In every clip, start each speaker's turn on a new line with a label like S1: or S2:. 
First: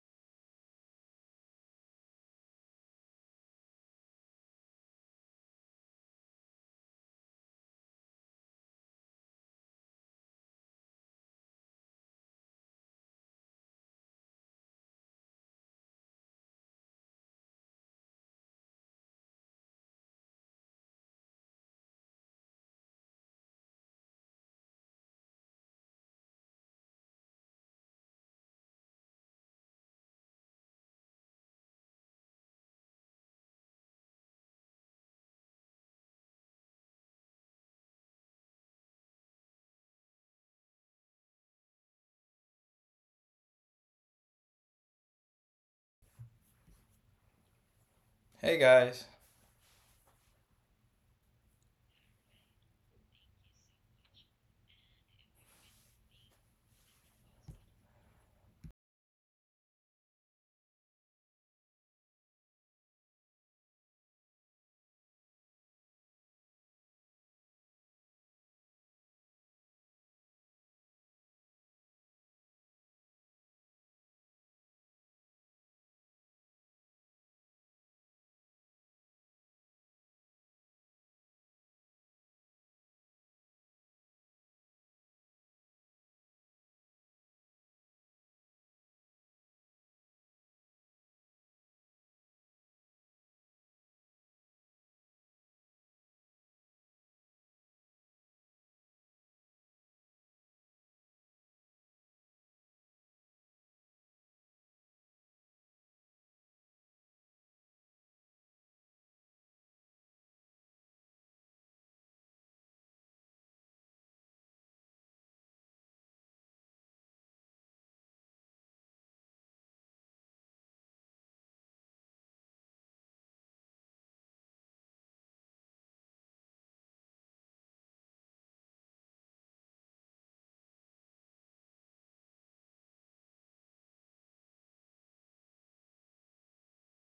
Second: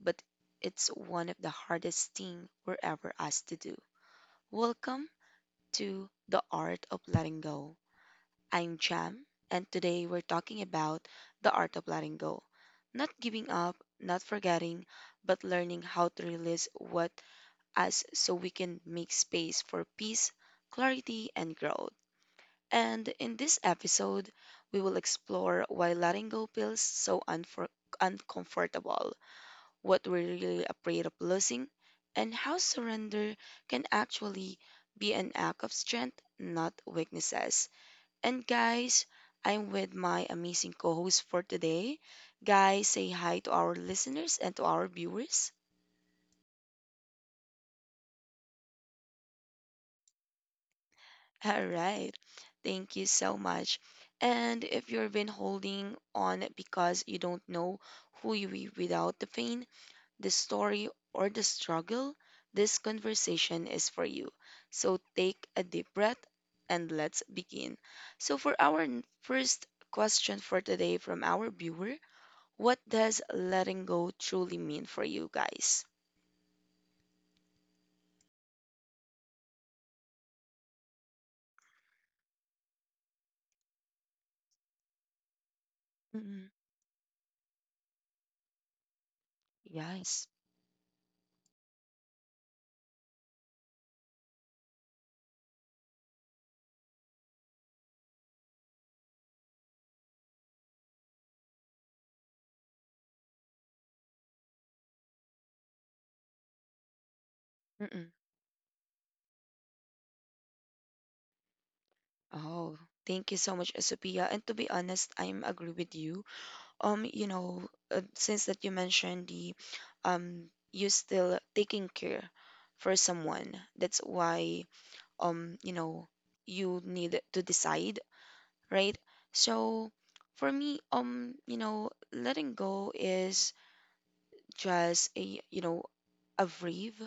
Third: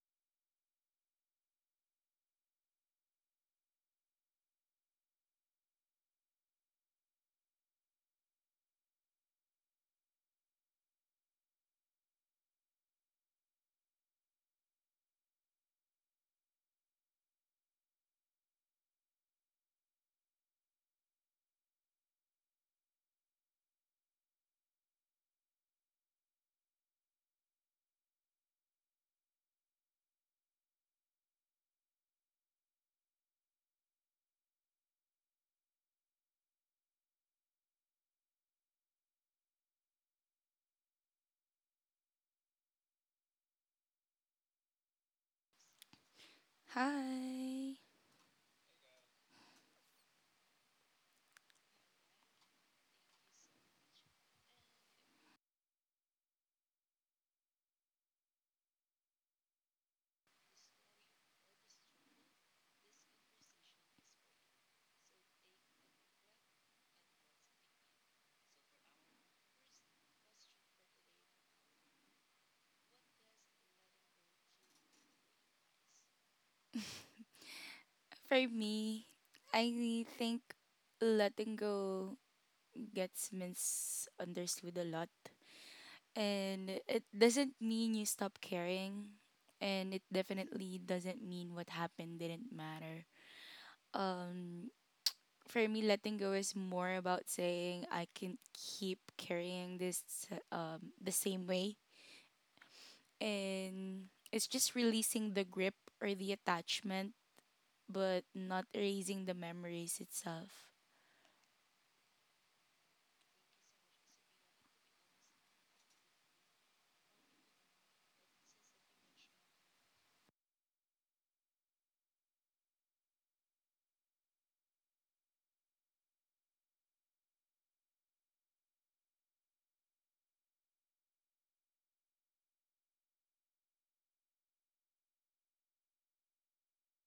S1: but it's one of the hardest things we're ever asked to do. Welcome to The Art of Letting Go. I'm Jam, and today we're talking about the art of letting go. Not giving up, not forgetting, but learning how to release what us so we can make space for peace, clarity, and growth. And in this episode, we will explore why letting go feels so uncomfortable, what we're really afraid of losing, and how surrender can actually be an act of strength, not weaknesses. And guys, I'm with my amazing co host for today. Guys, say hi to our listeners and to our viewers.
S2: Hi.
S3: Hey guys.
S1: All right. Thank you so much. And if you've been holding on because you don't know who you are without the pain, the story, or the struggle, this conversation is for you. So take a deep breath and let's begin. So, for our first question for today from our viewer, what does letting go truly mean for you guys?
S2: For me, I think letting go gets misunderstood a lot.
S1: Mm-mm.
S2: And it doesn't mean you stop caring. And it
S1: Yes.
S2: definitely doesn't mean what happened didn't matter. Um, for me, letting go is more about saying I can keep carrying this the same way. And it's just releasing the grip or the attachment
S1: Mm-mm.
S2: but not erasing the memories itself.
S1: Oh, thank you so much, Sophia. And to be honest, I'm agree with you. You know, since that you mentioned the you still taking care for someone. That's why you know you need to decide, right? So for me, you know, letting go is just a, you know, a brave,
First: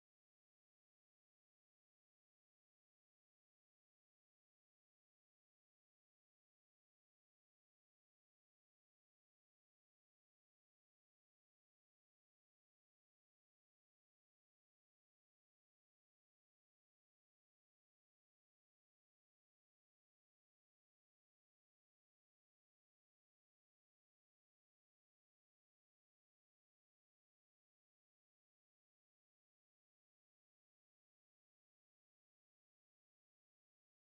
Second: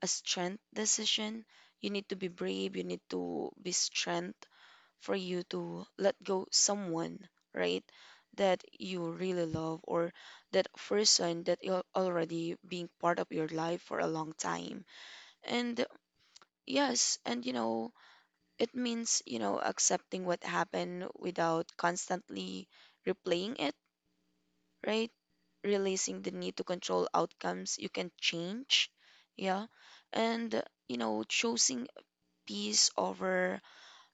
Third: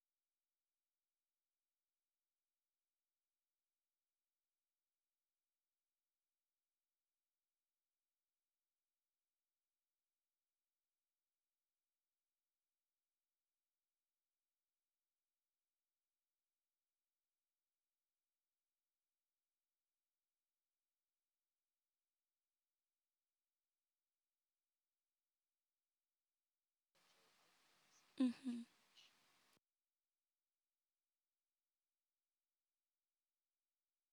S1: a strength decision. You need to be brave, you need to be strength for you to let go someone, right? That you really love, or that person that you're already being part of your life for a long time. And yes, and you know, it means, you know, accepting what happened without constantly replaying it, right? Releasing the need to control outcomes you can
S2: Mm-hmm.
S1: change. Yeah. And, you know, choosing peace over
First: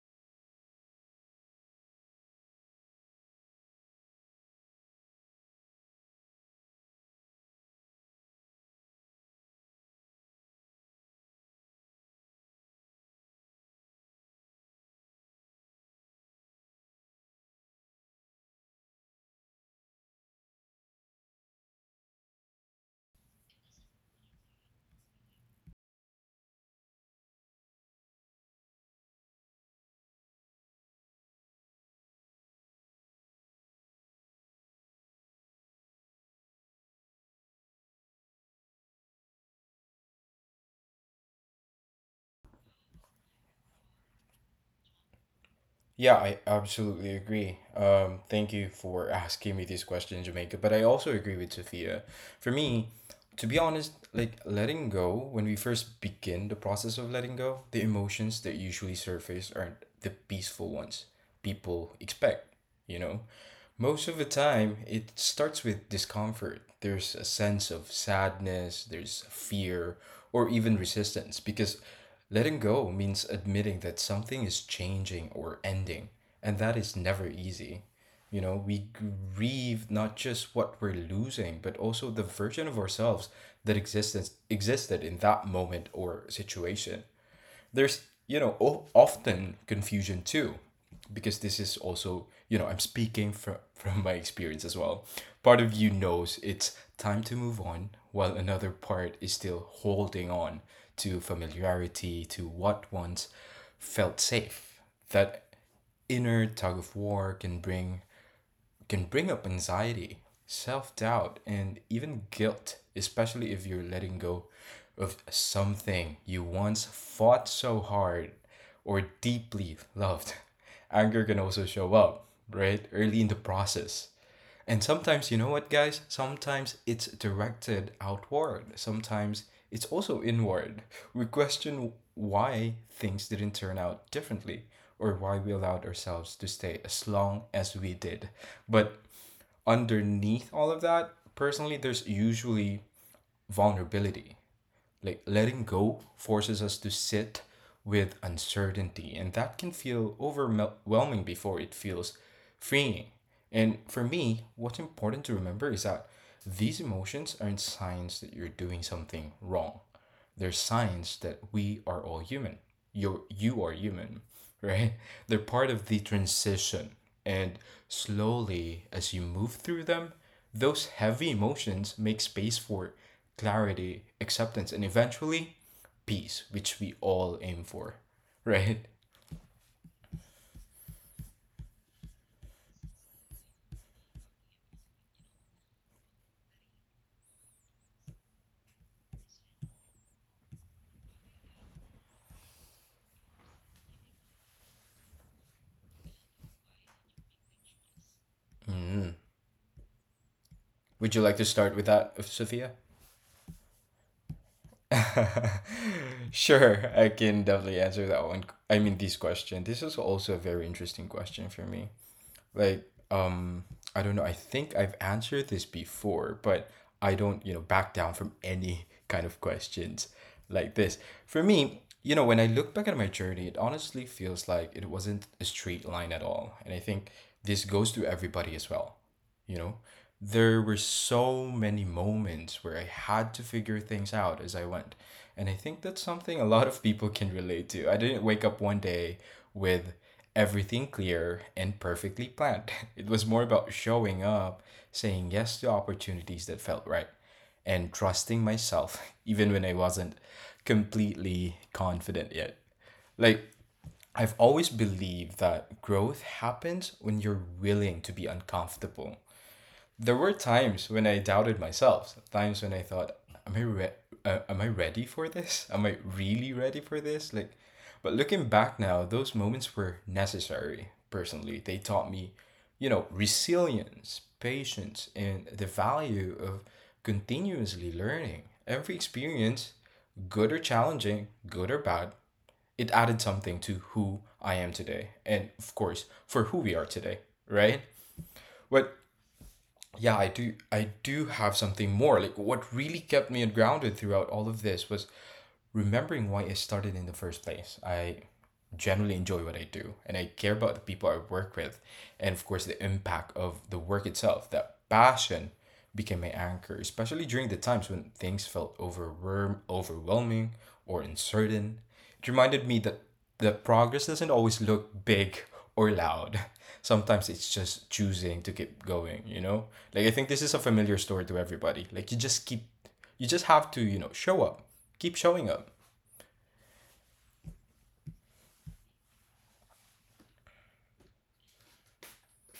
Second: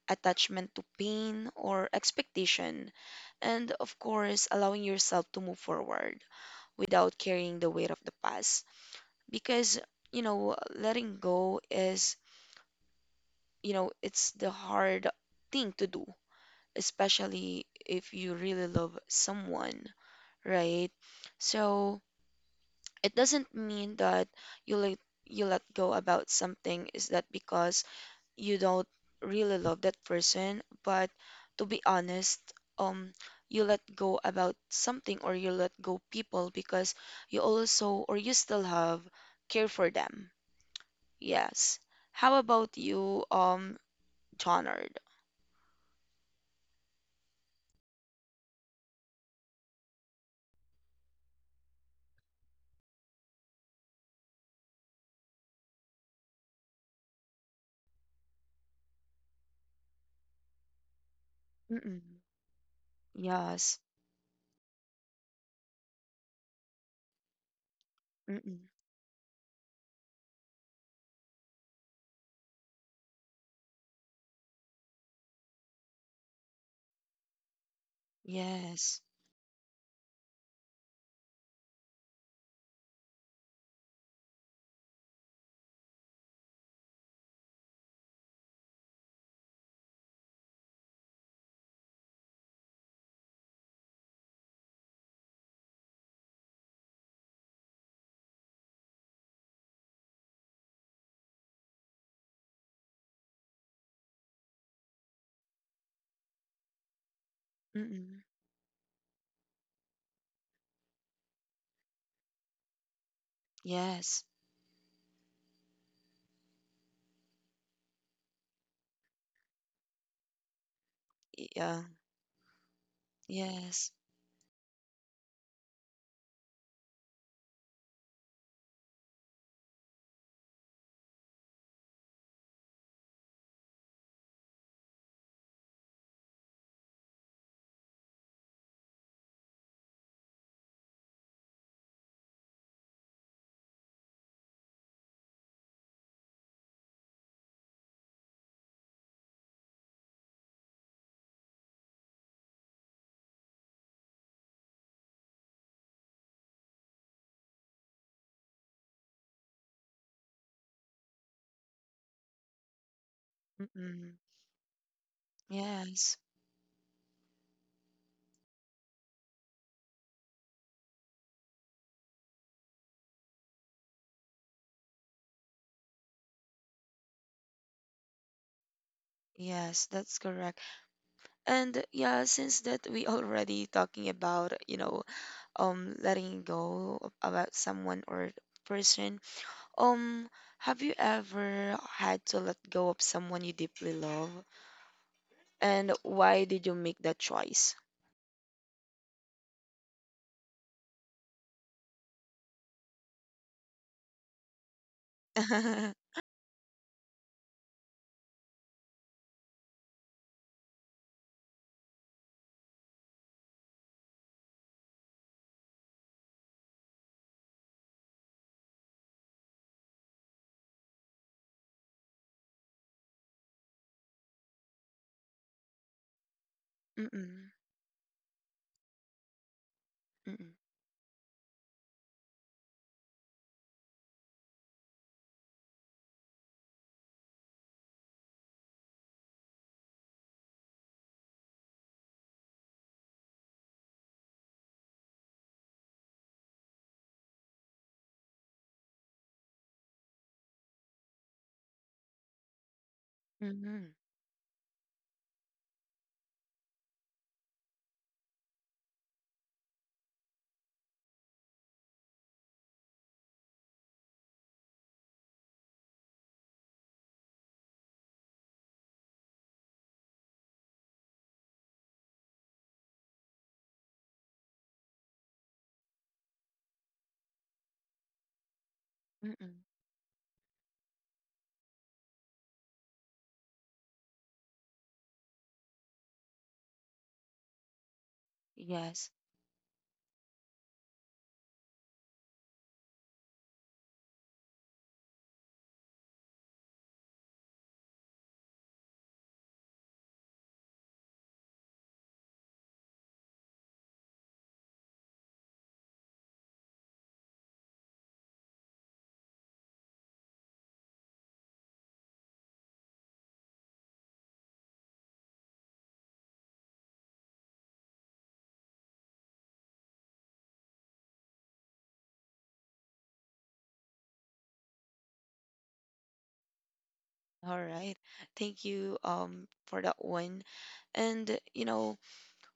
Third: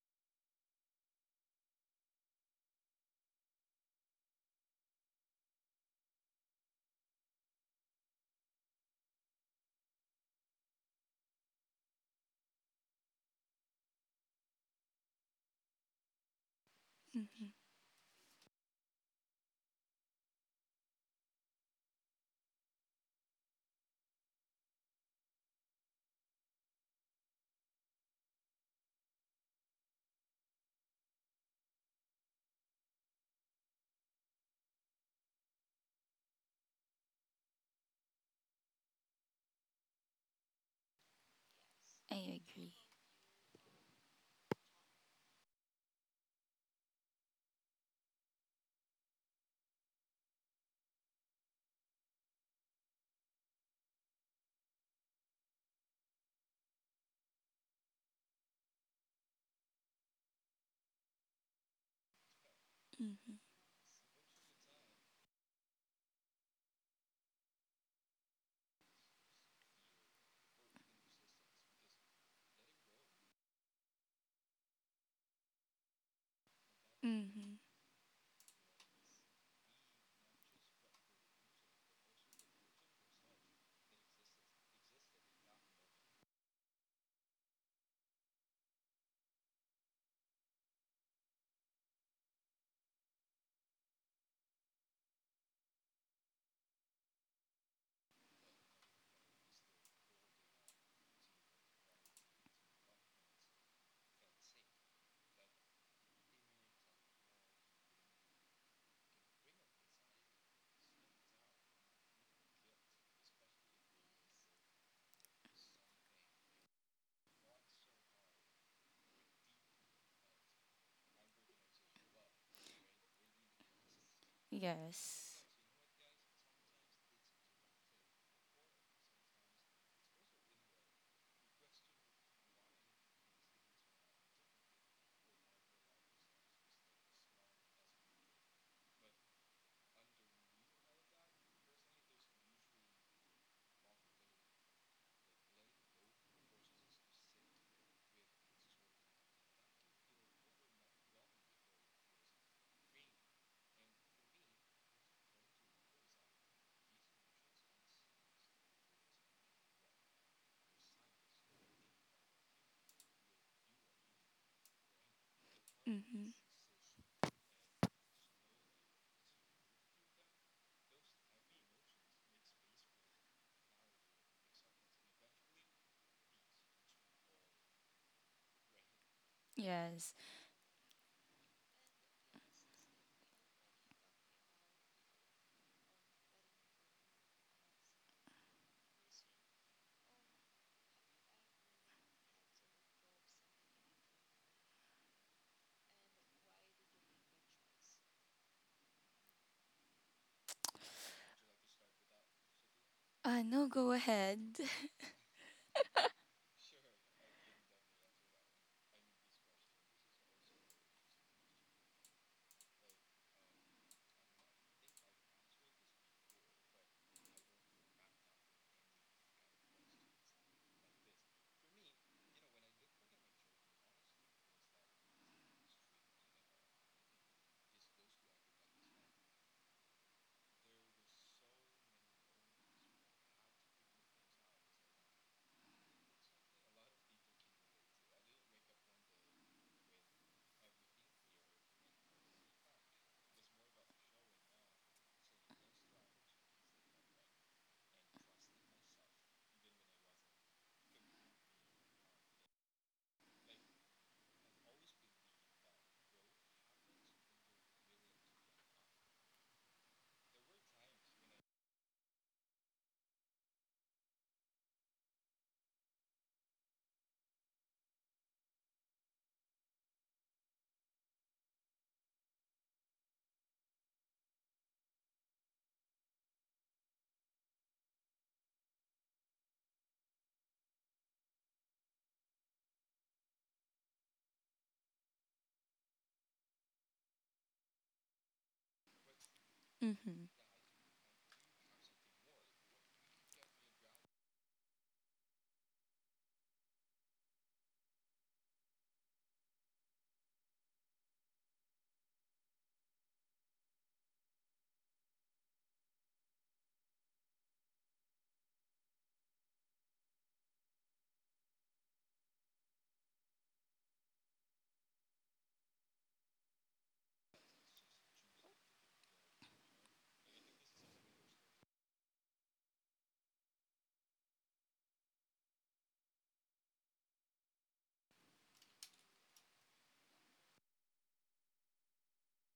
S1: attachment to pain or expectation. And of course, allowing yourself to move forward without carrying the weight of the past. Because, you know, letting go is, you know, it's the hard thing to do, especially if you really love someone, right? So it doesn't mean that you let you let go about something is that because you don't really love that person, but to be honest, um you let go about something or you let go people because you also or you still have care for them. Yes. How
S2: I agree.
S1: about you, Johnard?
S3: Yeah, I absolutely agree. Thank you for asking me this question, Jamaica. But I also agree with Sophia. For me, to be honest, like letting go, when we first begin the process of letting go, the emotions that usually surface aren't the peaceful ones people
S1: Mm-mm.
S3: expect, you know?
S1: Yes.
S3: Most of the time, it starts with discomfort. There's a sense of
S1: Mm-mm.
S3: sadness, there's fear, or even resistance because letting go means admitting that something is changing or ending, and that is never
S2: Mm-hmm.
S3: easy. You know, we
S1: Yes.
S3: grieve not just what we're losing, but also the version of ourselves that existed in that moment or situation. There's, you know, often confusion too, because this is also, you know, I'm speaking from my experience as well. Part of you knows it's time to move on while another part is still holding on to familiarity, to what once felt safe. That inner tug of war
S1: Mm-mm.
S3: can bring up anxiety, self doubt, and even guilt, especially if you're letting
S1: Yes.
S3: go of something you once fought so hard or deeply loved. Anger can also
S1: Yeah.
S3: show up, right, early in the
S1: Yes.
S3: process, and sometimes, you
S2: Yes.
S3: know what, guys? Sometimes it's directed outward. Sometimes it's also inward. We question why things didn't turn out differently or why we allowed ourselves to stay as long as we did. But underneath all of that, personally, there's usually vulnerability. Like, letting go forces us to sit with uncertainty, and that can feel overwhelming before it feels freeing. And for me, what's important to remember is that these emotions aren't signs that you're doing something wrong. They're signs that we are all human. You are human,
S1: Mm-mm.
S3: right? They're part of the
S1: Yes.
S2: Mm-hmm.
S3: transition. And slowly, as you move through them, those heavy emotions make space for clarity, acceptance, and eventually peace, which we all aim for, right?
S1: Yes,
S2: Yes.
S1: that's correct. And yeah, since that we already talking about, you know, letting about someone or person, um have you ever had to let go of someone you deeply love? And why did you make that choice?
S3: Would you like to start with that, Sophia?
S2: No, go ahead.
S1: Mm-mm.
S3: Sure, I can definitely answer that one. I mean, this question. This is also a very interesting question for me. Like um I don't know, I think I've answered this before, but I don't, you know, back down from any kind of questions like this. For me, you know, when I look back at my journey, it honestly feels like it wasn't a straight line at all, and I think this goes to everybody as well. You know,
S1: Mm-mm.
S3: there were so many moments where I had to figure things out as I went, and I think that's something a lot of people can relate to. I didn't wake up one day with everything clear and perfectly planned. It was more about showing up, saying yes to opportunities that felt right, and trusting myself even when I wasn't completely confident yet. Like,
S1: Mm-mm.
S3: I've always believed that growth happens when you're willing to be uncomfortable. There were times when I doubted myself. Times when I thought, "Am I am I ready for this? Am I really ready for this?" Like, but looking back now, those moments were necessary. Personally, they taught me, you know, resilience, patience, and the value of continuously learning. Every
S1: Mm-mm.
S3: experience, good or challenging, good or bad, it added something to who I am today, and of course, for who we are today, right? But
S1: Yes.
S3: yeah,
S2: Mm-hmm.
S3: I do have something more. Like, what really kept me grounded throughout all of this was remembering why it started in the first place. I generally enjoy what I do, and I care about the people I work with, and of course the impact of the work itself. That passion became my anchor, especially during the times when things felt overwhelming or uncertain. It reminded me that the progress doesn't always look big or loud. Sometimes it's just choosing to keep going, you know? Like, I think this is a familiar story to everybody. Like, you just keep you just have to, you know, show up. Keep showing up.
S1: All right. Thank you for that one. And you know,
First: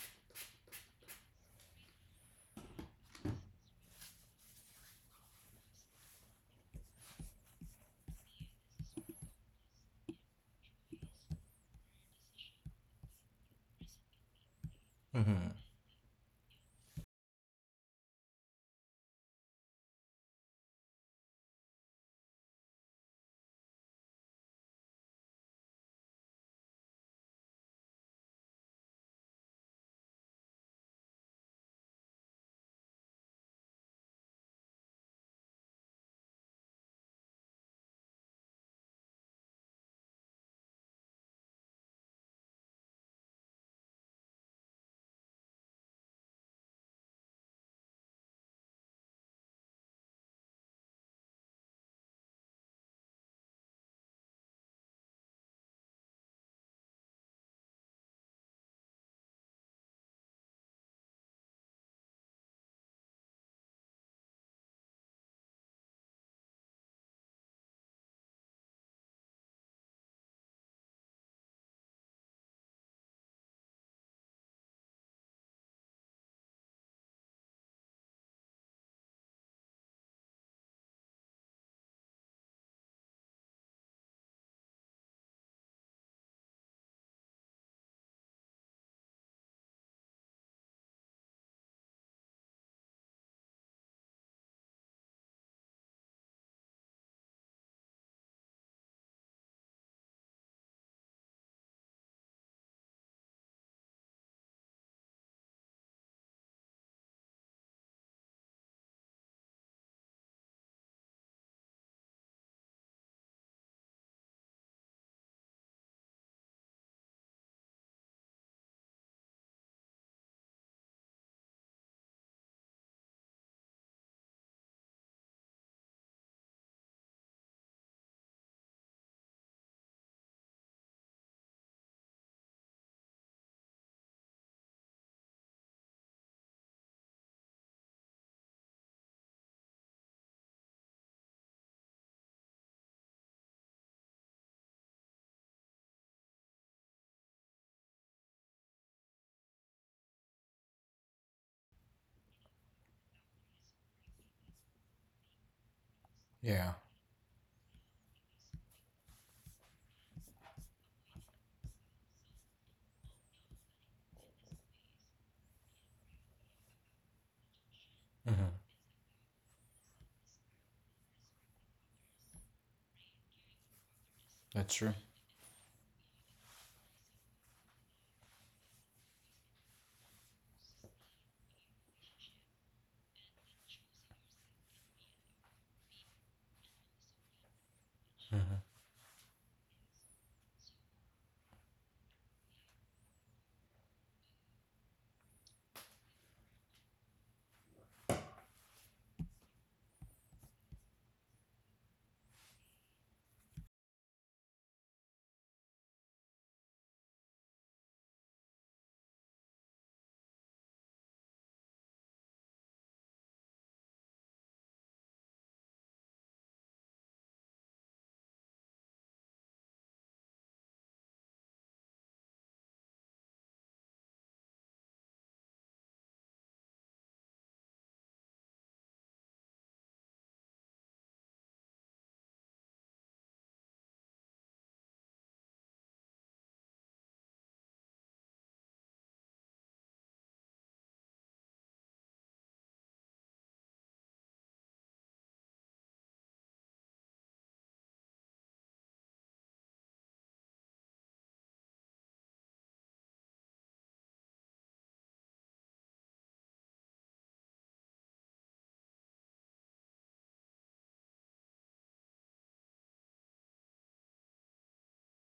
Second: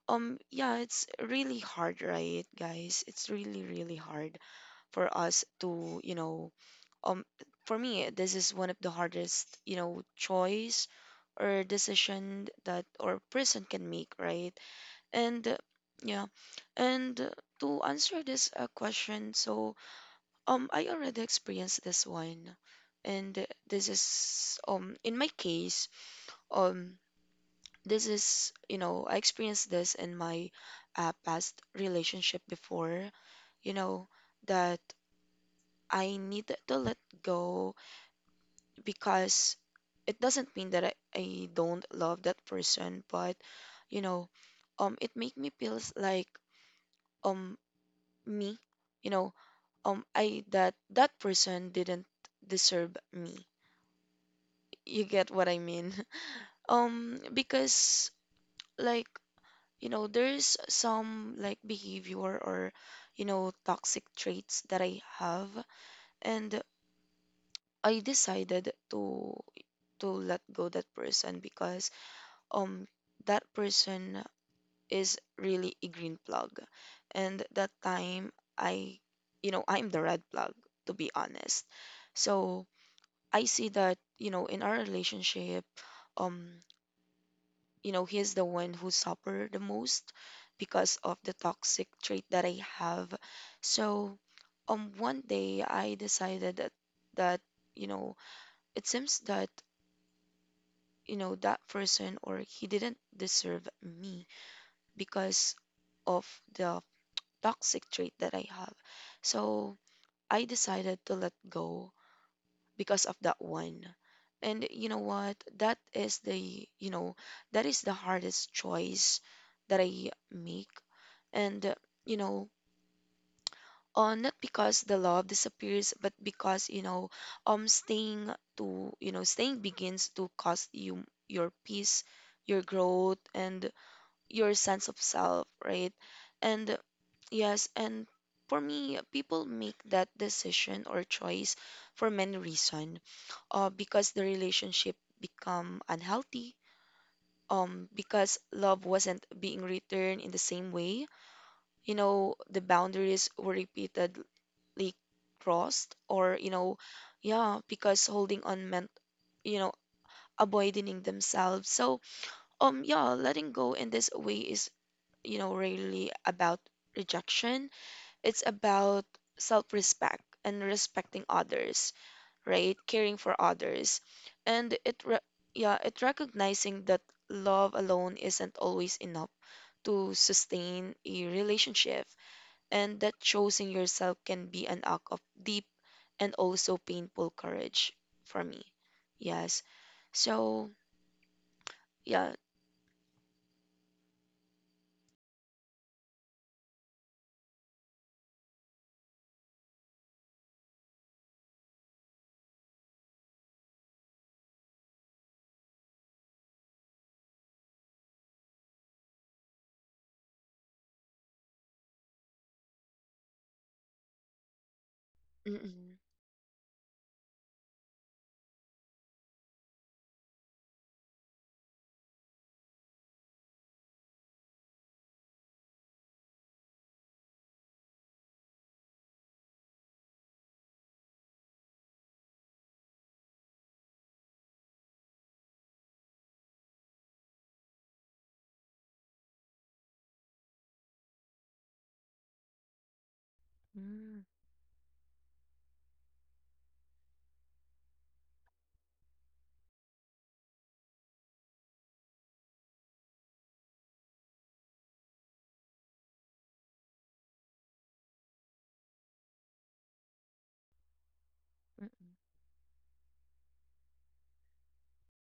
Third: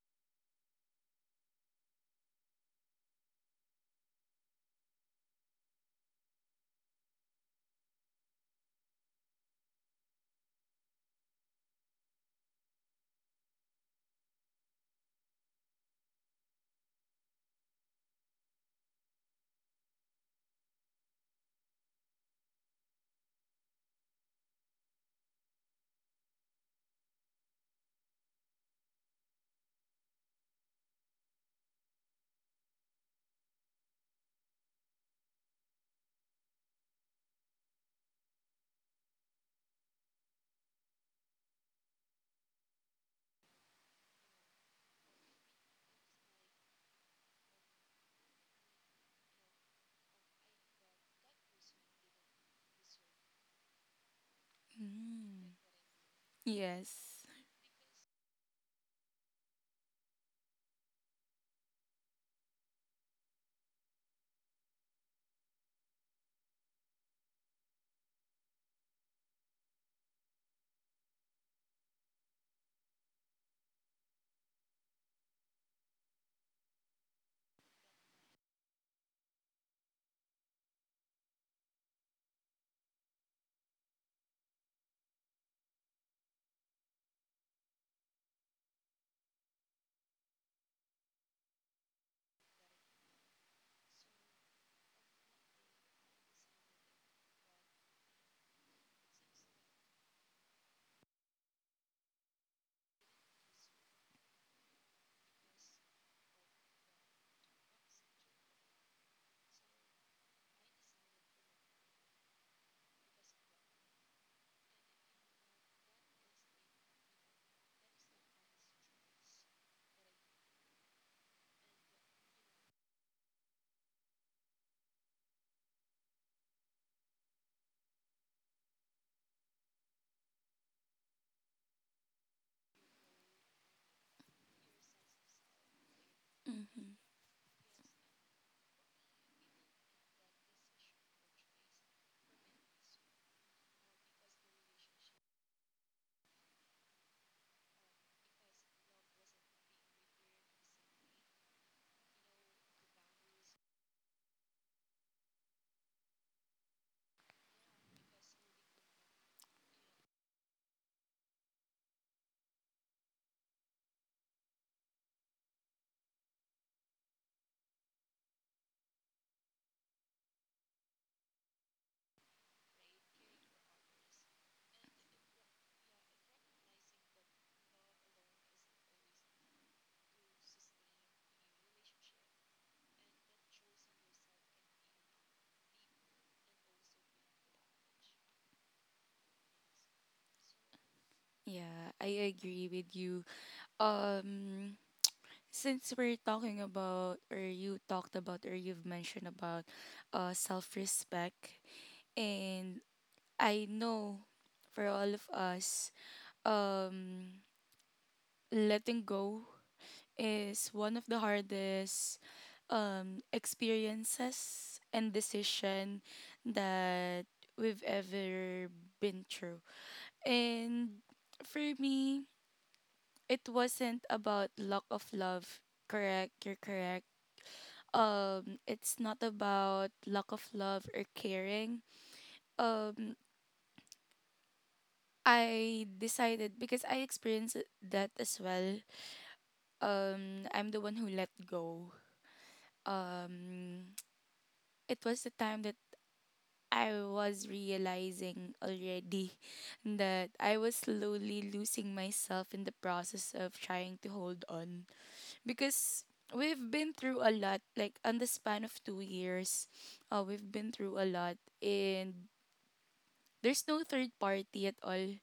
S1: yeah, it's really hard, right, guys? It's really, really hard for us to, you know, um for me, this is one of the hardest, you know, choice or decision that or person can make, right? And
S3: Mm-hmm.
S1: yeah, and to answer this question, so I already experienced this one, and this is in my case, um this is, you know, I experienced this in my past relationship before, you know, that I need to let go because it doesn't mean that I don't love that person, but you know, it make me feels like um me, you know, I that that person didn't deserve me. You get what
S2: Mm.
S1: I mean?
S2: Yes.
S1: Because, like, you know, there's some like behavior or, you know, toxic traits that I have, and I decided to let go that person because um that person is really a green plug, and that time I, you know, I'm the red plug, to be honest. So I see that, you know, in our relationship, um you know, he's the one who suffered the most because of the toxic trait that I have. So, one day I decided that, you know, it seems that, you know, that person or he didn't deserve me because of the toxic trait that I have. So, I decided to let go because of that one. And you know what? That is the, you know, that is the hardest choice that I make, and you know, not because the love disappears but because, you know, staying to, you know, staying begins to cost you your peace, your growth, and your sense of self, right? And yes, and for me, people make that decision or choice for many reasons. Because the relationship become unhealthy, because love wasn't being returned in the same way, you know, the boundaries were repeated accidentally crossed or, you
S3: Yeah.
S1: know, yeah, because holding on meant, you know, avoiding themselves. So yeah, letting go in this way is, you know, really about rejection. It's
S3: Mm-hmm.
S1: about self-respect and respecting others, right? Caring for others.
S3: That's
S1: And
S3: true.
S1: yeah, it recognizing that love alone isn't always enough to sustain a relationship, and that choosing yourself can be an act of deep and also painful courage for me.
S3: Mm-hmm.
S1: Yes. So,
S2: Yeah, I
S1: yeah.
S2: agree with you. Um, since we're talking about, or you talked about, or you've mentioned about self respect, and I know for all of us, um, letting go is one of the hardest experiences and
S1: Mm-mm.
S2: decision that we've ever been through. And for me, it wasn't about lack of love. Correct, you're correct. It's not about lack of love or caring. Um, I decided because I experienced that as well. I'm the one who let go. Um,
S1: Mm,
S2: it was the time that I was realizing already that I was slowly losing myself in the process of trying to hold on because we've been through a lot like on the span of 2 years. We've been through a lot
S1: mm,
S2: and there's no third party at all.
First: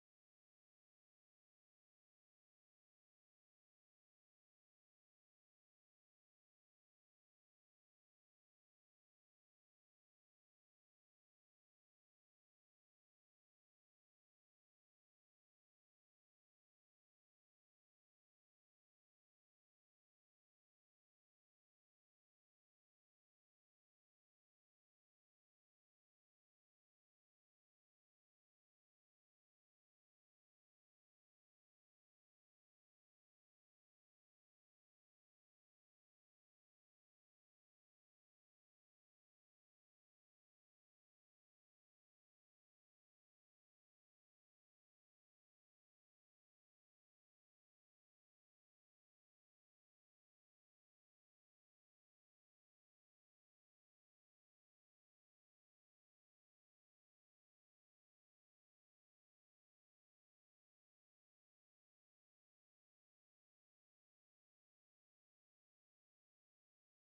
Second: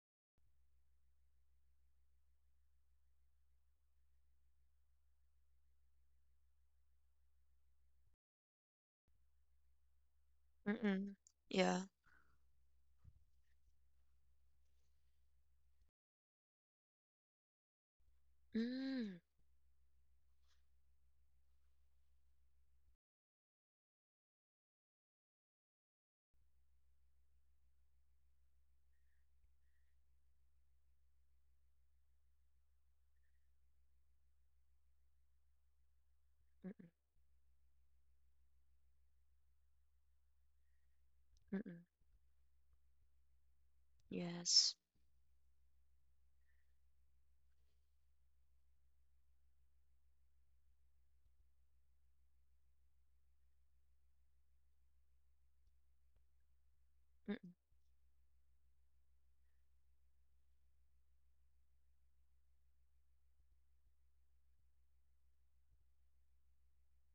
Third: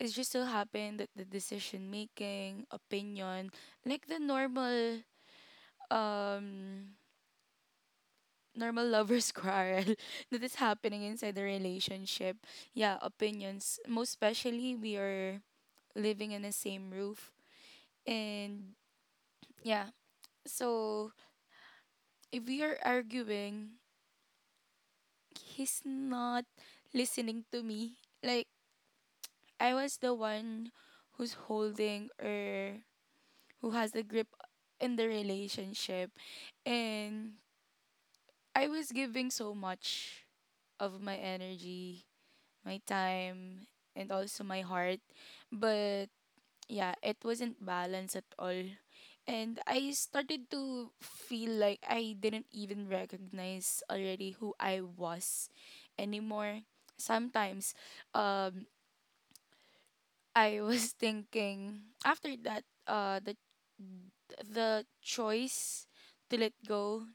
S2: It's just so happened that the decision making, opinion, like the normal um normal lovers quarrel that is
S1: mm,
S2: happening
S1: mm,
S2: inside the
S1: yeah,
S2: relationship. Yeah, opinions. Most especially we are living in the same roof. And
S1: mm,
S2: yeah. So if we are arguing, he's not listening to me. Like I was the one who's holding or who has the grip in the relationship
S1: mm,
S2: and I was giving so much of my
S1: mm,
S2: energy my time, and also my
S1: yes,
S2: heart. But yeah, it wasn't balanced at all. And I started to feel like I didn't even recognize already who I was anymore.
S1: mm,
S2: Sometimes, um, I was thinking after that, the choice to let go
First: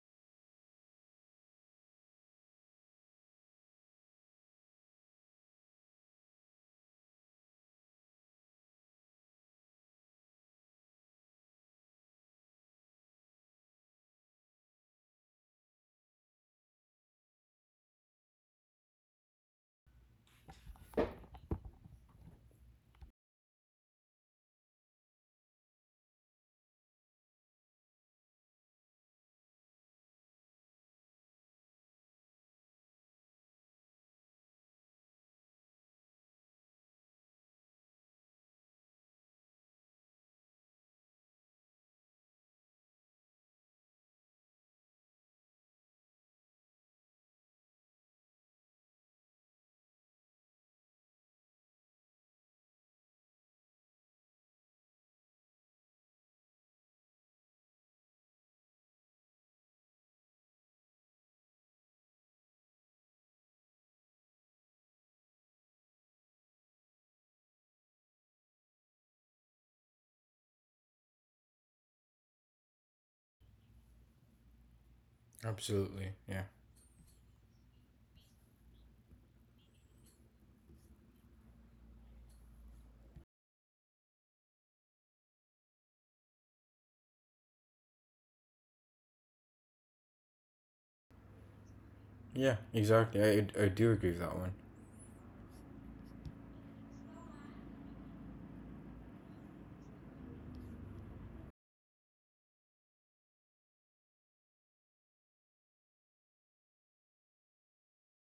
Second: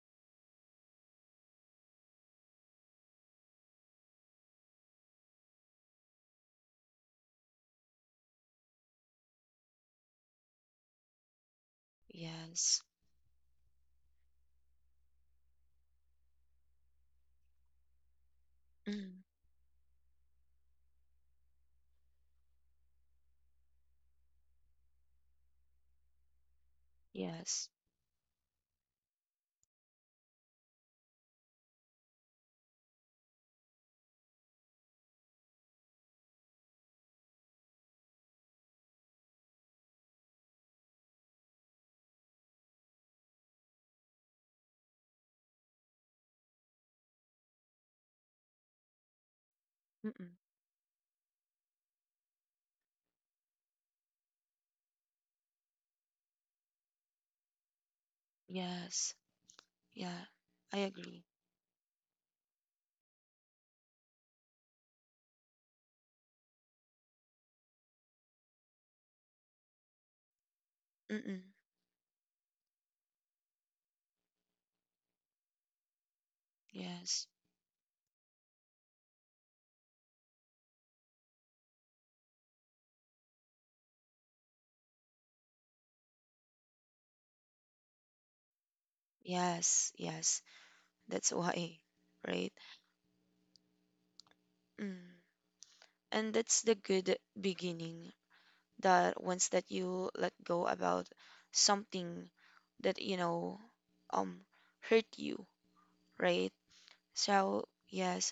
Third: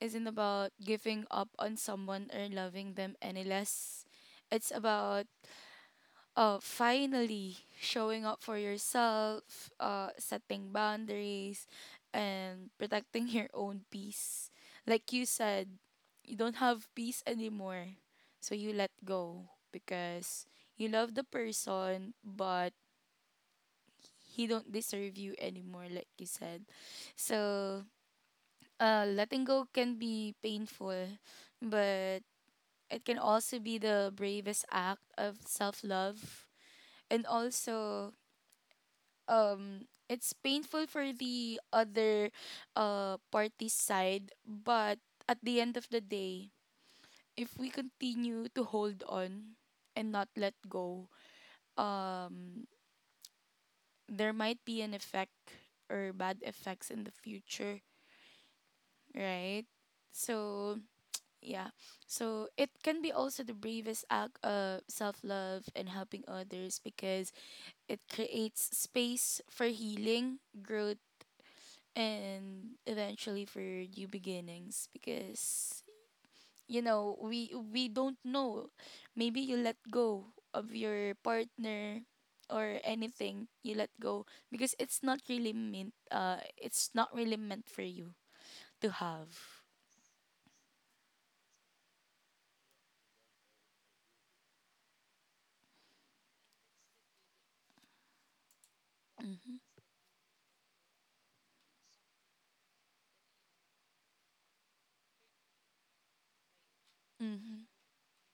S2: isn't about giving up on someone or loving them any less. It's about finally showing up for yourself, setting boundaries, and
S1: yes,
S2: protecting your own peace. Like you said, you don't have peace anymore, so you let
S1: mm,
S2: go because you love the person, but he don't deserve you anymore, like you said.
S1: yes,
S2: So, letting go can be painful, but it can also be the bravest act of self love and also um it's painful for the other party side, but at the end of the day, if we continue to hold on and
S1: mm,
S2: not
S1: mm.
S2: let go, um there might be an effect or bad effects in the future,
S1: Yes.
S2: right?
S1: Yeah.
S2: So
S1: I agree.
S2: yeah, so it can be also the bravest act of self-love and helping others because it creates space for healing growth
S1: Mm-mm.
S2: and eventually for new beginnings because
S3: Absolutely. Yeah.
S2: you know
S1: Yes.
S2: we don't know, maybe you let go of your partner or anything you let go because it's not really meant, it's not really meant for you to have.
S1: Yes. Yes. That's why, right?
S3: Yeah, exactly. I, do agree with that one.
S1: Mm. And that's the good beginning. The ones that
S2: Mm-hmm.
S1: you let go about something that, you know, um hurt you, right?
S2: Mm-hmm.
S1: So yes,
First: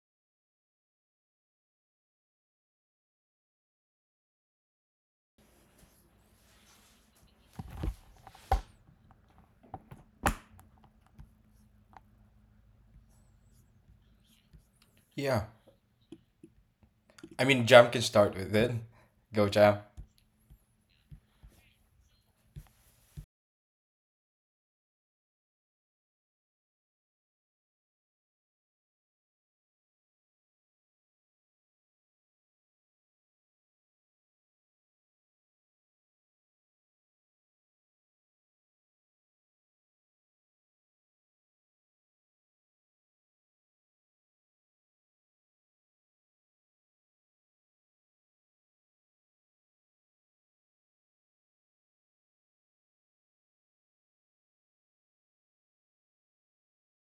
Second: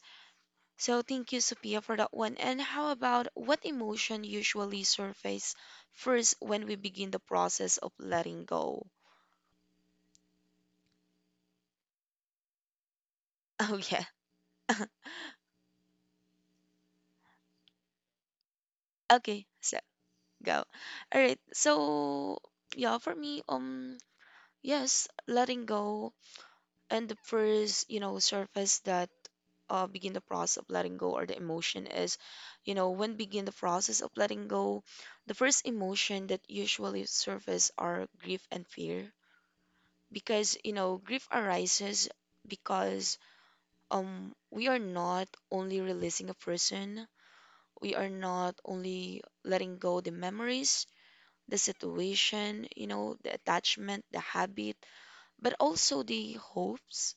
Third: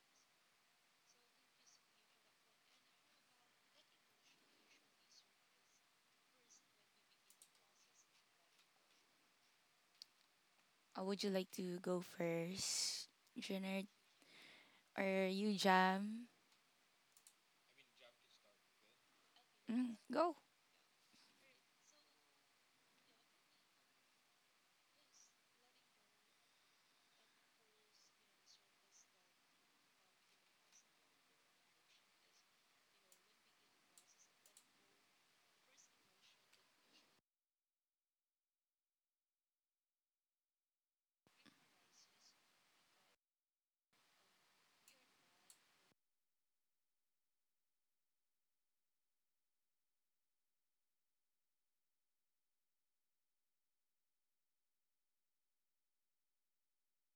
S1: so thank you, Sophia, for that one. And how about what emotion usually surface first when we begin the process of letting go?
S2: Would you like to go first
S1: Oh
S2: Jernard
S1: yeah.
S2: or
S3: Yeah.
S2: you jam?
S3: I mean, Jam can start with it.
S1: Okay,
S3: Go,
S1: so
S3: Jam.
S2: Mm, go.
S1: go. All right, so yeah, for me, yes, letting go, and the first, you know, surface that begin the process of letting go or the emotion is, you know, when begin the process of letting go, the first emotion that usually surface are grief and fear. Because, you know, grief arises because we are not only releasing a person, we are not only letting go the memories, the situation, you know, the attachment, the habit, but also the hopes,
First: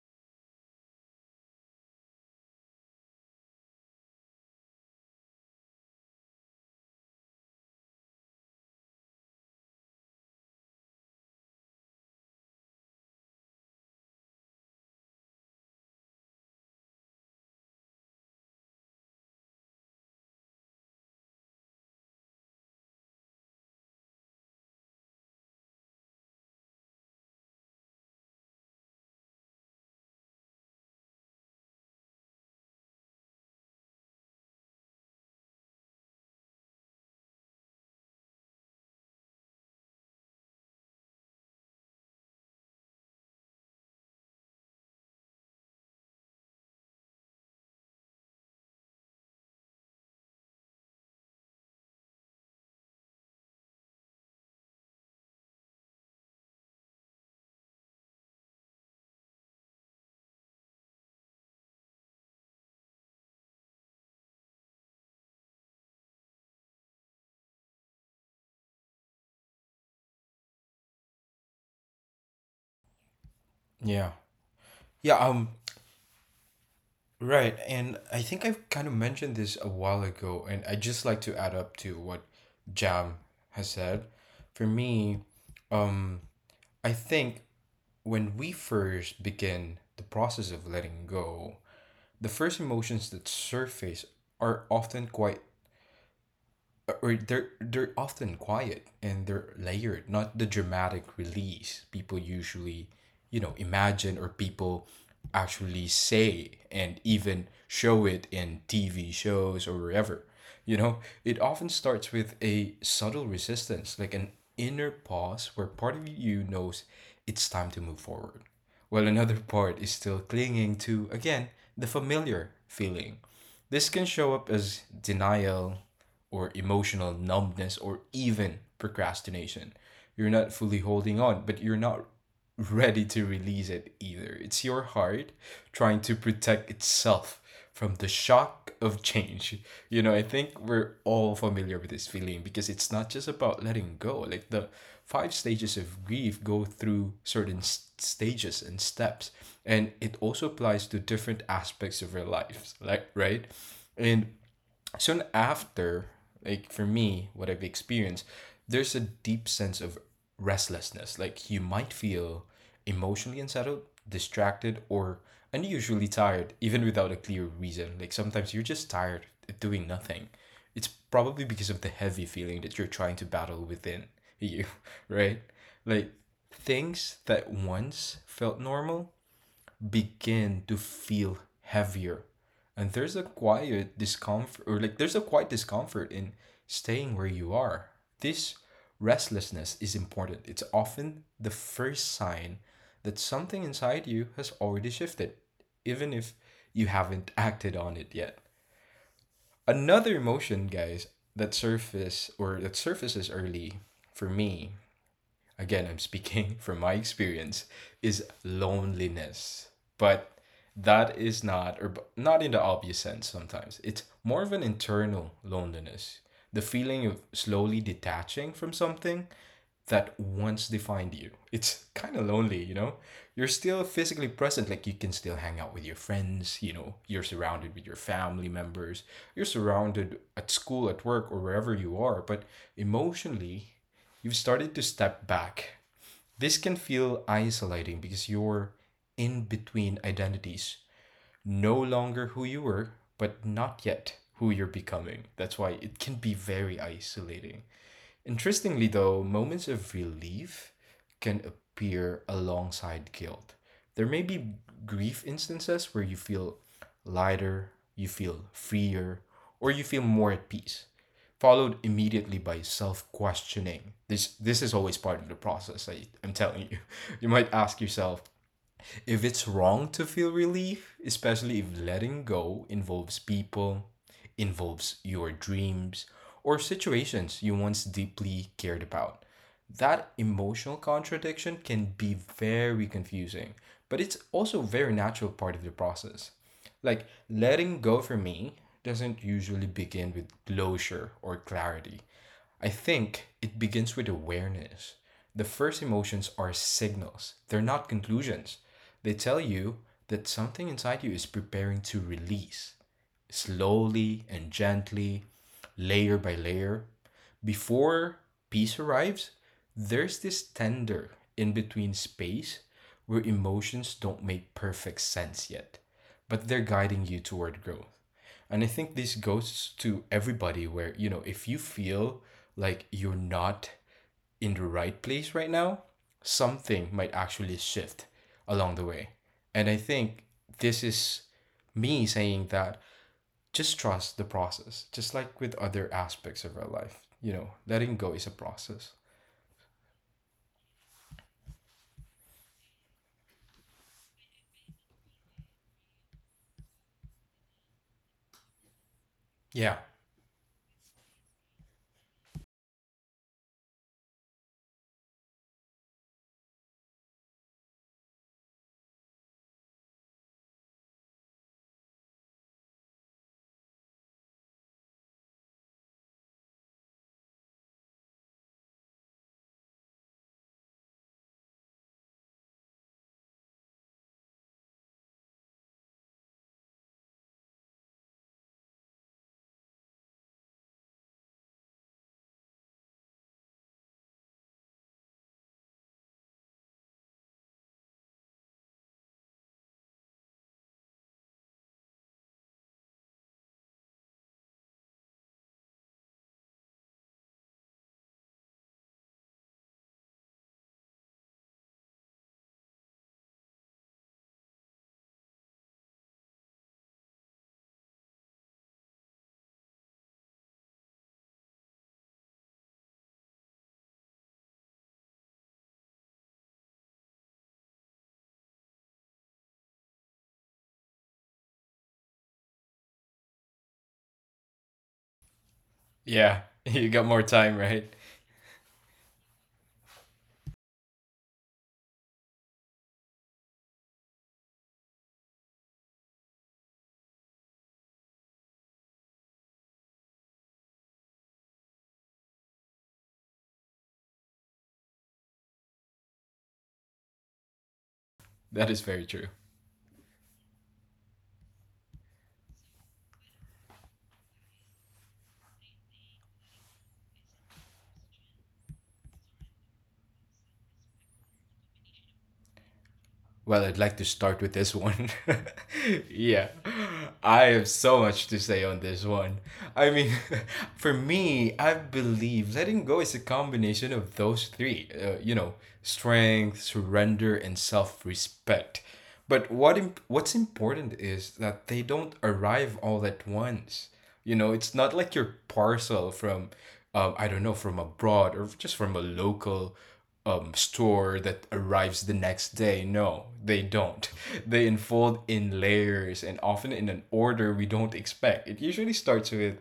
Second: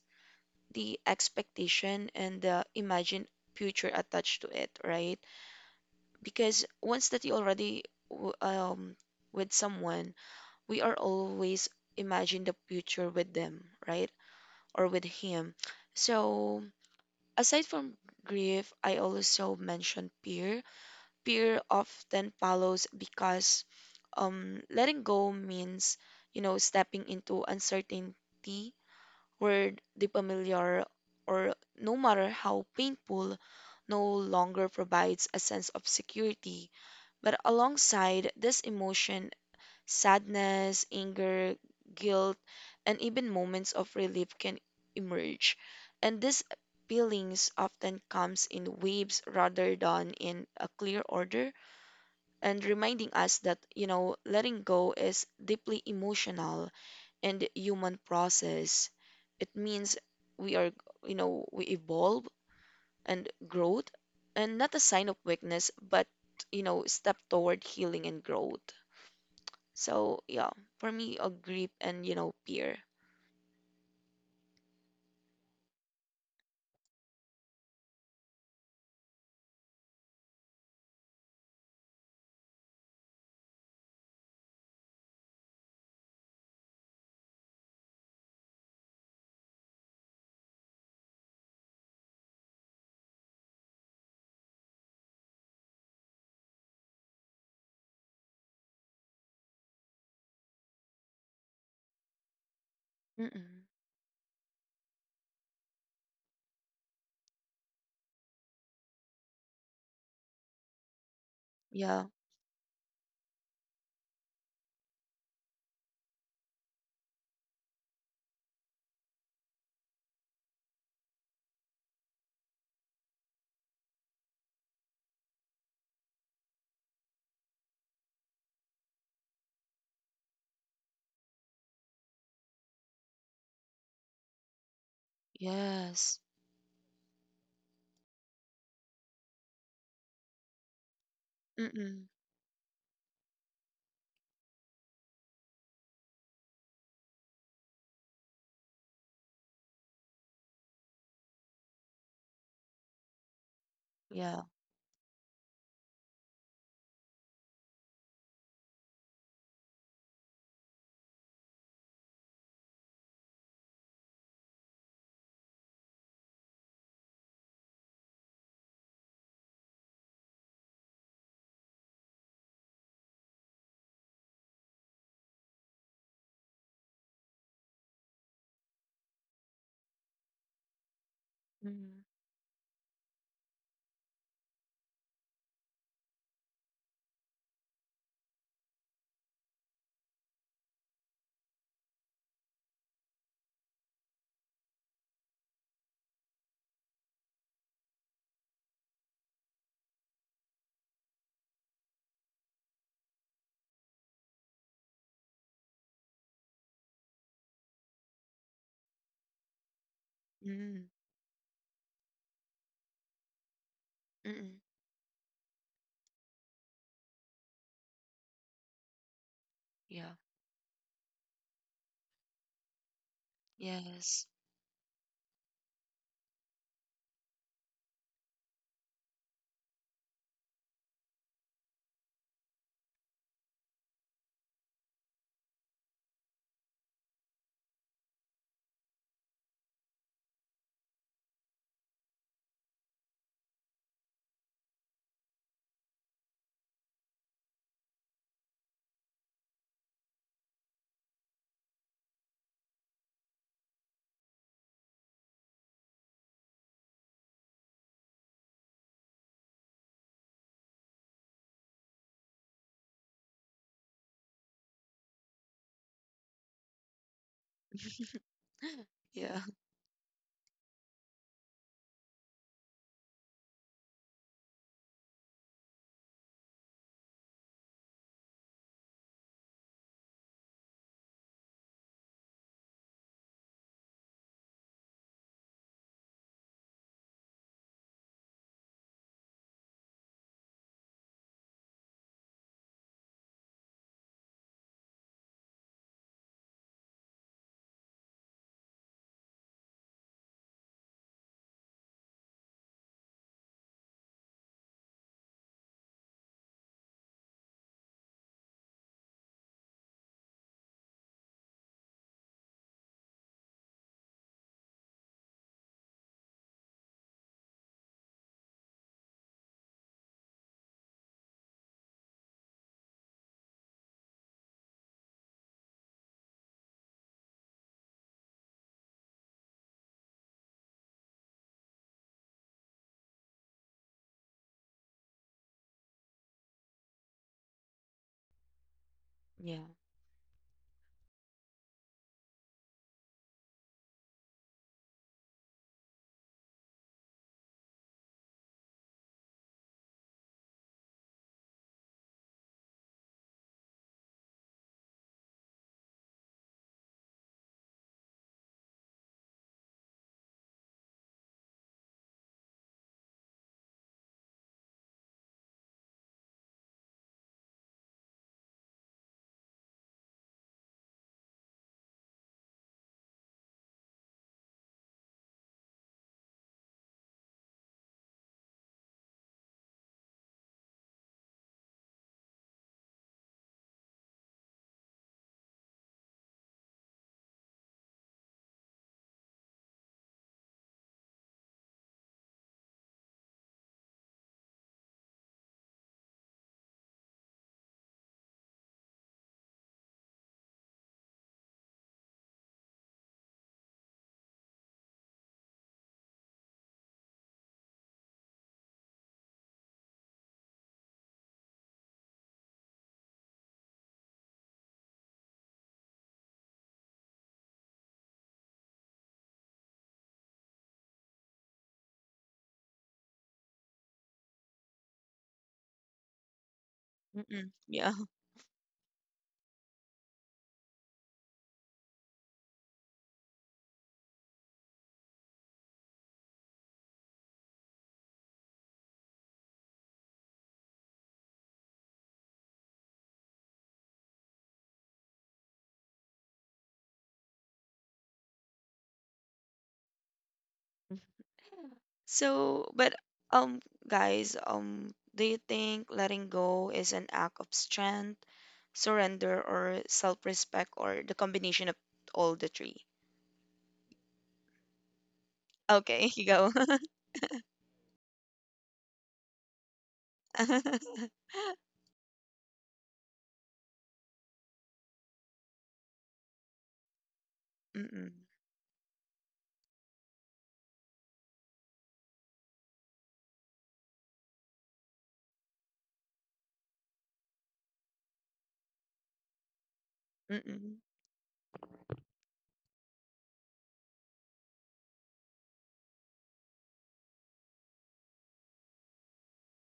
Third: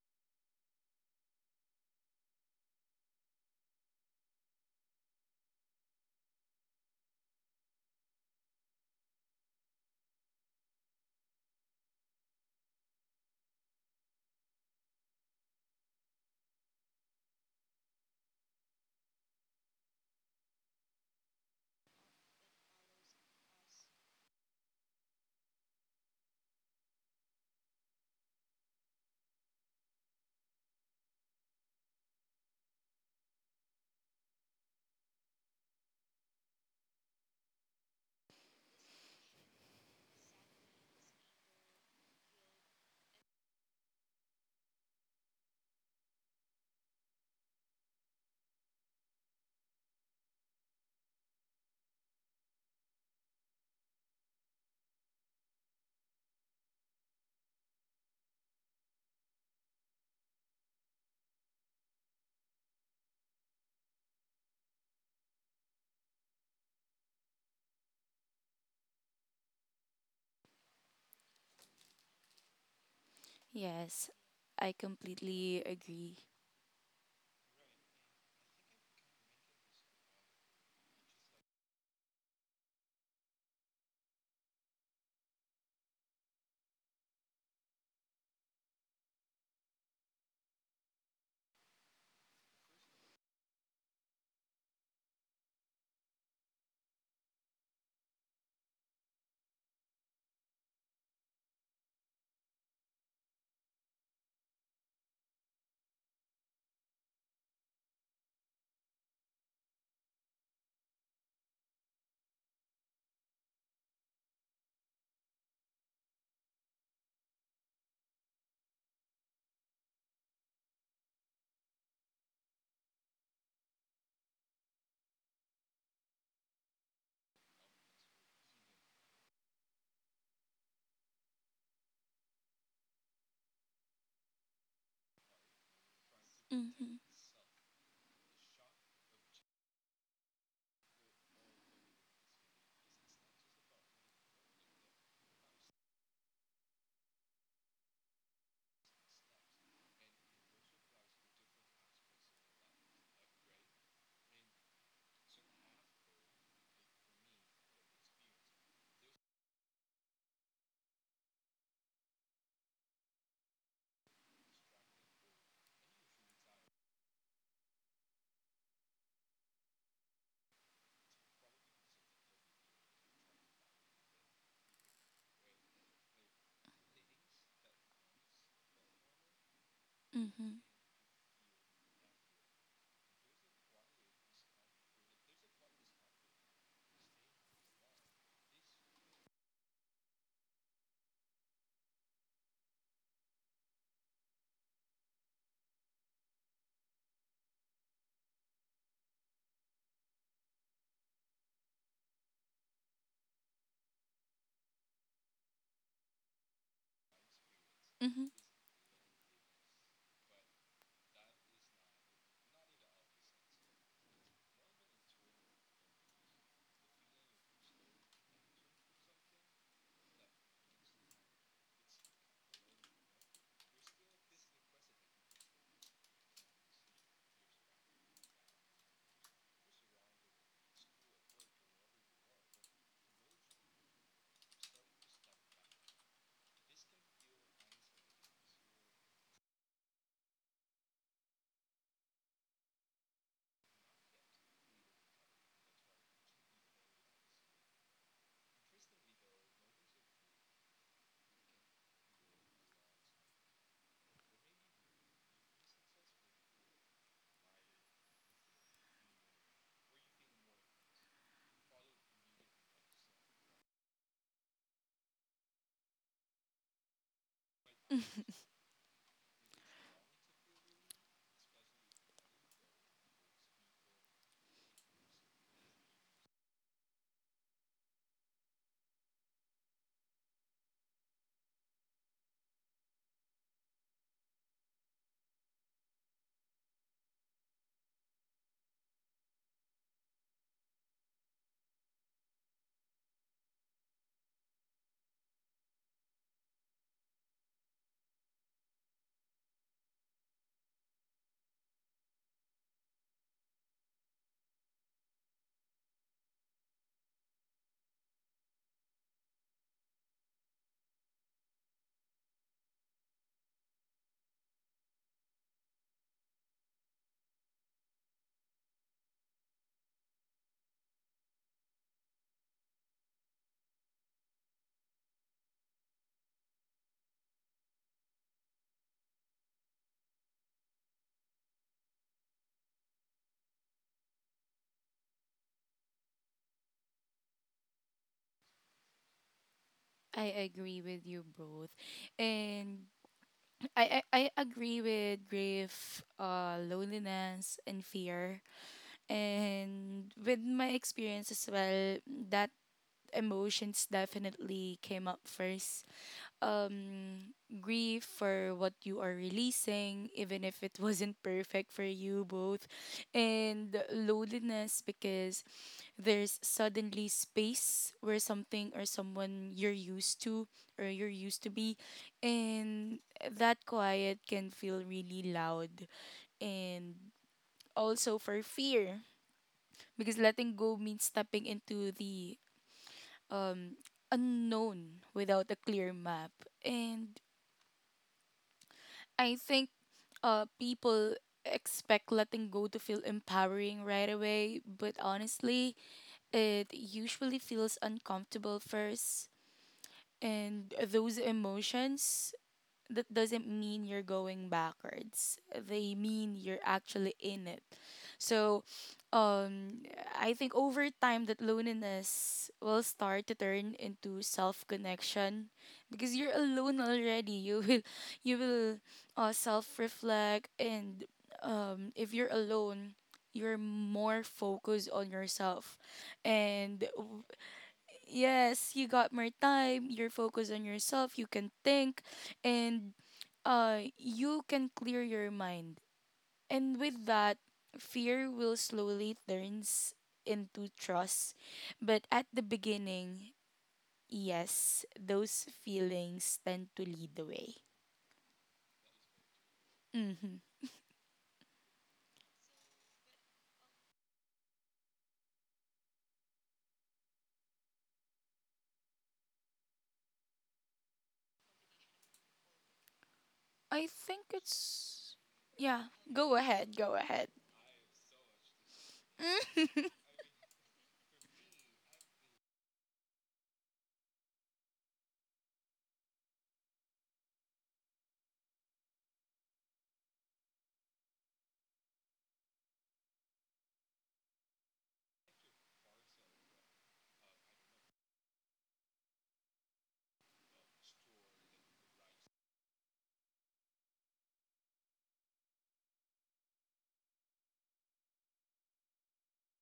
S1: the expectation, and the imagined future attached to it, right? Because once that you already w- um with someone, we are always imagine the future with them, right? Or with him. So aside from grief, I also mentioned fear. Fear often follows because letting go means, you know, stepping into uncertainty where the familiar, or no matter how painful, no longer provides a sense of security. But alongside this emotion, sadness, anger, guilt, and even moments of relief can emerge. And these feelings often comes in waves rather than in a clear order, and reminding us that, you know, letting go is deeply emotional and human process. It means we are, you know, we evolve and growth, and not a sign of weakness, but, you know, step toward healing and growth. So yeah, for me, a grip and, you know, peer.
S2: Yes,
S3: Yeah.
S2: I
S3: Yeah, um,
S2: completely agree.
S3: right. And I think I've kind of mentioned this a while ago, and I just like to add up to what Jam has said. For me, um, I think when we first begin the process of letting go, the first emotions that surface are often quite, or they're often quiet and they're layered, not the dramatic release people usually, you know,
S1: Mm-mm.
S3: imagine, or people actually say and even show it in TV shows or wherever. You know, it often
S1: Yeah.
S3: starts with a subtle resistance, like an inner pause where part of you knows it's time to move forward, while another part is still clinging to, again, the familiar feeling. This can show up as denial, or emotional numbness, or even procrastination. You're not fully holding on, but you're not ready to release it either. It's your heart trying to
S1: Yes.
S3: protect
S2: Mm-hmm.
S3: itself from the shock of change. You know, I think we're all familiar with
S1: Mm-mm.
S3: this feeling because it's not just about letting go. Like, the five stages of grief go through certain stages and steps, and it also applies to different aspects of your life, like, right? And
S1: Yeah.
S3: soon after, like for me, what I've experienced, there's a deep sense of restlessness. Like, you might feel emotionally unsettled, distracted, or unusually tired, even without a clear reason. Like, sometimes you're just tired of doing nothing. It's probably because of the heavy feeling that you're trying to battle within you, right? Like, things that once felt normal
S2: Mm-hmm.
S3: begin to feel
S1: Mm-mm.
S3: heavier, and there's a quiet discomfort in staying where you are. This restlessness is important. It's often the first sign that something inside you has already shifted, even if you haven't acted on it yet. Another emotion, guys, that surface or that surfaces early for me, again, I'm speaking from my experience,
S2: Mm-hmm.
S3: is loneliness. But
S1: Mm-mm.
S3: that is not, or not in the obvious sense sometimes. It's more of
S1: Mm-mm.
S3: an internal loneliness, the feeling of slowly detaching from something
S1: Yeah.
S3: that once defined you. It's kind of lonely, you know? You're still
S1: Yes.
S3: physically present, like you can still hang out with your friends, you know, you're surrounded with your family members, you're surrounded at school, at work, or wherever you are, but emotionally, you've started to step back. This can feel isolating because you're in between identities, no longer who you were, but not yet who you're becoming. That's why it can be very isolating. Interestingly, though, moments of relief can appear alongside guilt. There may be grief instances where you feel lighter, you feel freer, or you feel more at peace, followed immediately by self questioning. This is always part of the process, I'm telling you. You might ask yourself if
S1: Yeah.
S3: it's wrong to feel relief, especially if letting go involves people, involves your dreams, or situations you once deeply cared about. That emotional contradiction can be very confusing, but it's also a very natural part of the process. Like, letting go for me doesn't usually begin with closure or clarity. I think it begins with awareness. The first emotions are signals, they're not conclusions. They tell you that something inside you is preparing to release slowly and gently, layer by layer. Before peace arrives, there's this tender in between space where emotions don't make perfect sense yet, but they're guiding you toward growth. And I think this goes to everybody where, you know, if you feel like you're not in the right place right now, something might actually shift along the way. And I think this is me saying that just trust the process, just like with other aspects of our life. You know, letting go is a process.
S1: Yeah.
S2: I agree with you both. And I agree with grief, loneliness, and fear.
S3: Yeah.
S2: And with my experience as well, that emotions definitely came up first, um grief for what you are releasing even if it wasn't perfect for you both, and loneliness because there's suddenly space where something or someone you're used to or you're used to be, and that quiet can feel really loud. And also for fear, because letting go means stepping into the um unknown without a clear map. And I think people expect letting go to feel empowering right away, but honestly, it usually feels uncomfortable first. And those emotions, that doesn't mean you're going backwards. They mean you're actually in it. So, um, I think over time that loneliness will start to turn into self connection because you're alone already. You will self reflect, and if you're alone, you're more focused on yourself,
S3: Yeah.
S2: and
S3: You got more
S1: Mm-mm.
S3: time, right?
S1: Yeah.
S2: yes, you got more time, you're focused on yourself, you can think, and you can clear your mind. And with that, fear will slowly turns into trust. But at the beginning, yes, those feelings tend to lead the way.
S3: That is very true.
S2: Mm-hmm.
S1: So, but um, guys, do you think letting go is an act of strength, surrender, or self-respect, or the combination of all the three?
S3: Well, I'd
S2: I
S3: like to
S2: think
S3: start with this one.
S2: it's. Yeah,
S1: Okay, you
S2: go
S3: Yeah,
S1: go.
S2: ahead, go ahead.
S3: I have so much to say on this one. I mean, for me, I believe letting go is a combination of those three, you know, strength, surrender, and self
S1: Mm-mm.
S3: respect. But what's important is that they don't arrive all at once. You know, it's not like your parcel from, I don't know, from abroad or just from a local
S1: Mm-mm.
S3: store that arrives the next day. No, they don't. They unfold in layers, and often in an order we don't expect. It usually starts with,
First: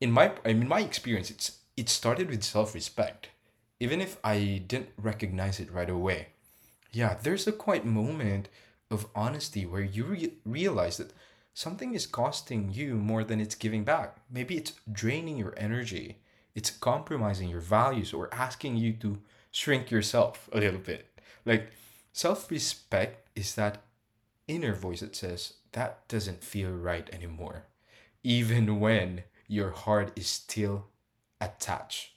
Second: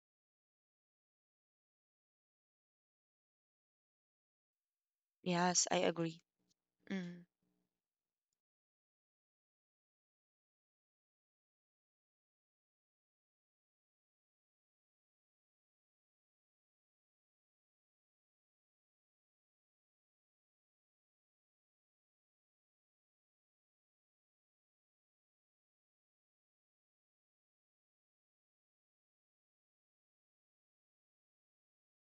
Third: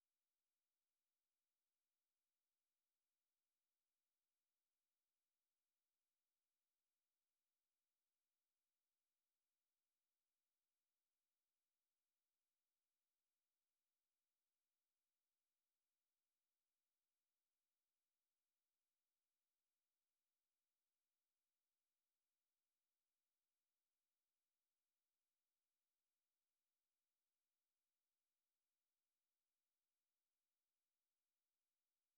S3: in my, my experience, it started with self respect, even if I didn't recognize
S1: Yes,
S3: it
S1: I
S3: right
S1: agree.
S3: away. Yeah,
S1: Mm,
S3: there's a quiet moment of honesty where you realize that something is costing you more than it's giving back. Maybe it's draining your energy, it's compromising your values, or asking you to shrink yourself a little bit. Like, self respect is that inner voice that says, that doesn't feel right anymore, even when your heart is still attached.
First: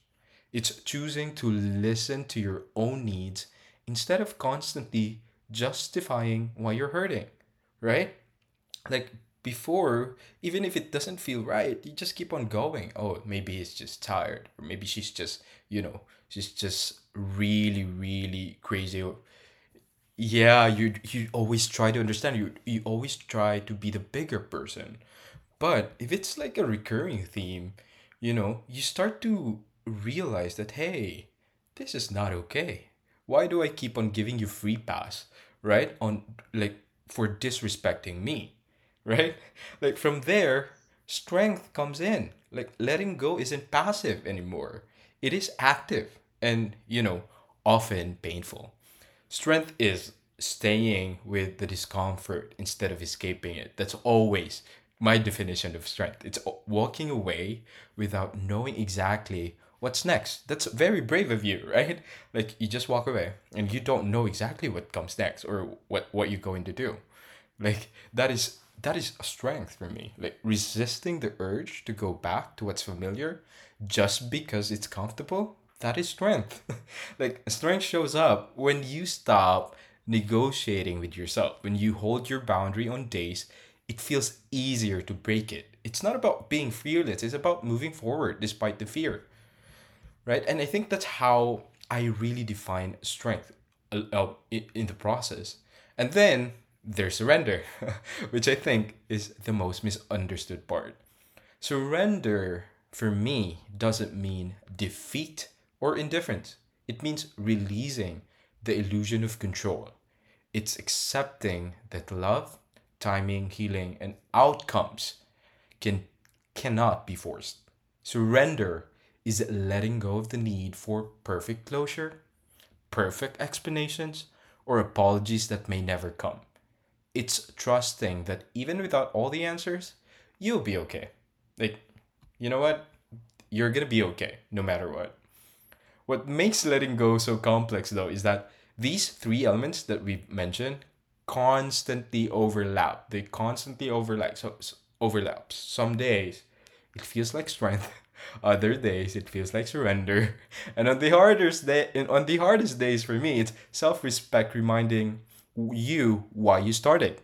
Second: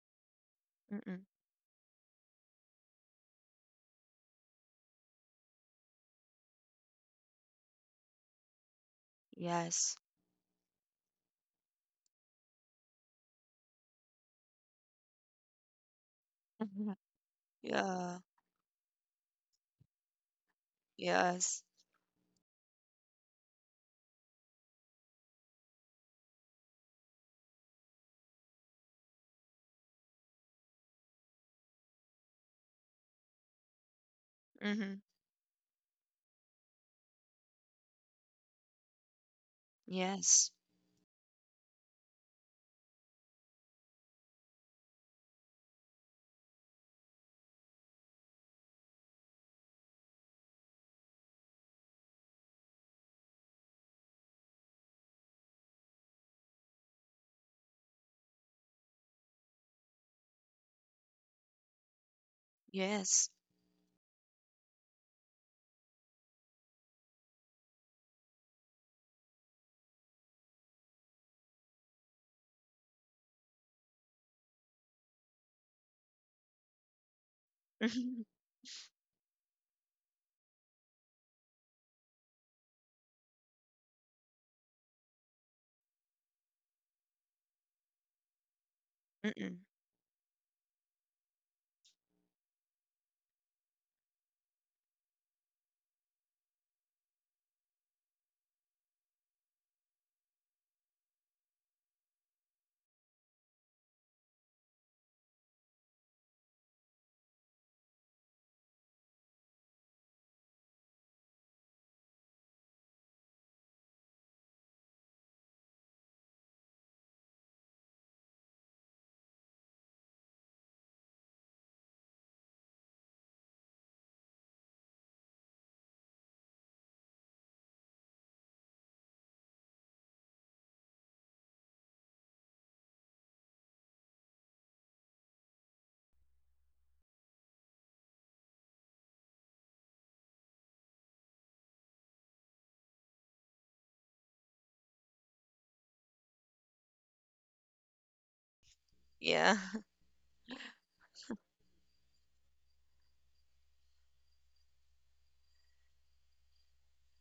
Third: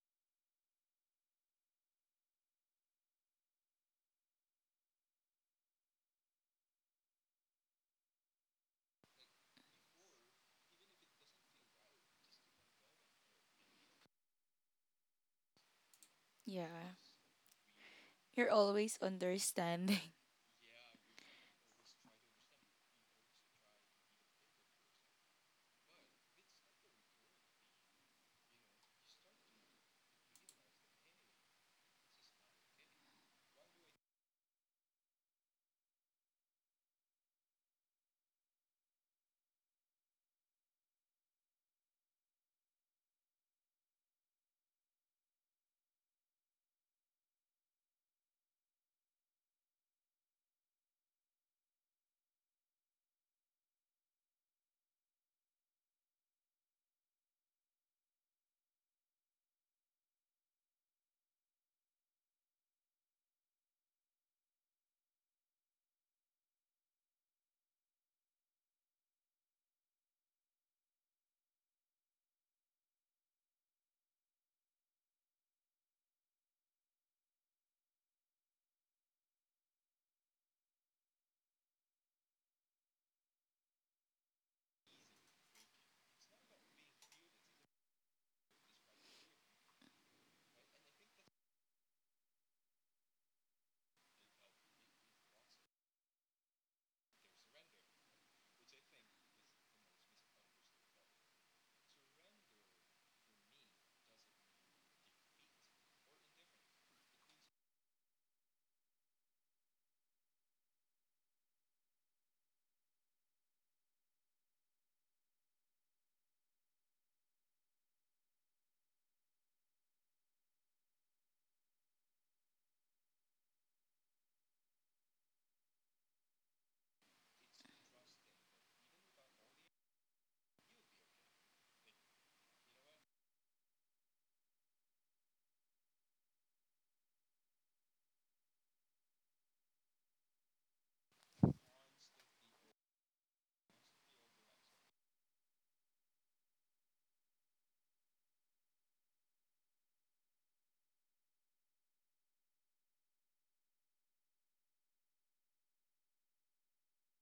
S3: It's
S1: mm-mm.
S3: choosing to listen to your own needs instead of constantly justifying why you're hurting, right? Like
S1: Yes.
S3: before, even if it doesn't feel right, you just keep on going. Oh, maybe it's just tired, or maybe she's just, you know, she's
S1: Mhm.
S2: Yeah,
S3: just really,
S1: Yeah.
S2: you're
S3: really
S2: always
S3: crazy. Or-
S2: understanding.
S3: Yeah, you
S1: Yes.
S3: always try to understand. You always try to be the bigger person, but if it's like a recurring theme, you know, you start to realize that, hey, this is not okay. Why do I keep on giving you free
S1: Mm-hmm.
S3: pass, right? On like for disrespecting me, right? Like from
S1: Yes.
S3: there, strength comes in. Like letting go isn't passive anymore, it is active and, you know, often painful. Strength is staying with the discomfort instead of escaping it. That's always my definition of strength. It's walking away without knowing exactly what's next. That's very brave of you, right? Like you just walk
S1: Yes.
S3: away and you don't know exactly what comes next or what you're going to do. Like that is a strength for me. Like resisting the urge to go back to what's familiar just because it's comfortable, that is strength. Like strength shows
S1: Mm-hmm.
S3: up when you stop negotiating with yourself. When you hold your boundary on days, it feels easier to break it. It's not about being fearless, it's about moving forward despite the fear,
S1: Mm-mm.
S3: right? And I think that's how I really define strength uh, uh, in the process. And then there's surrender, which I think is the most misunderstood part. Surrender for me doesn't mean defeat or indifference, it means releasing the illusion of control. It's accepting that love, timing, healing, and outcomes can cannot be forced. Surrender is letting go of the need for perfect closure, perfect explanations, or apologies that may never come. It's trusting that even without all the answers, you'll be okay. Like, you know what? You're gonna be okay no matter what. What makes letting go so complex, though, is that these three elements that we've mentioned constantly overlap. They constantly overlap. So, so overlaps. Some days it feels like strength. Other days it feels
S1: Yeah.
S3: like surrender. And on the hardest days for me, it's self-respect reminding you why you started.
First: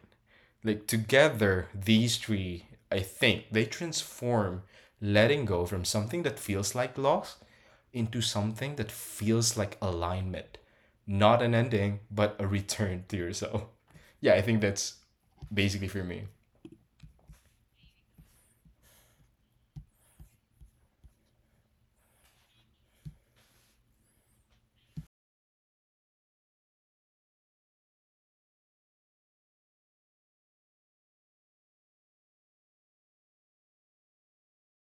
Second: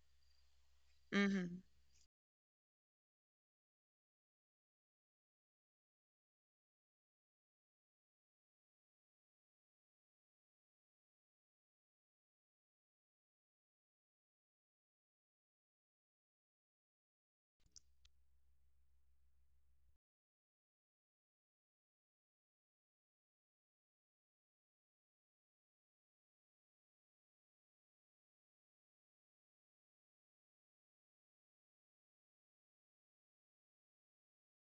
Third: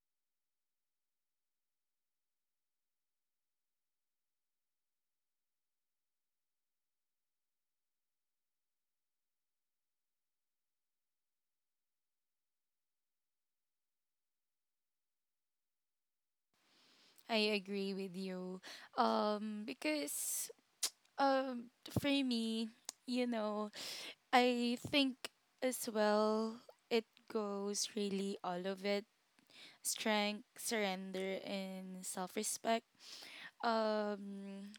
S3: Like
S1: Mm-hmm.
S3: together these three, I think they transform letting go from something that feels like loss into something that feels like alignment, not an ending but a return to yourself. Yeah, I think that's basically for me.
S2: I agree with you. Because um, for me, you know, I think as well it goes really all of it: strength, surrender, and self respect. Um,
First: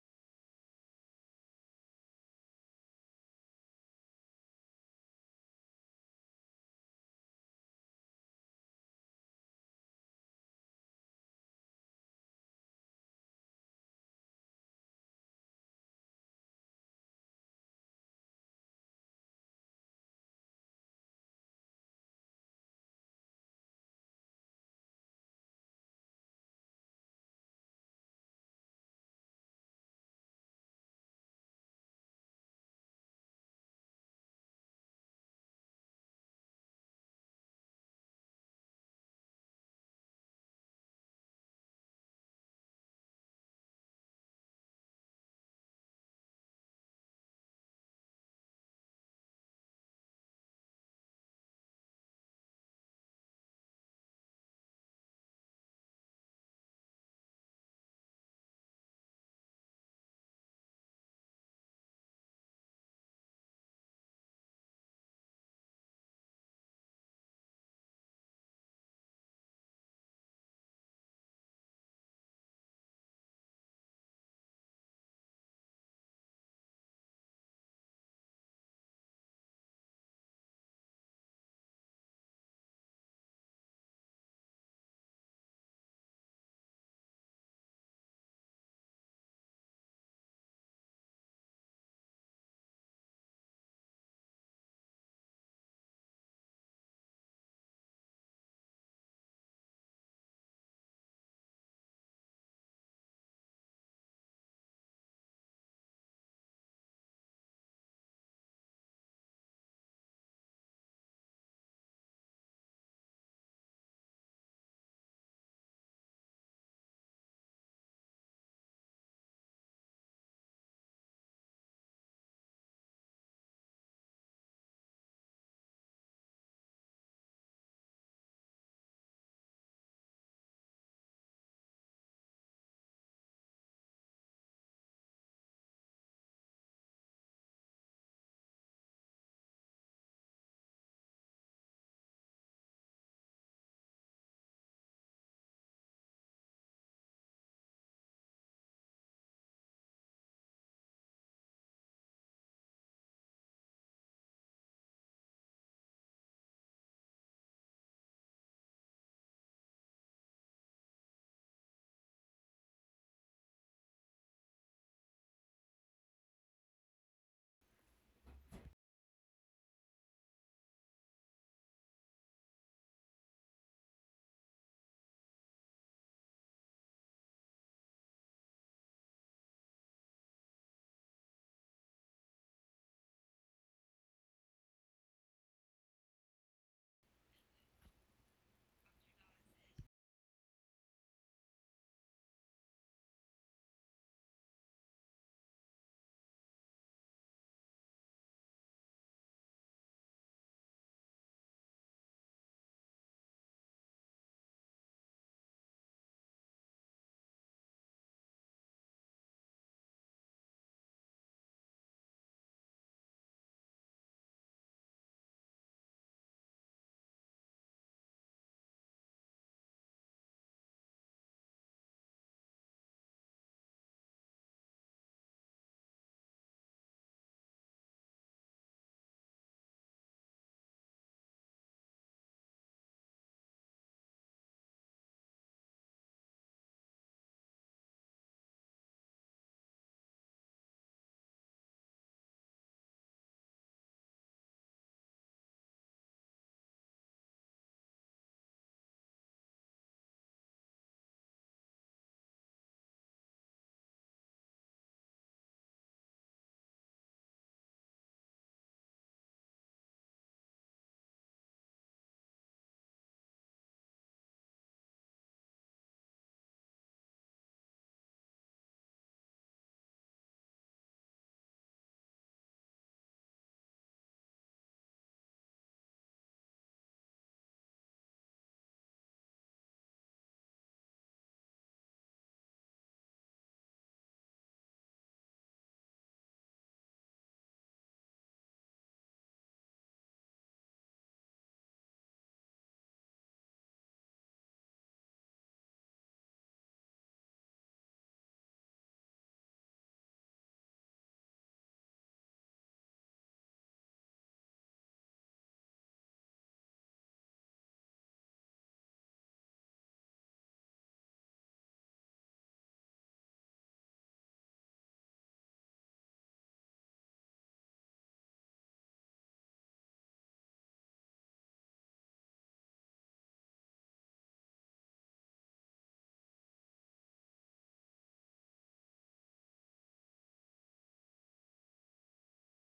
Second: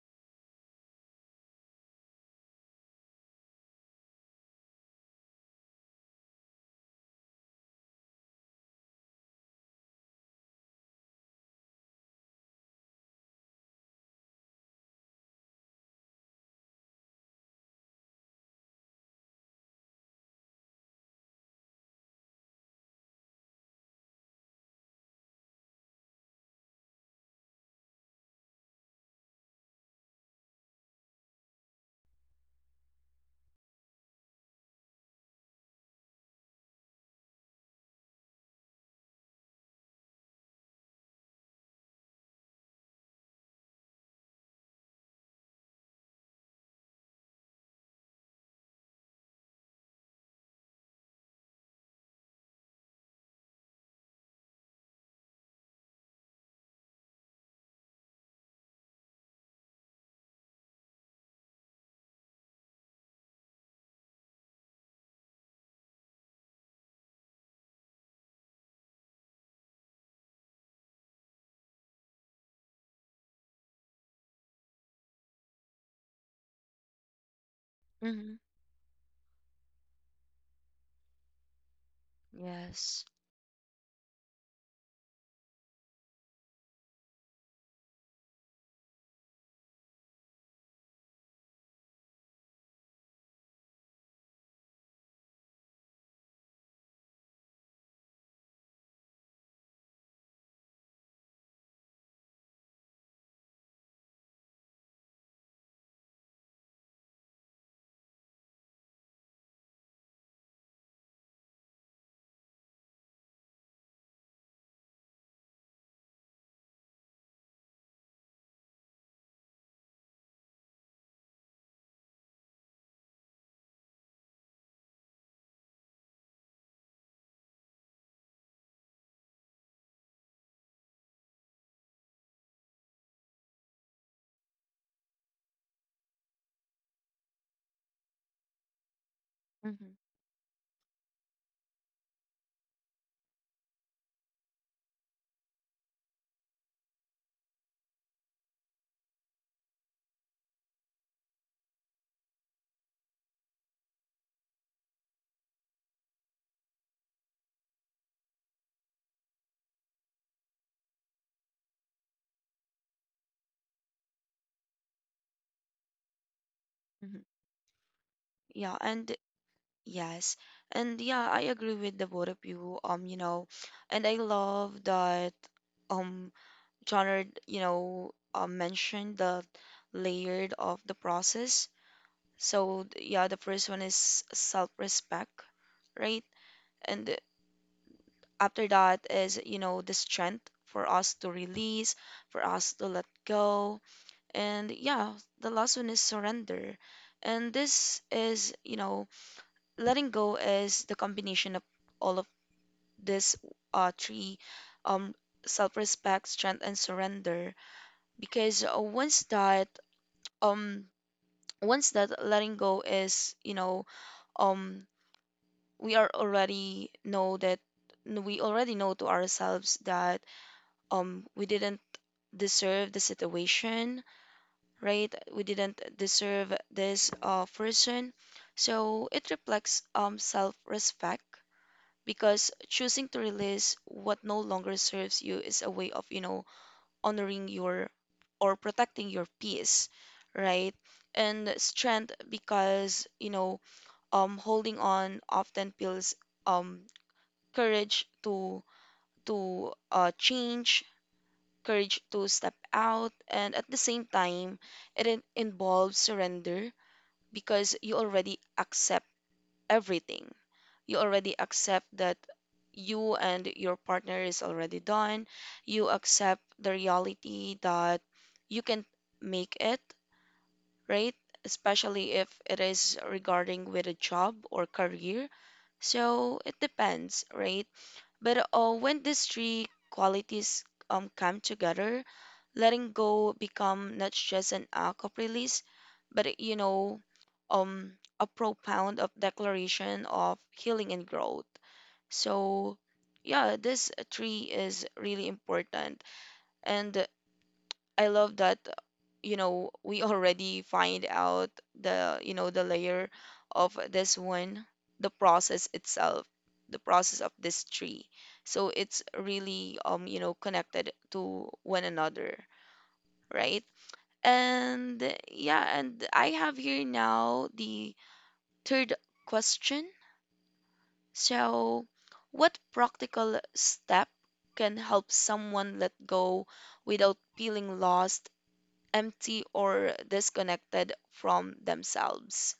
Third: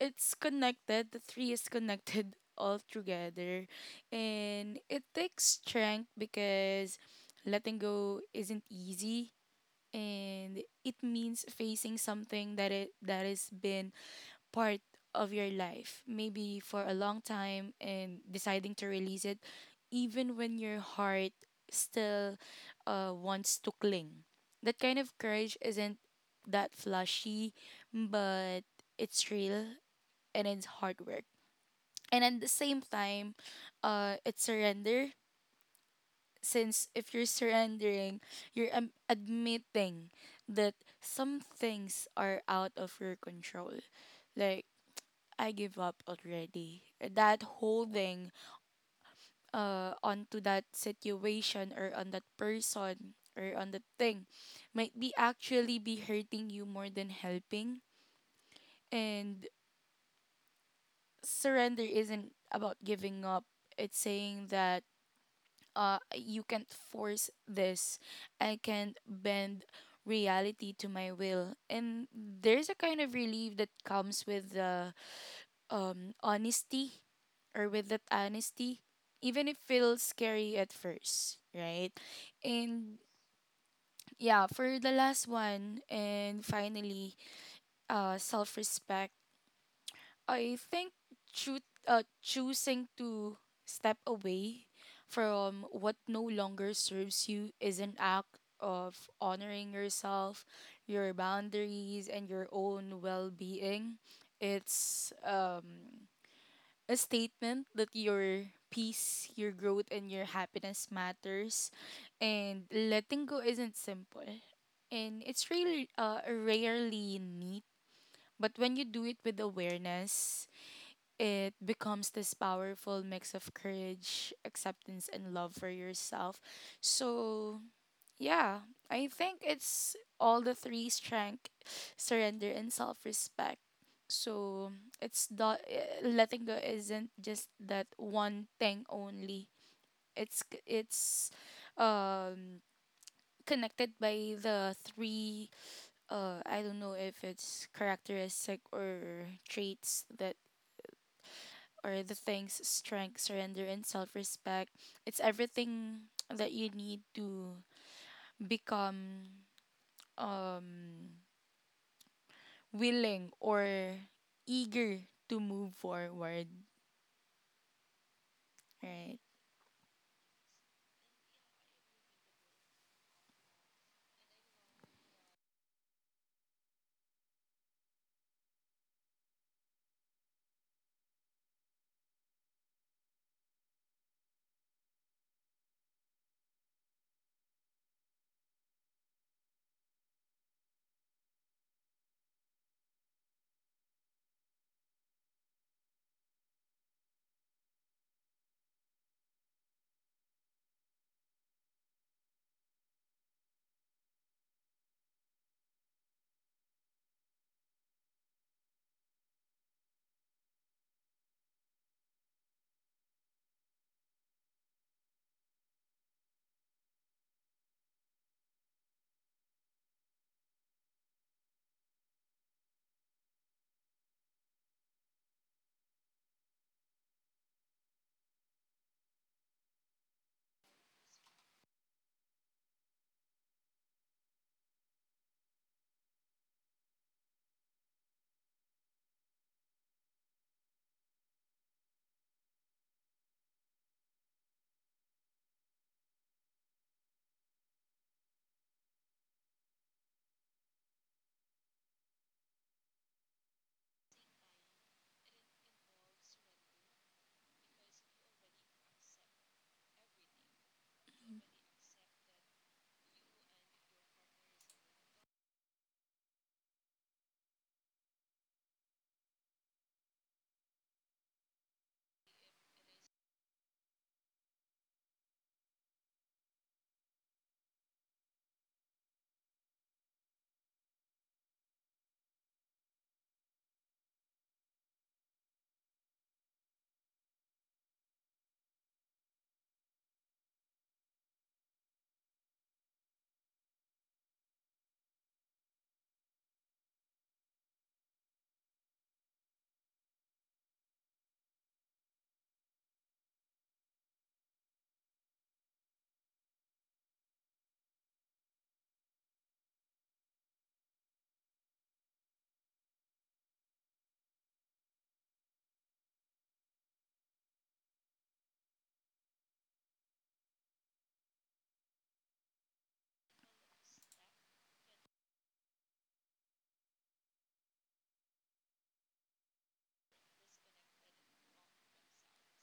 S2: it's connected, the three is connected all together, and it takes strength because letting go isn't easy, and it means facing something that it that has been part of your life, maybe for a long time, and deciding to release it, even when your heart still wants to cling. That kind of courage isn't that flashy, but it's real and it's hard work. And at the same time, it's surrender. Since if you're surrendering, you're admitting that some things are out of your control. Like I give up already. That holding onto that situation or on that person or on that thing might be actually be hurting you more than helping. And surrender isn't about giving up. It's saying that you can't force this. I can't bend reality to my will. And there's a kind of relief that comes with the honesty or with that
S1: Mm-hmm.
S2: honesty, even if feels scary at first, right? And
S1: Yes.
S2: yeah, for the last one and finally, self-respect, I think choosing to step away from what no longer serves you is an act of honoring yourself, your boundaries and your own well-being. It's a statement that your peace, your growth, and your happiness matters. And letting go isn't simple. And it's really rarely neat. But when you do it with awareness, it becomes this powerful mix of courage, acceptance, and love for yourself. So yeah, I think it's all the three: strength, surrender, and self respect. So it's not letting go isn't just that one thing only.
S1: Mm-hmm.
S2: It's um connected by the three, I don't know if it's characteristic or traits, that are the things strength, surrender, and self respect. It's everything that you need to become um willing or eager to move forward,
S1: Mm-hmm. Yeah, and
S2: right?
S1: yes. And yeah, I agree with the both of you. You know, and I love that um genre, you know, mentioned the layered of the process. So yeah, the first one is self-respect, right? And after that is, you know, the strength for us to release, for us to let go. And yeah, the last one is surrender. And this is, you know, letting go is the combination of all of this three, um self-respect, strength, and surrender. Because um once that letting go is, you know, um we are already know that, we already know to ourselves that we didn't deserve the situation, right? We didn't deserve this person. So it reflects self-respect, because choosing to release what no longer serves you is a way of, you know, honoring your or protecting your peace, right? And strength because, you know, holding on often feels um courage to change, courage to step out, and at the same time, it involves surrender because you already accept everything. You already accept that you and your partner is already done. You accept the reality that you can make it, right? Especially if it is regarding with a job or career. So it depends, right? But when these three qualities come together, letting go become not just an act of release, but, you know, um, a profound of declaration of healing and growth. So, yeah, this tree is really important, and I love that we already find out the you know the layer of this one, the process itself, the process of this tree, so it's really connected to one another, right? And yeah, and I have here now the third question. So what practical step can help someone let go without feeling lost, empty, or disconnected from themselves?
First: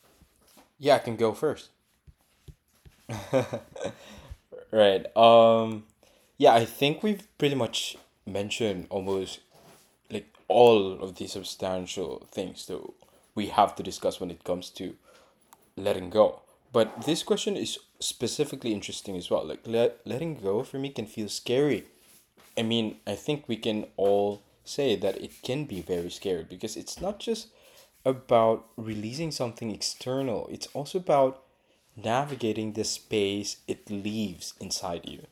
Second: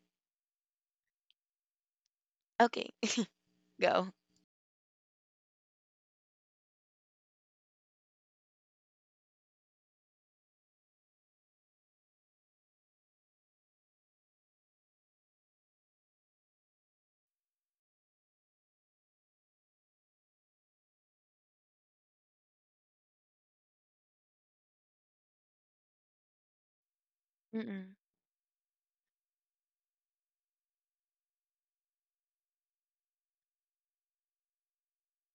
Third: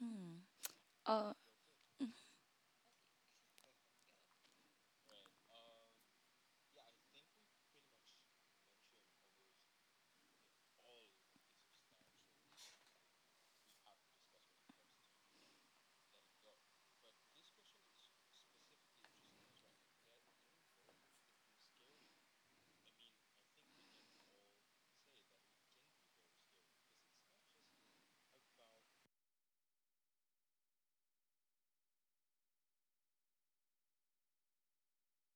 S2: Hmm.
S3: Yeah, I can
S2: Uh,
S3: go first.
S1: Okay, go.
S3: Right. Yeah, I think we've pretty much mentioned almost like all of the substantial things that we have to discuss when it comes to letting go. But this question is specifically interesting as well. Letting go for me can feel scary. I mean, I think we can all say that it can be very scary because it's not just
S1: Mm-mm.
S3: about releasing something external, it's also about navigating the space it leaves inside you.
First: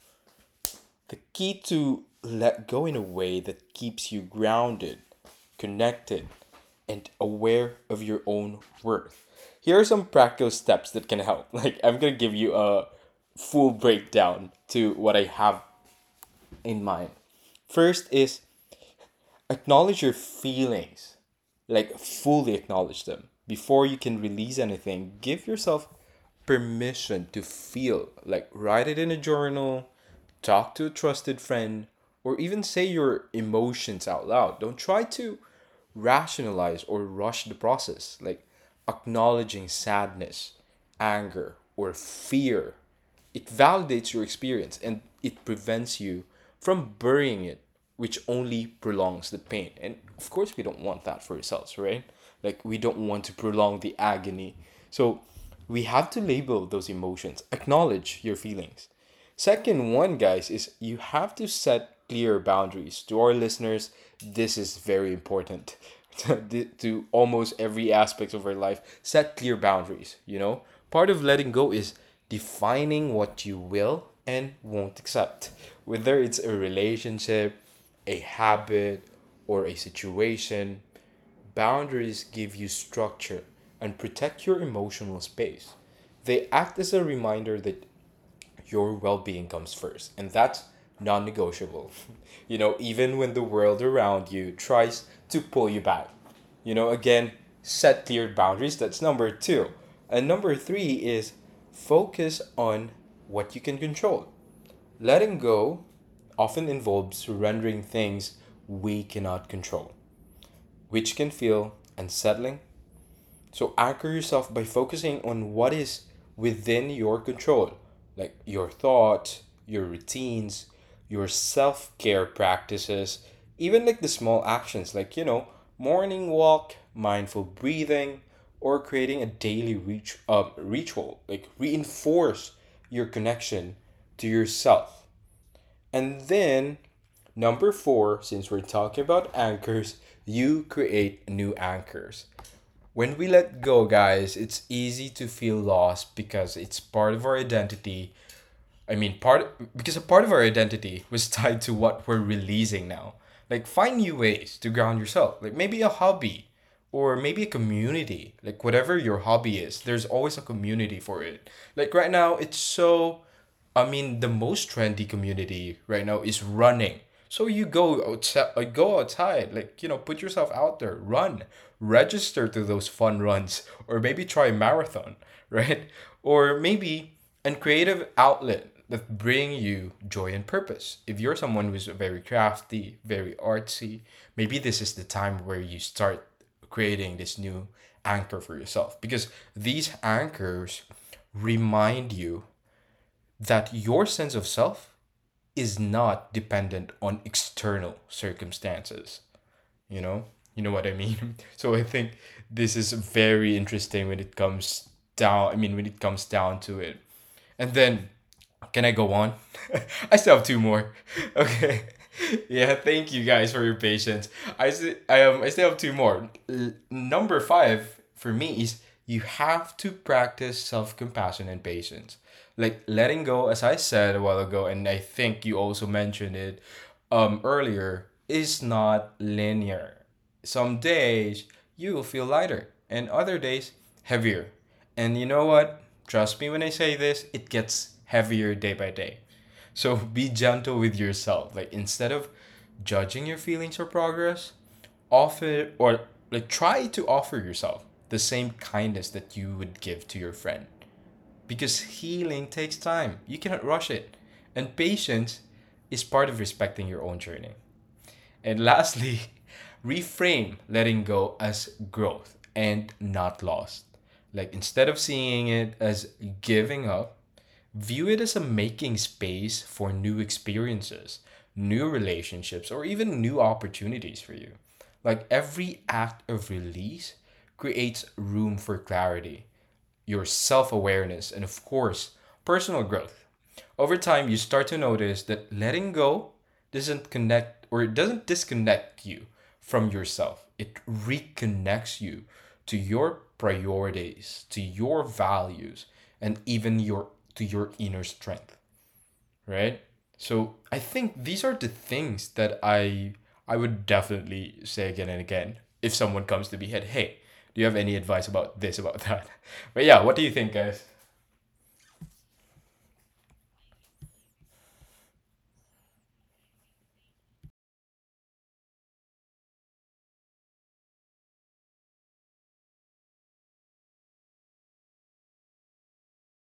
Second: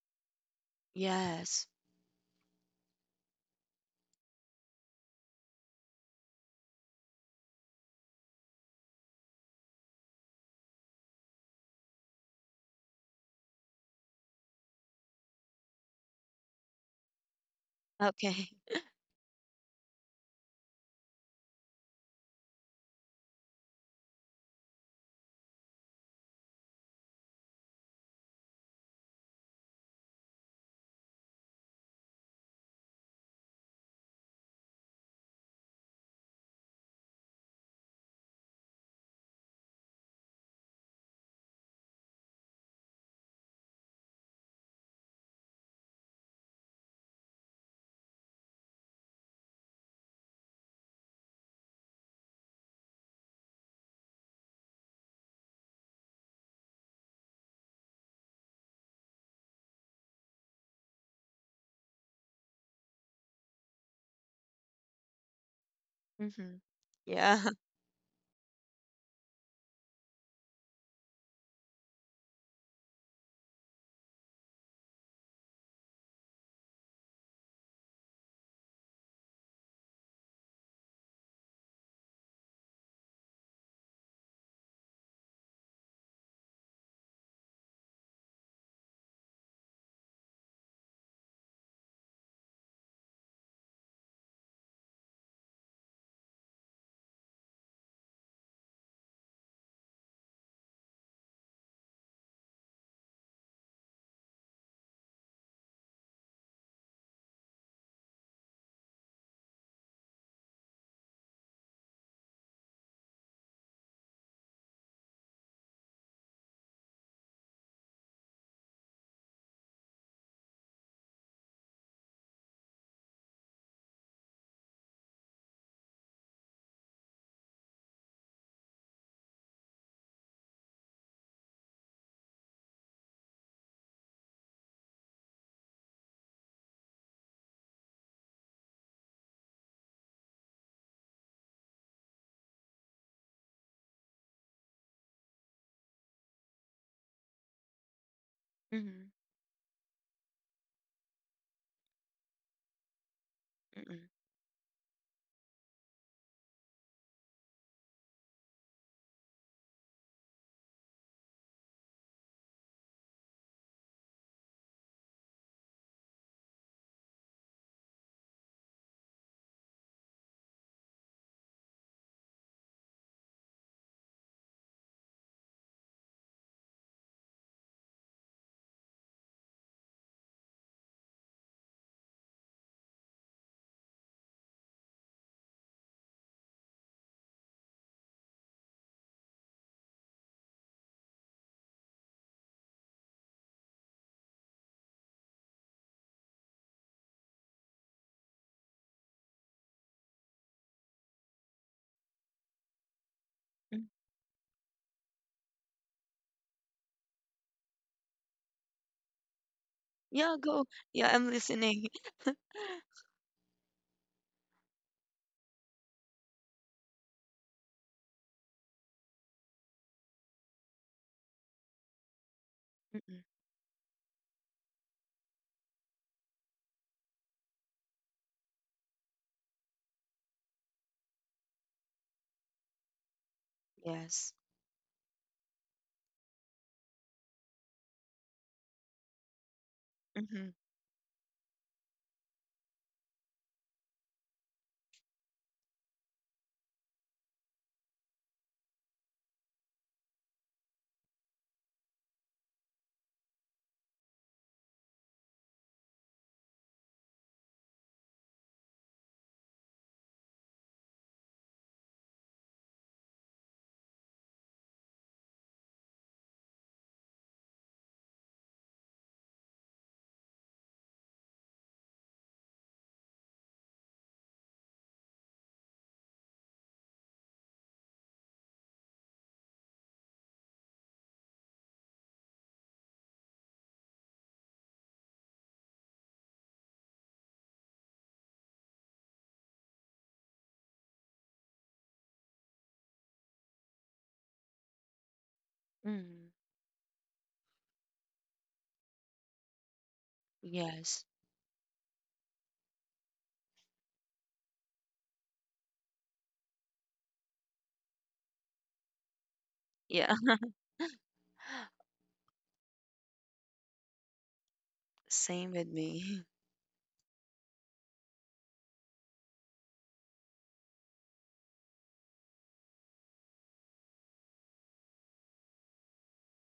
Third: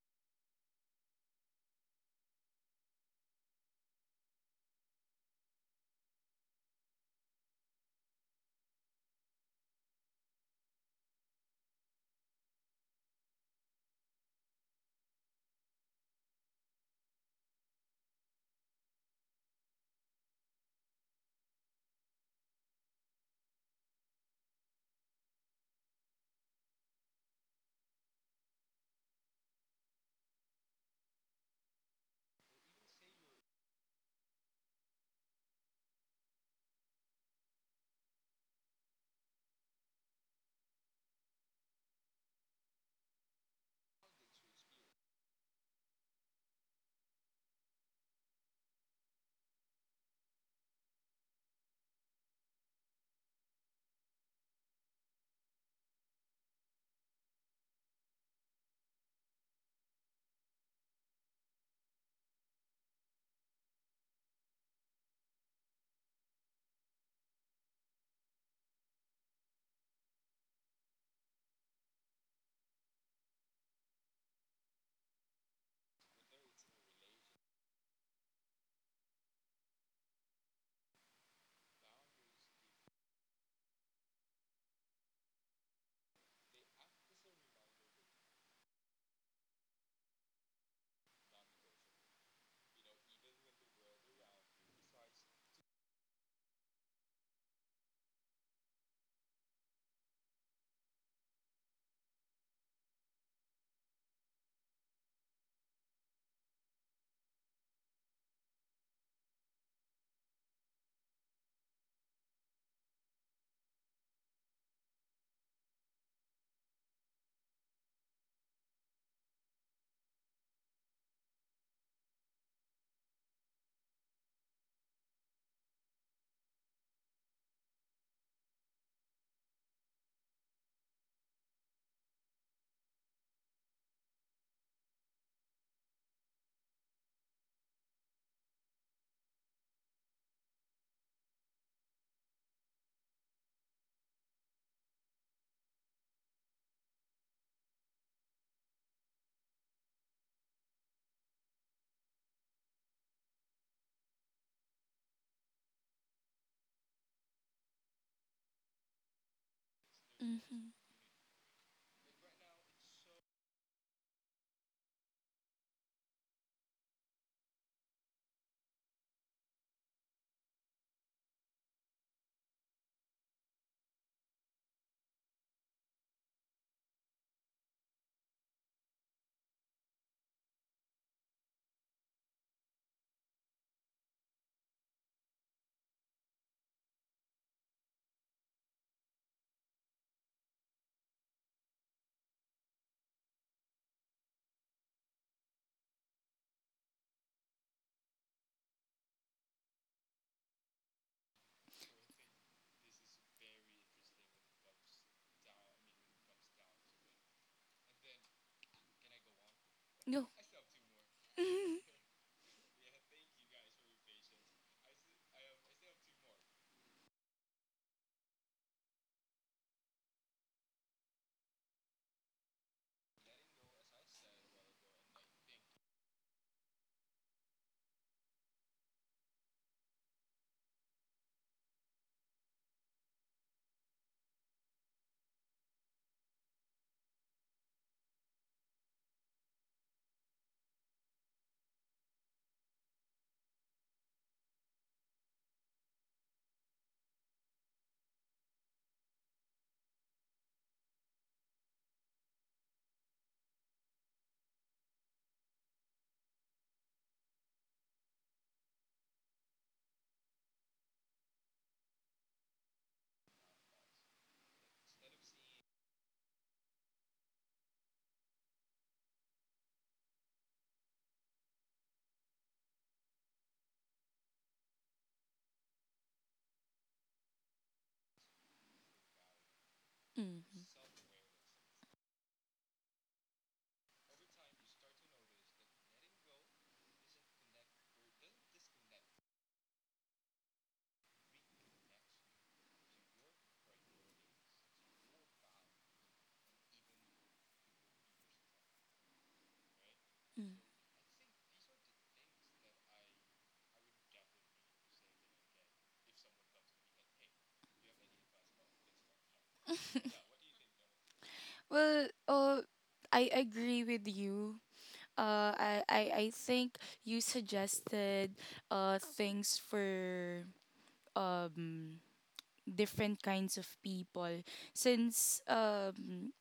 S3: The key
S1: Yes.
S3: to let go in a way that keeps you grounded, connected, and aware of your own worth. Here are some practical steps that can help. Like, I'm gonna give you a full breakdown to what I have in mind. First is
S1: Okay.
S3: acknowledge your feelings, like fully acknowledge them before you can release anything. Give yourself permission to feel, like write it in a journal, talk to a trusted friend, or even say your emotions out loud. Don't try to rationalize or rush the process, like acknowledging sadness, anger, or fear, it validates your experience and it prevents you from burying it, which only prolongs the pain. And of course, we don't want that for ourselves, right? Like, we don't want to prolong the agony. So, we have to label those emotions, acknowledge your feelings. Second one, guys, is you have to set clear boundaries. To our listeners, this is very important
S1: Mm-hmm.
S3: to,
S1: Yeah.
S3: almost every aspect of our life. Set clear boundaries, you know? Part of letting go is defining what you will and won't accept, whether it's a relationship, a habit, or a situation. Boundaries give you structure and protect your emotional space. They act as a reminder that your well-being comes first and that's non-negotiable, you know, even when the world around you tries to pull you back. You know, again, set clear boundaries, that's number 2. And number 3 is focus on what you can control. Letting go often involves surrendering things we cannot control, which can feel unsettling, so anchor yourself by focusing on what is within your control, like your thoughts, your routines, your self care practices, even like the small actions, like, you know, morning walk, mindful breathing, or creating a daily ritual. Like, reinforce your connection to yourself. And then, number four, since we're talking about anchors, you create new anchors. When we let go, guys, it's easy to feel lost because it's part of our identity. I
S1: Mm-hmm.
S3: mean, part Because a part of our identity was tied to what we're releasing now. Like, find
S1: Mm-mm.
S3: new ways to ground yourself. Like, maybe a hobby or maybe a community. Like, whatever your hobby is, there's always a
S2: mhm.
S3: community for it. Like, right now, it's so. I mean, the most trendy community right now is running. So you go outside, like you know, put yourself out there, run, register to those fun runs, or maybe try a marathon, right? Or maybe and creative outlet that bring you joy and purpose. If you're someone who's very crafty, very artsy, maybe this is the time where you start creating this new anchor for yourself because these anchors remind you that your sense of self is not dependent on external circumstances, you know? You know what I mean? So I think this is very
S1: Mm.
S3: interesting when it comes down I mean when it comes down to it. And then, can I go on? I
S2: Go.
S3: still
S1: Yeah,
S3: have two
S1: go.
S3: more.
S1: Yeah, I'm
S3: Okay.
S1: listening.
S3: Yeah, thank you guys for your patience. I still have two more. Number five for me is you have to practice self compassion and patience. Like
S1: Mm-mm.
S3: letting go, as I said a while ago, and I think you also mentioned it earlier, is not linear. Some days you will feel lighter, and other days
S1: Yes.
S3: heavier. And you know what? Trust me when I say this, it gets heavier day by day. So be
S1: Mm-hmm.
S3: gentle with yourself. Like instead of judging your feelings or progress, offer or like try to offer yourself the same kindness that you would give to your friend. Because healing takes time. You cannot rush it. And patience is part of respecting your own journey. And lastly, reframe letting go as growth and not lost. Like instead of seeing it as giving up, view it as a making space for new experiences, new relationships, or even new opportunities for you. Like every act of release creates room for clarity, your
S2: Mhm.
S3: self awareness, and of course, personal growth. Over time, you start to notice that letting go doesn't disconnect you from yourself. It reconnects you to your priorities, to your values,
S1: Mm-hmm.
S3: and even your to your inner strength, right? So
S2: Mm.
S3: I
S1: Yes.
S3: think these are the things that I would definitely say again and again if someone comes to me and hey, do you have any advice about this about that? But yeah,
S1: Yeah.
S3: what do you think, guys?
S2: Well, I agree with you.
S1: Same with me.
S2: I think you suggested things for um, different kinds of people, since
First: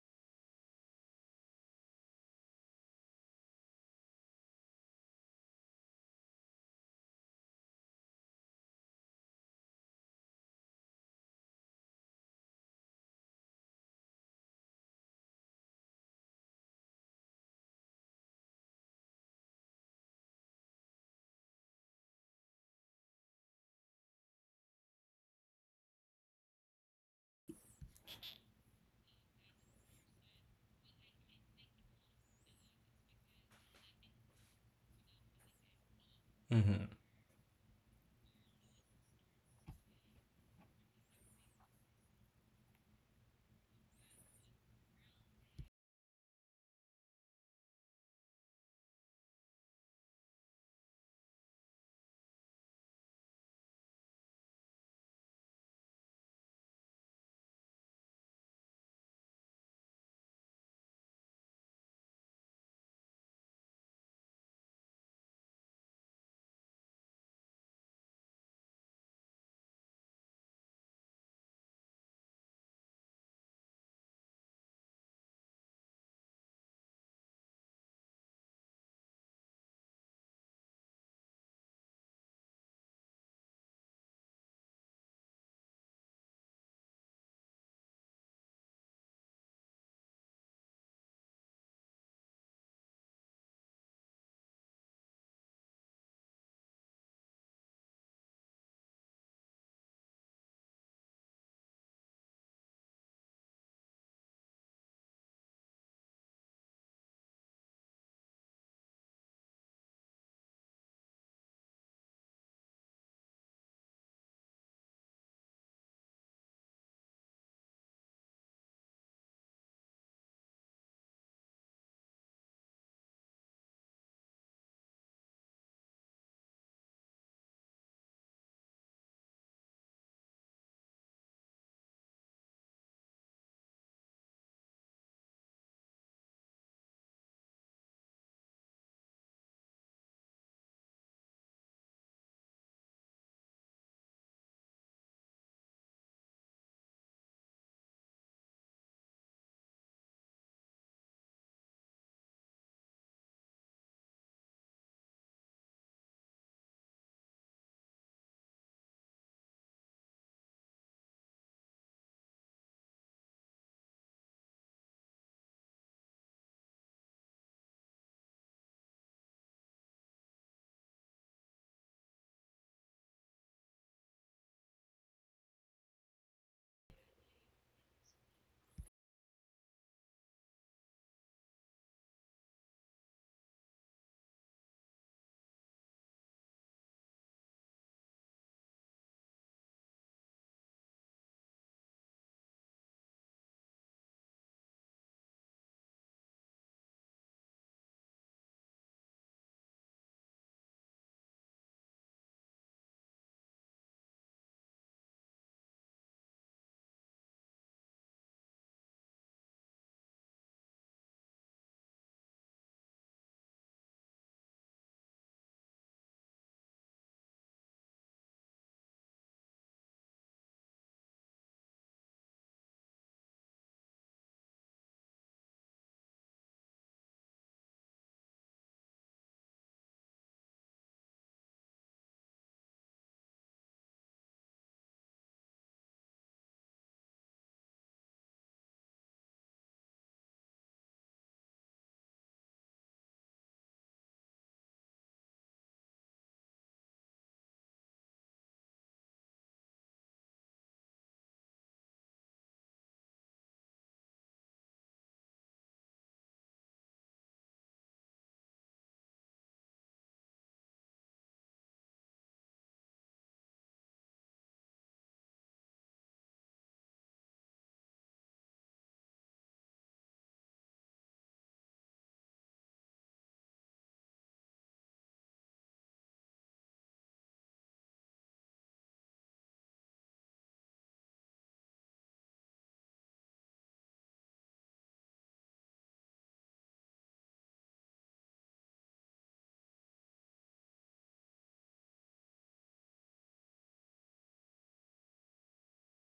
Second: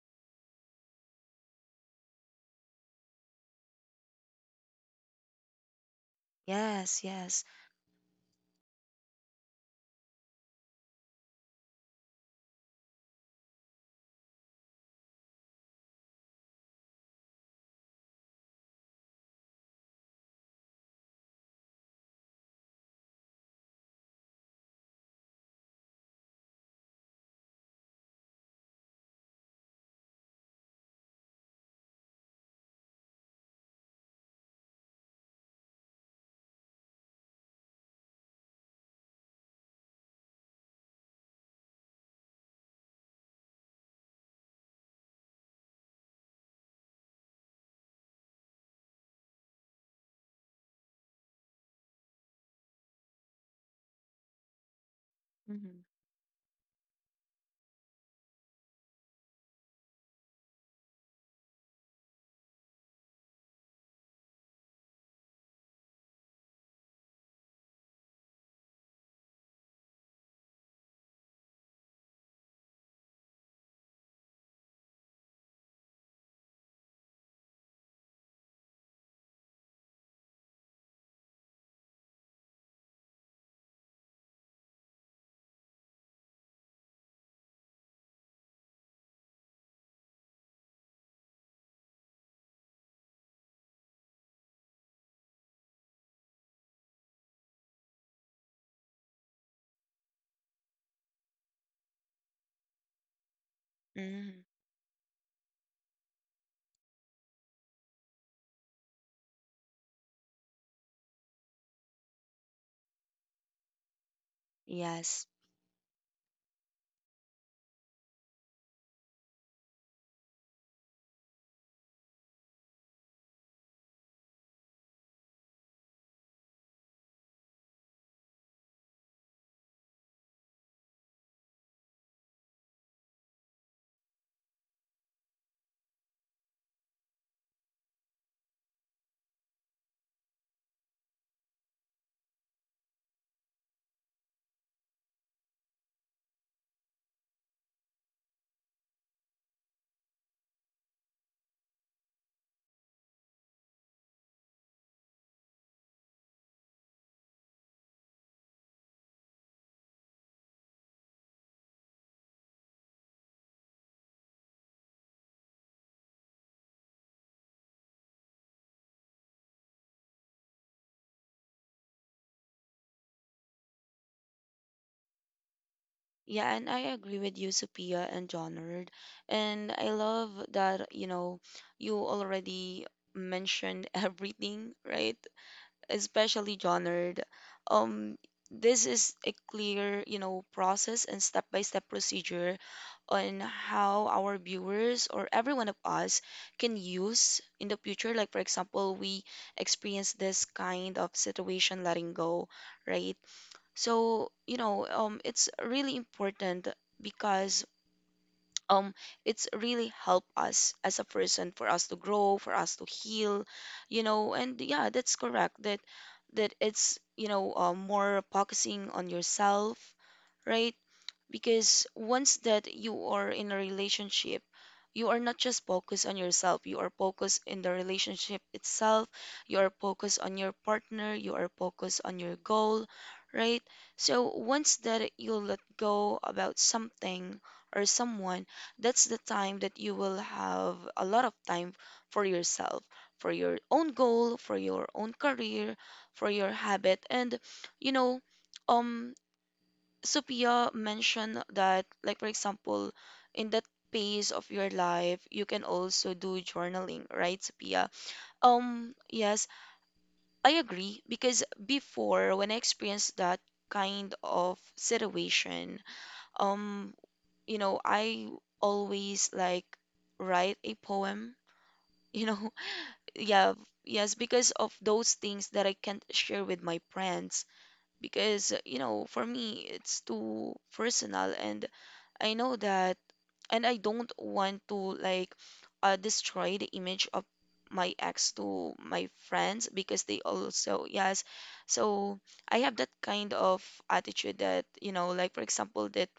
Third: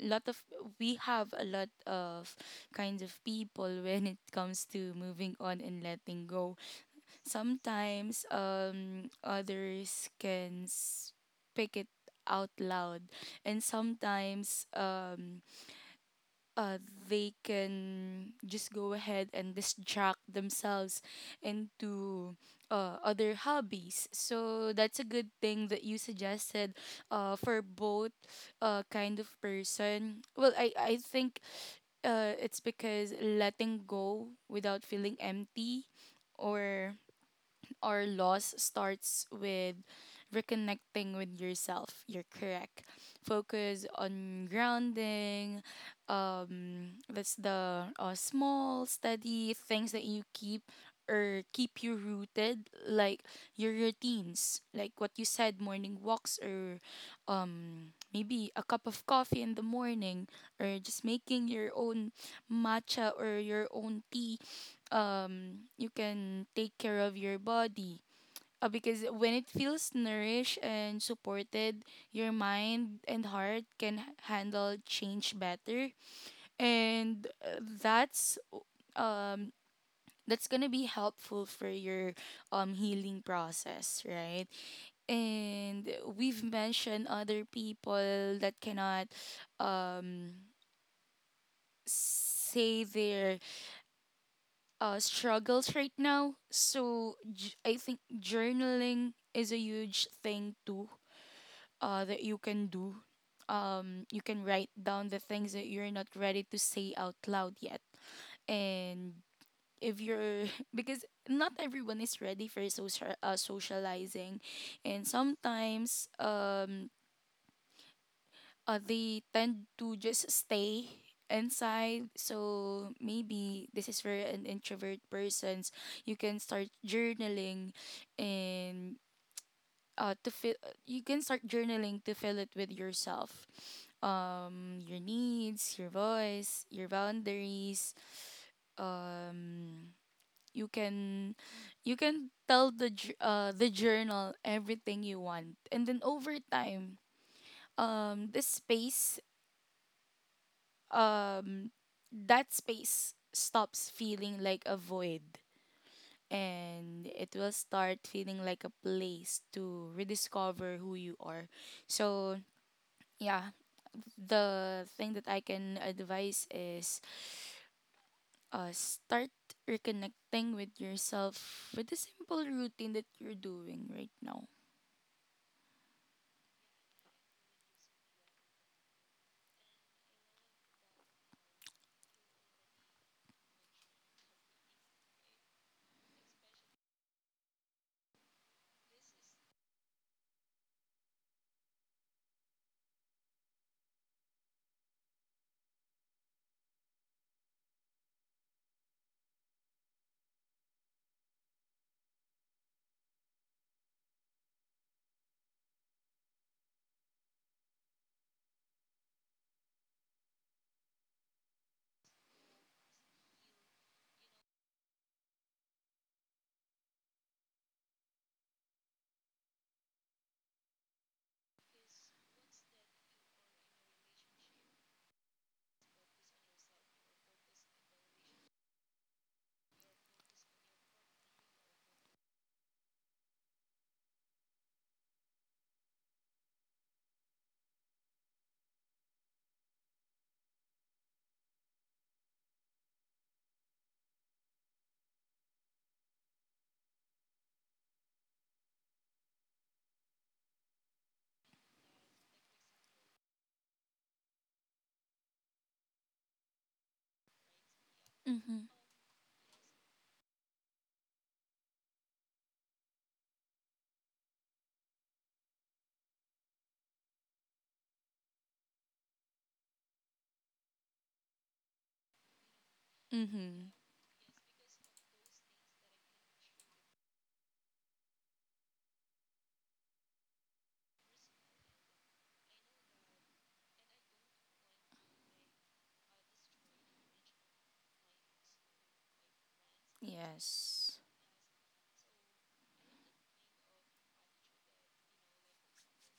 S2: lot of we have a lot of kinds of people when it comes to moving on and letting go.
S1: Yes, yes.
S2: Sometimes others can speak it out loud, and sometimes uh they can just go ahead and distract themselves into other hobbies. So that's a good thing that you suggested for both kind of person. Well, i think it's because letting go without feeling empty
S3: Mm-hmm.
S2: or loss starts with reconnecting with yourself. You're correct. Focus on grounding. That's the small, steady things that you keep or keep you rooted, like your routines, like what you said,
S1: Mm-hmm.
S2: morning walks or maybe a cup of coffee in the morning, or just making your own matcha or your own tea. You can take care of your body, because when it feels nourished and supported your mind and heart can handle change better. And um that's gonna be helpful for your healing process, right? And we've mentioned other people that cannot um say their struggles right now. So I think journaling is a huge thing too, that you can do. You
S1: Mm-hmm.
S2: can write down the things that you're not ready to say out loud yet, and if you're, because not everyone is ready for social socializing, and
S1: Yes.
S2: sometimes they tend to just stay inside, so maybe this is for an introvert persons. You can start journaling, and to feel you can start journaling to fill it with yourself, your needs, your voice, your boundaries. um you can tell the the journal everything you want, and then over time this space, um that space stops feeling like a void, and it will start feeling like a place to rediscover who you are. So yeah, the thing that I can advise is start reconnecting with yourself with the simple routine that you're doing right now.
S1: Yeah, and I agree with you, Sophia and Jonard. And I love that, you already mentioned everything, right? Especially Jonard. Um, this is a clear, process and step-by-step procedure on how our viewers or every one of us can use in the future. Like, for example, we experience this kind of situation letting go, right? So, it's really important because um, it's really help us as a person for us to grow, for us to heal, you know. And yeah, that's correct that it's, more focusing on yourself, right? Because once that you are in a relationship, you are not just focused on yourself, you are focused in the relationship itself, you are focused on your partner, you are focused on your goal, right? So once that you let go about something or someone, that's the time that you will have a lot of time for yourself, for your own goal, for your own career, for your habit, and you know um Sophia mentioned that, like, for example, in that phase of your life, you can also do journaling, right, Sophia?
S2: Mhm.
S1: Yes, I agree, because before when I experienced that kind of situation, um, you know, I always like write a poem, you know, yeah,
S2: Mhm.
S1: yes, because of those things that I can't share with my friends because, you know, for me, it's too personal. And I know that, and I don't want to like destroy the image of my ex to my friends because they also,
S2: Yes.
S1: yes. So I have that kind of attitude that, you know, like for example, that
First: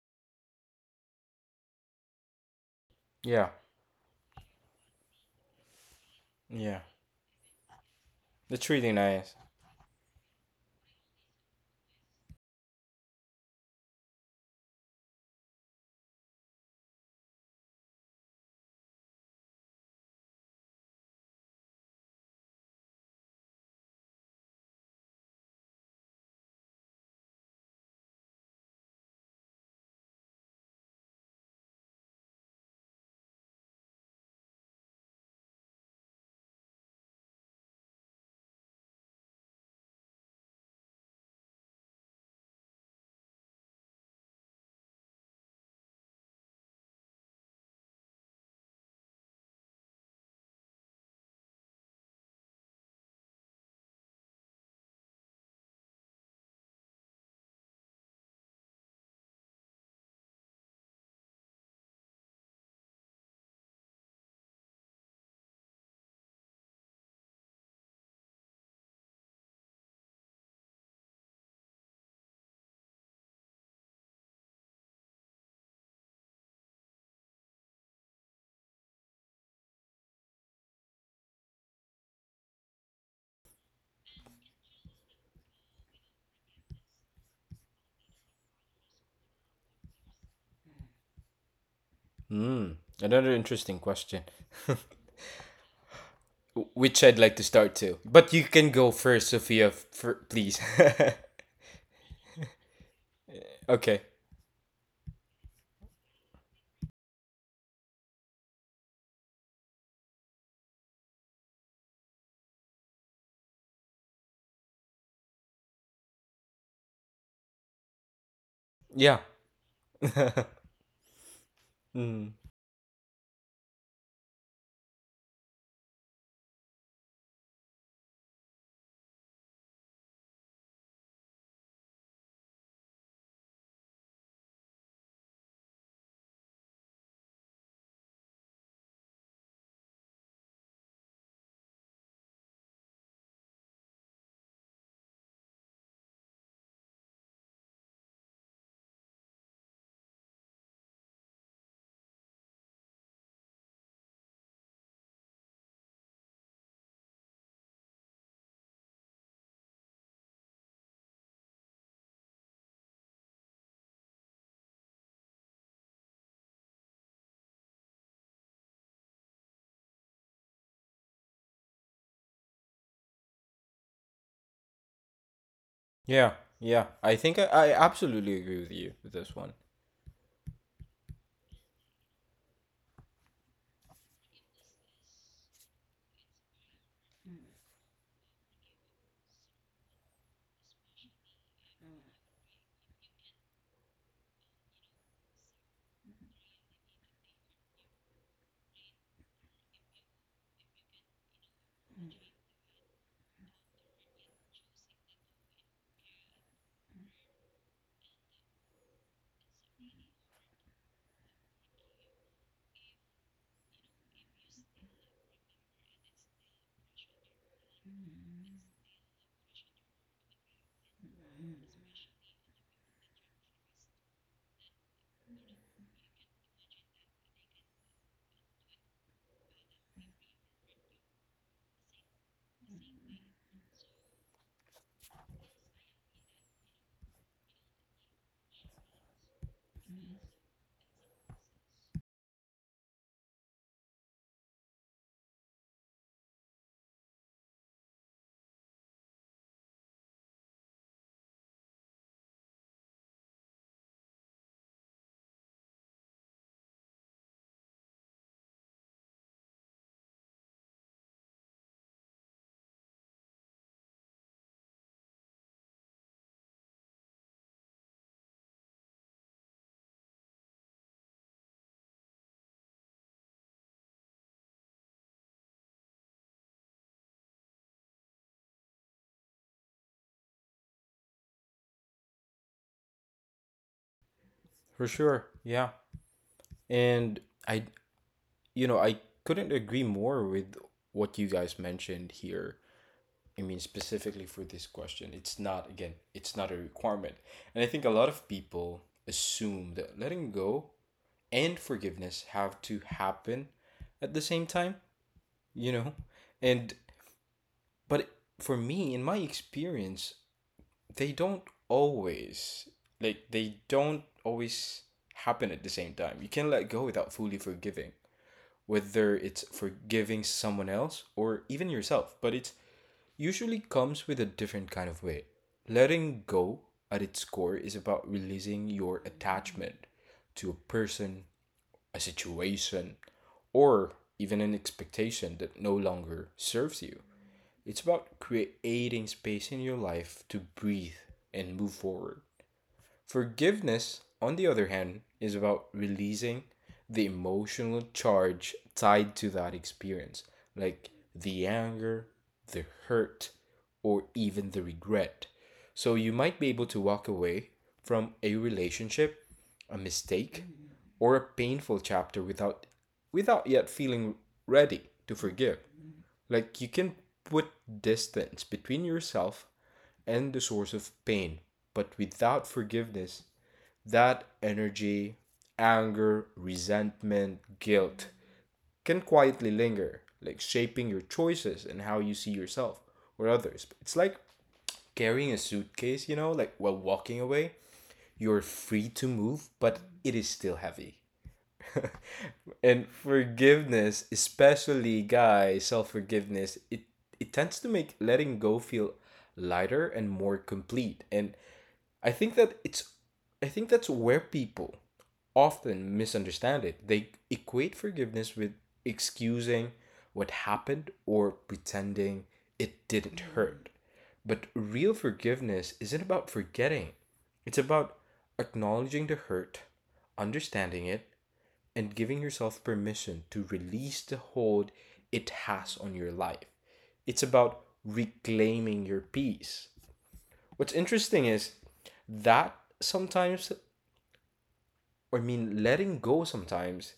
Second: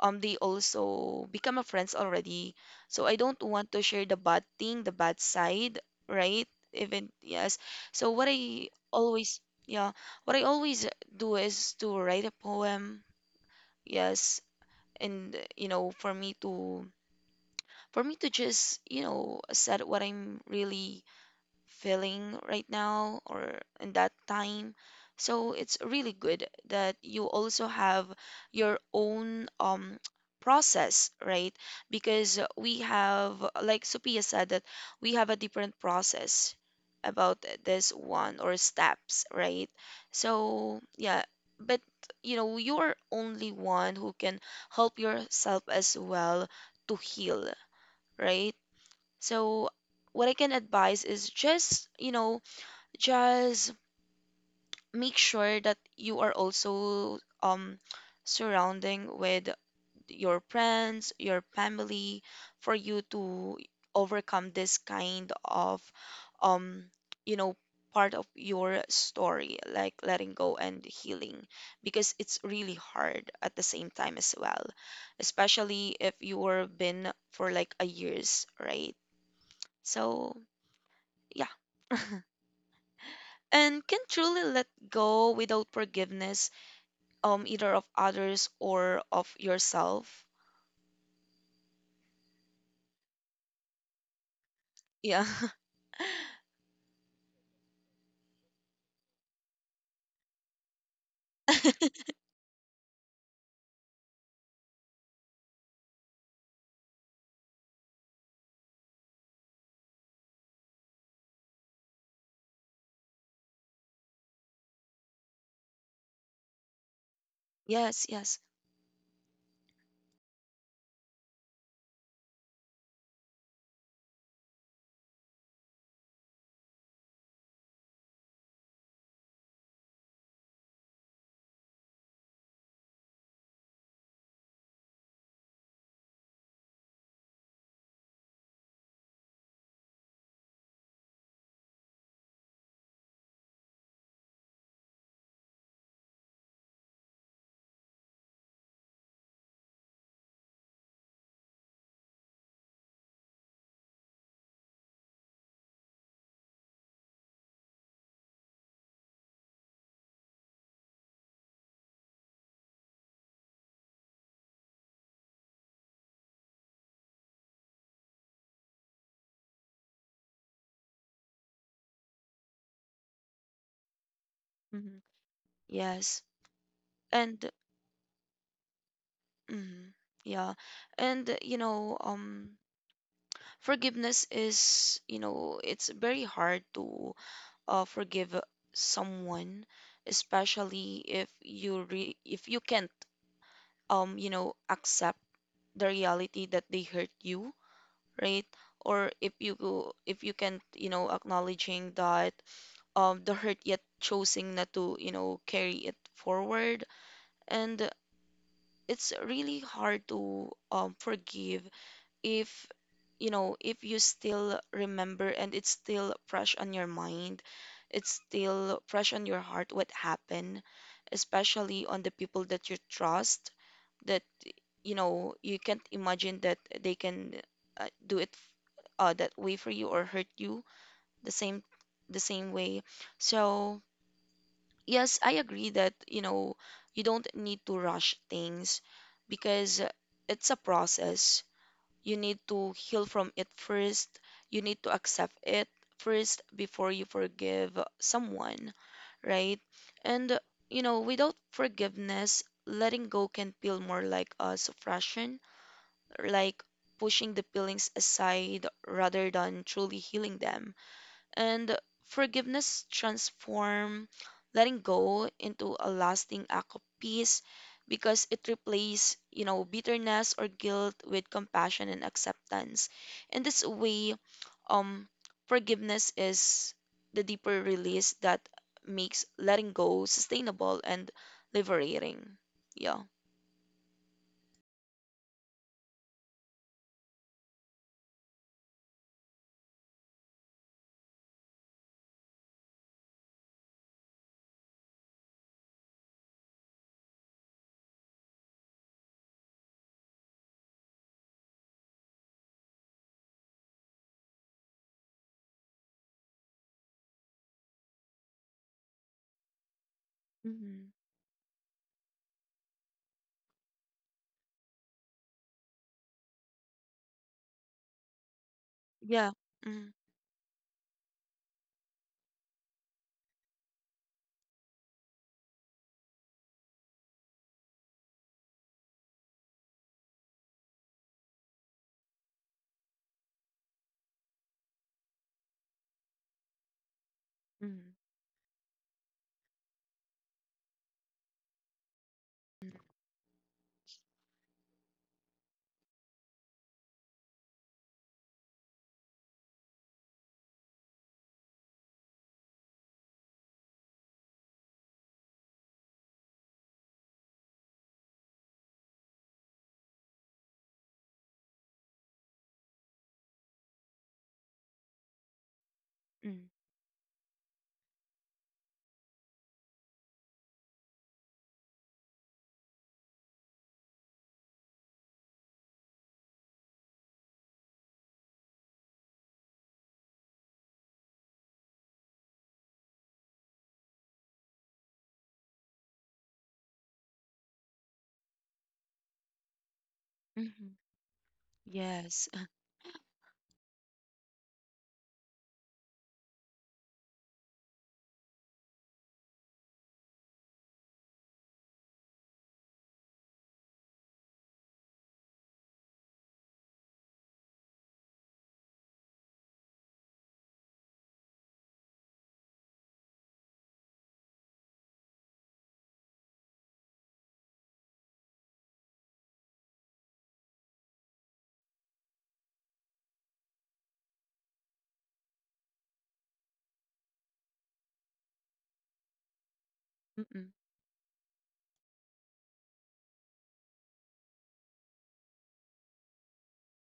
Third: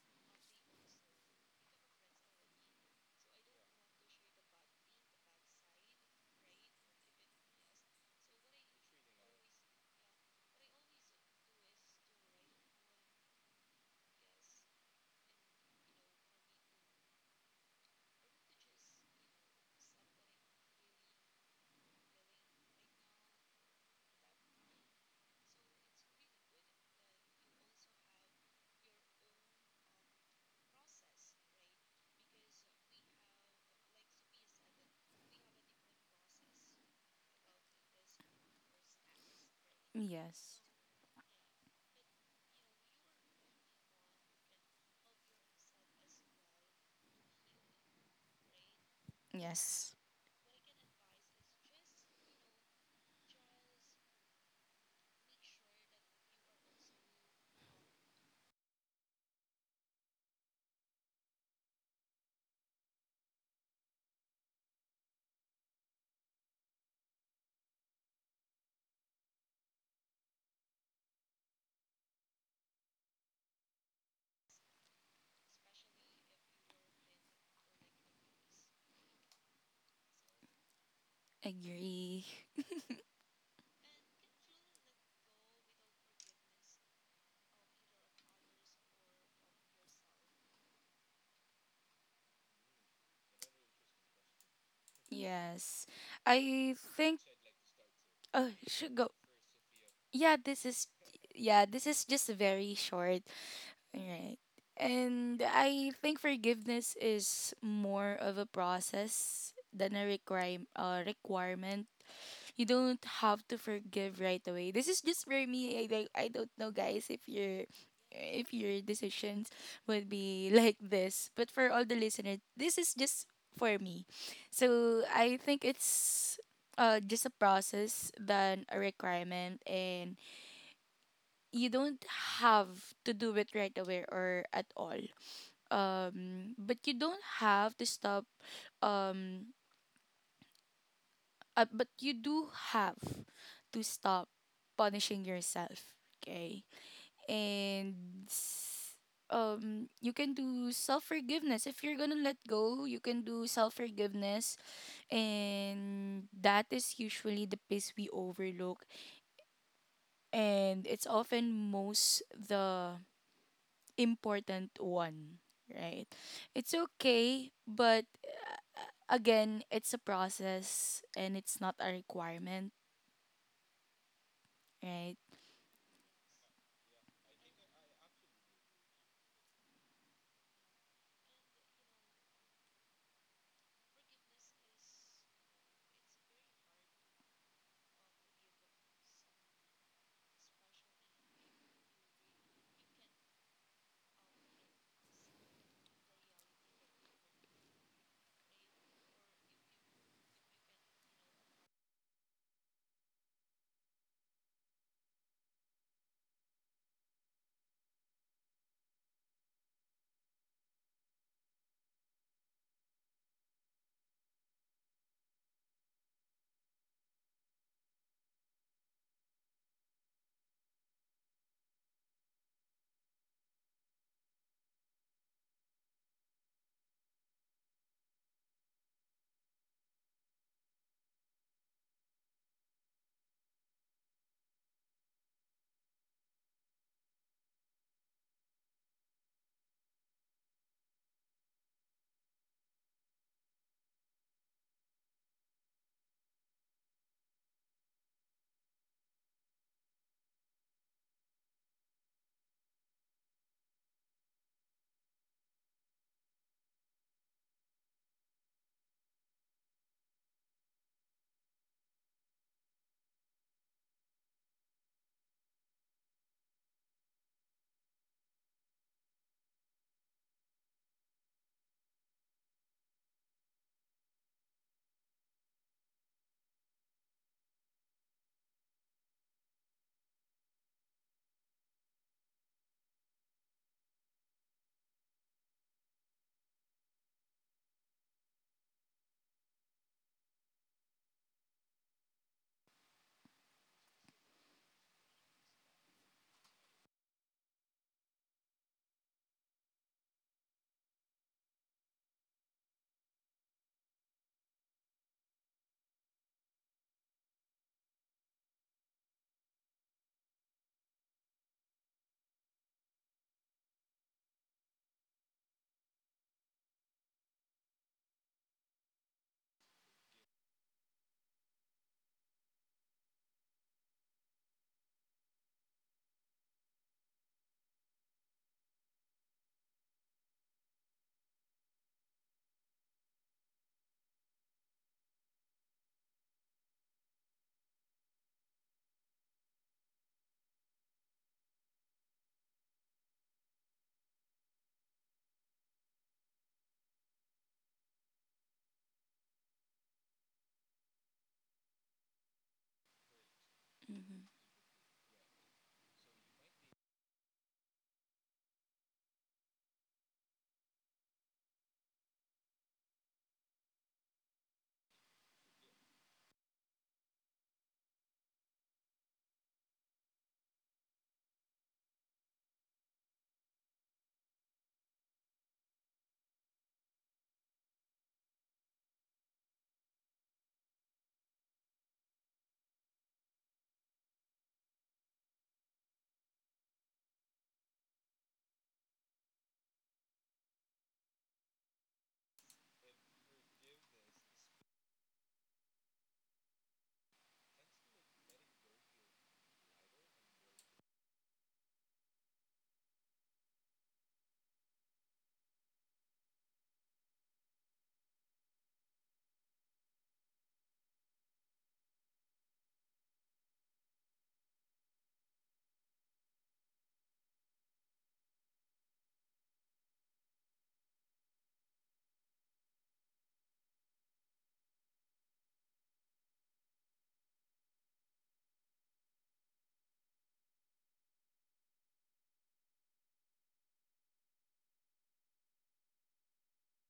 S1: they also become a friends already. So I don't
S3: Yeah.
S1: want to share the bad thing, the bad side, right?
S3: Yeah.
S1: Even yes. So what I
S3: That's really nice.
S1: always, yeah, what I always do is to write a poem. Yes, and you know, for me to, for me to just you know set what I'm really feeling right now or in that time. So it's really good that you also have your own process, right? Because we have, like Sophia said, that we have a different process about this one or steps, right?
S2: Yes.
S1: So yeah, but you know, you're only one who can help yourself as well to heal, right? So
S2: Yes.
S1: what I can advise is just, you know, just make sure that you are also surrounding with your friends, your family, for you to overcome this kind of um you know part of your story like letting go and healing, because it's really hard at the same time as well, especially if you were been for like a years, right? So yeah.
S2: Agree.
S1: And can truly let go without forgiveness, either of others or of yourself.
S3: Hmm. Another interesting question.
S1: Yeah.
S2: Yes,
S3: W-
S2: I
S3: which I'd
S2: think.
S3: like to start to. But you
S2: Oh,
S3: can go
S2: should go.
S3: first, Sophia,
S2: Yeah,
S3: please.
S2: this is, yeah, this is just very short.
S3: Okay.
S2: Right. And I think forgiveness is more of a process than a requirement. You don't have to forgive right away. This is just for me. I like I don't know guys if your,
S1: Yes, yes.
S2: if your
S3: Yeah.
S2: decisions would be like this. But for all the
S3: Mm.
S2: listeners, this is just for me. So I think it's just a process than a requirement, and you don't have to do it right away or at all. But you don't have to stop um but you do have to stop punishing yourself, okay? And you can do self forgiveness. If you're going to let go, you can do self forgiveness, and that is usually the piece we overlook, and it's often most the important one, right? It's okay, but again, it's a process and it's not a requirement,
S1: Hmm.
S2: right?
S1: Yes.
S3: Yeah. Yeah. I think
S1: And
S3: I absolutely agree with you with this one.
S1: mm, yeah. And you know, forgiveness is, you know, it's very hard to forgive someone, especially if you re- if you can't you know accept the reality that they hurt you, right? Or if you go- if you can, you know, acknowledging that the hurt, yet choosing not to, you know, carry it forward. And it's really hard to forgive if, you know, if you still remember and it's still fresh on your mind, it's still fresh on your heart what happened, especially on the people that you trust, that, you know, you can't imagine that they can do it that way for you or hurt you the same the same way. So yes, I agree that, you know, you don't need to rush things because it's a process. You need to heal from it first. You need to accept it first before you forgive someone, right? And, you know, without forgiveness, letting go can feel more like a suppression, like pushing the feelings aside rather than truly healing them. And forgiveness transform letting go into a lasting act of peace, because it replaces, you know, bitterness or guilt with compassion and acceptance. In this way, um, forgiveness is the deeper release that makes letting go sustainable and liberating. Yeah.
S3: For sure. Yeah. And I, you know, I couldn't agree more with what you guys mentioned here. I mean, specifically for this question, it's not, again, it's not a requirement. And I think a lot of people assume that letting go and forgiveness have to happen at the same time, you know? And But for me in my experience,
S1: Mm-hmm.
S3: they don't always like they don't always happen at the same time. You can't let go without fully forgiving, whether
S1: Yeah.
S3: it's
S1: Mm-hmm.
S3: forgiving someone else or even yourself, but it usually comes with a different kind of way. Letting go at its core is about releasing your attachment to a person, a situation, or even an expectation that no longer serves you. It's
S1: Mm-hmm.
S3: about creating space in your life to breathe and move forward. Forgiveness, on the other hand, is about releasing the emotional charge tied to that experience, like the anger, the hurt, or even the regret. So you might be able to walk away from a relationship, a mistake, or a painful chapter without yet feeling ready to forgive. Like you can put distance between yourself and the source of pain, but without forgiveness, that energy, anger, resentment, guilt can quietly linger, like shaping your choices and how you see yourself or others. It's like carrying a suitcase, like while walking away, you're free to move, but it is still
S1: Mm-hmm.
S3: heavy.
S1: Yes.
S3: And forgiveness, especially guys, self-forgiveness, it tends to make letting go feel lighter and more complete. And I think that it's I think that's where people often misunderstand it. They equate forgiveness with excusing what happened or pretending it didn't hurt. But real forgiveness isn't about forgetting. It's about acknowledging the hurt, understanding it, and giving yourself permission to release the hold it has on your life. It's about reclaiming your peace.
S1: Mm-mm.
S3: What's interesting is that sometimes, I mean, letting go sometimes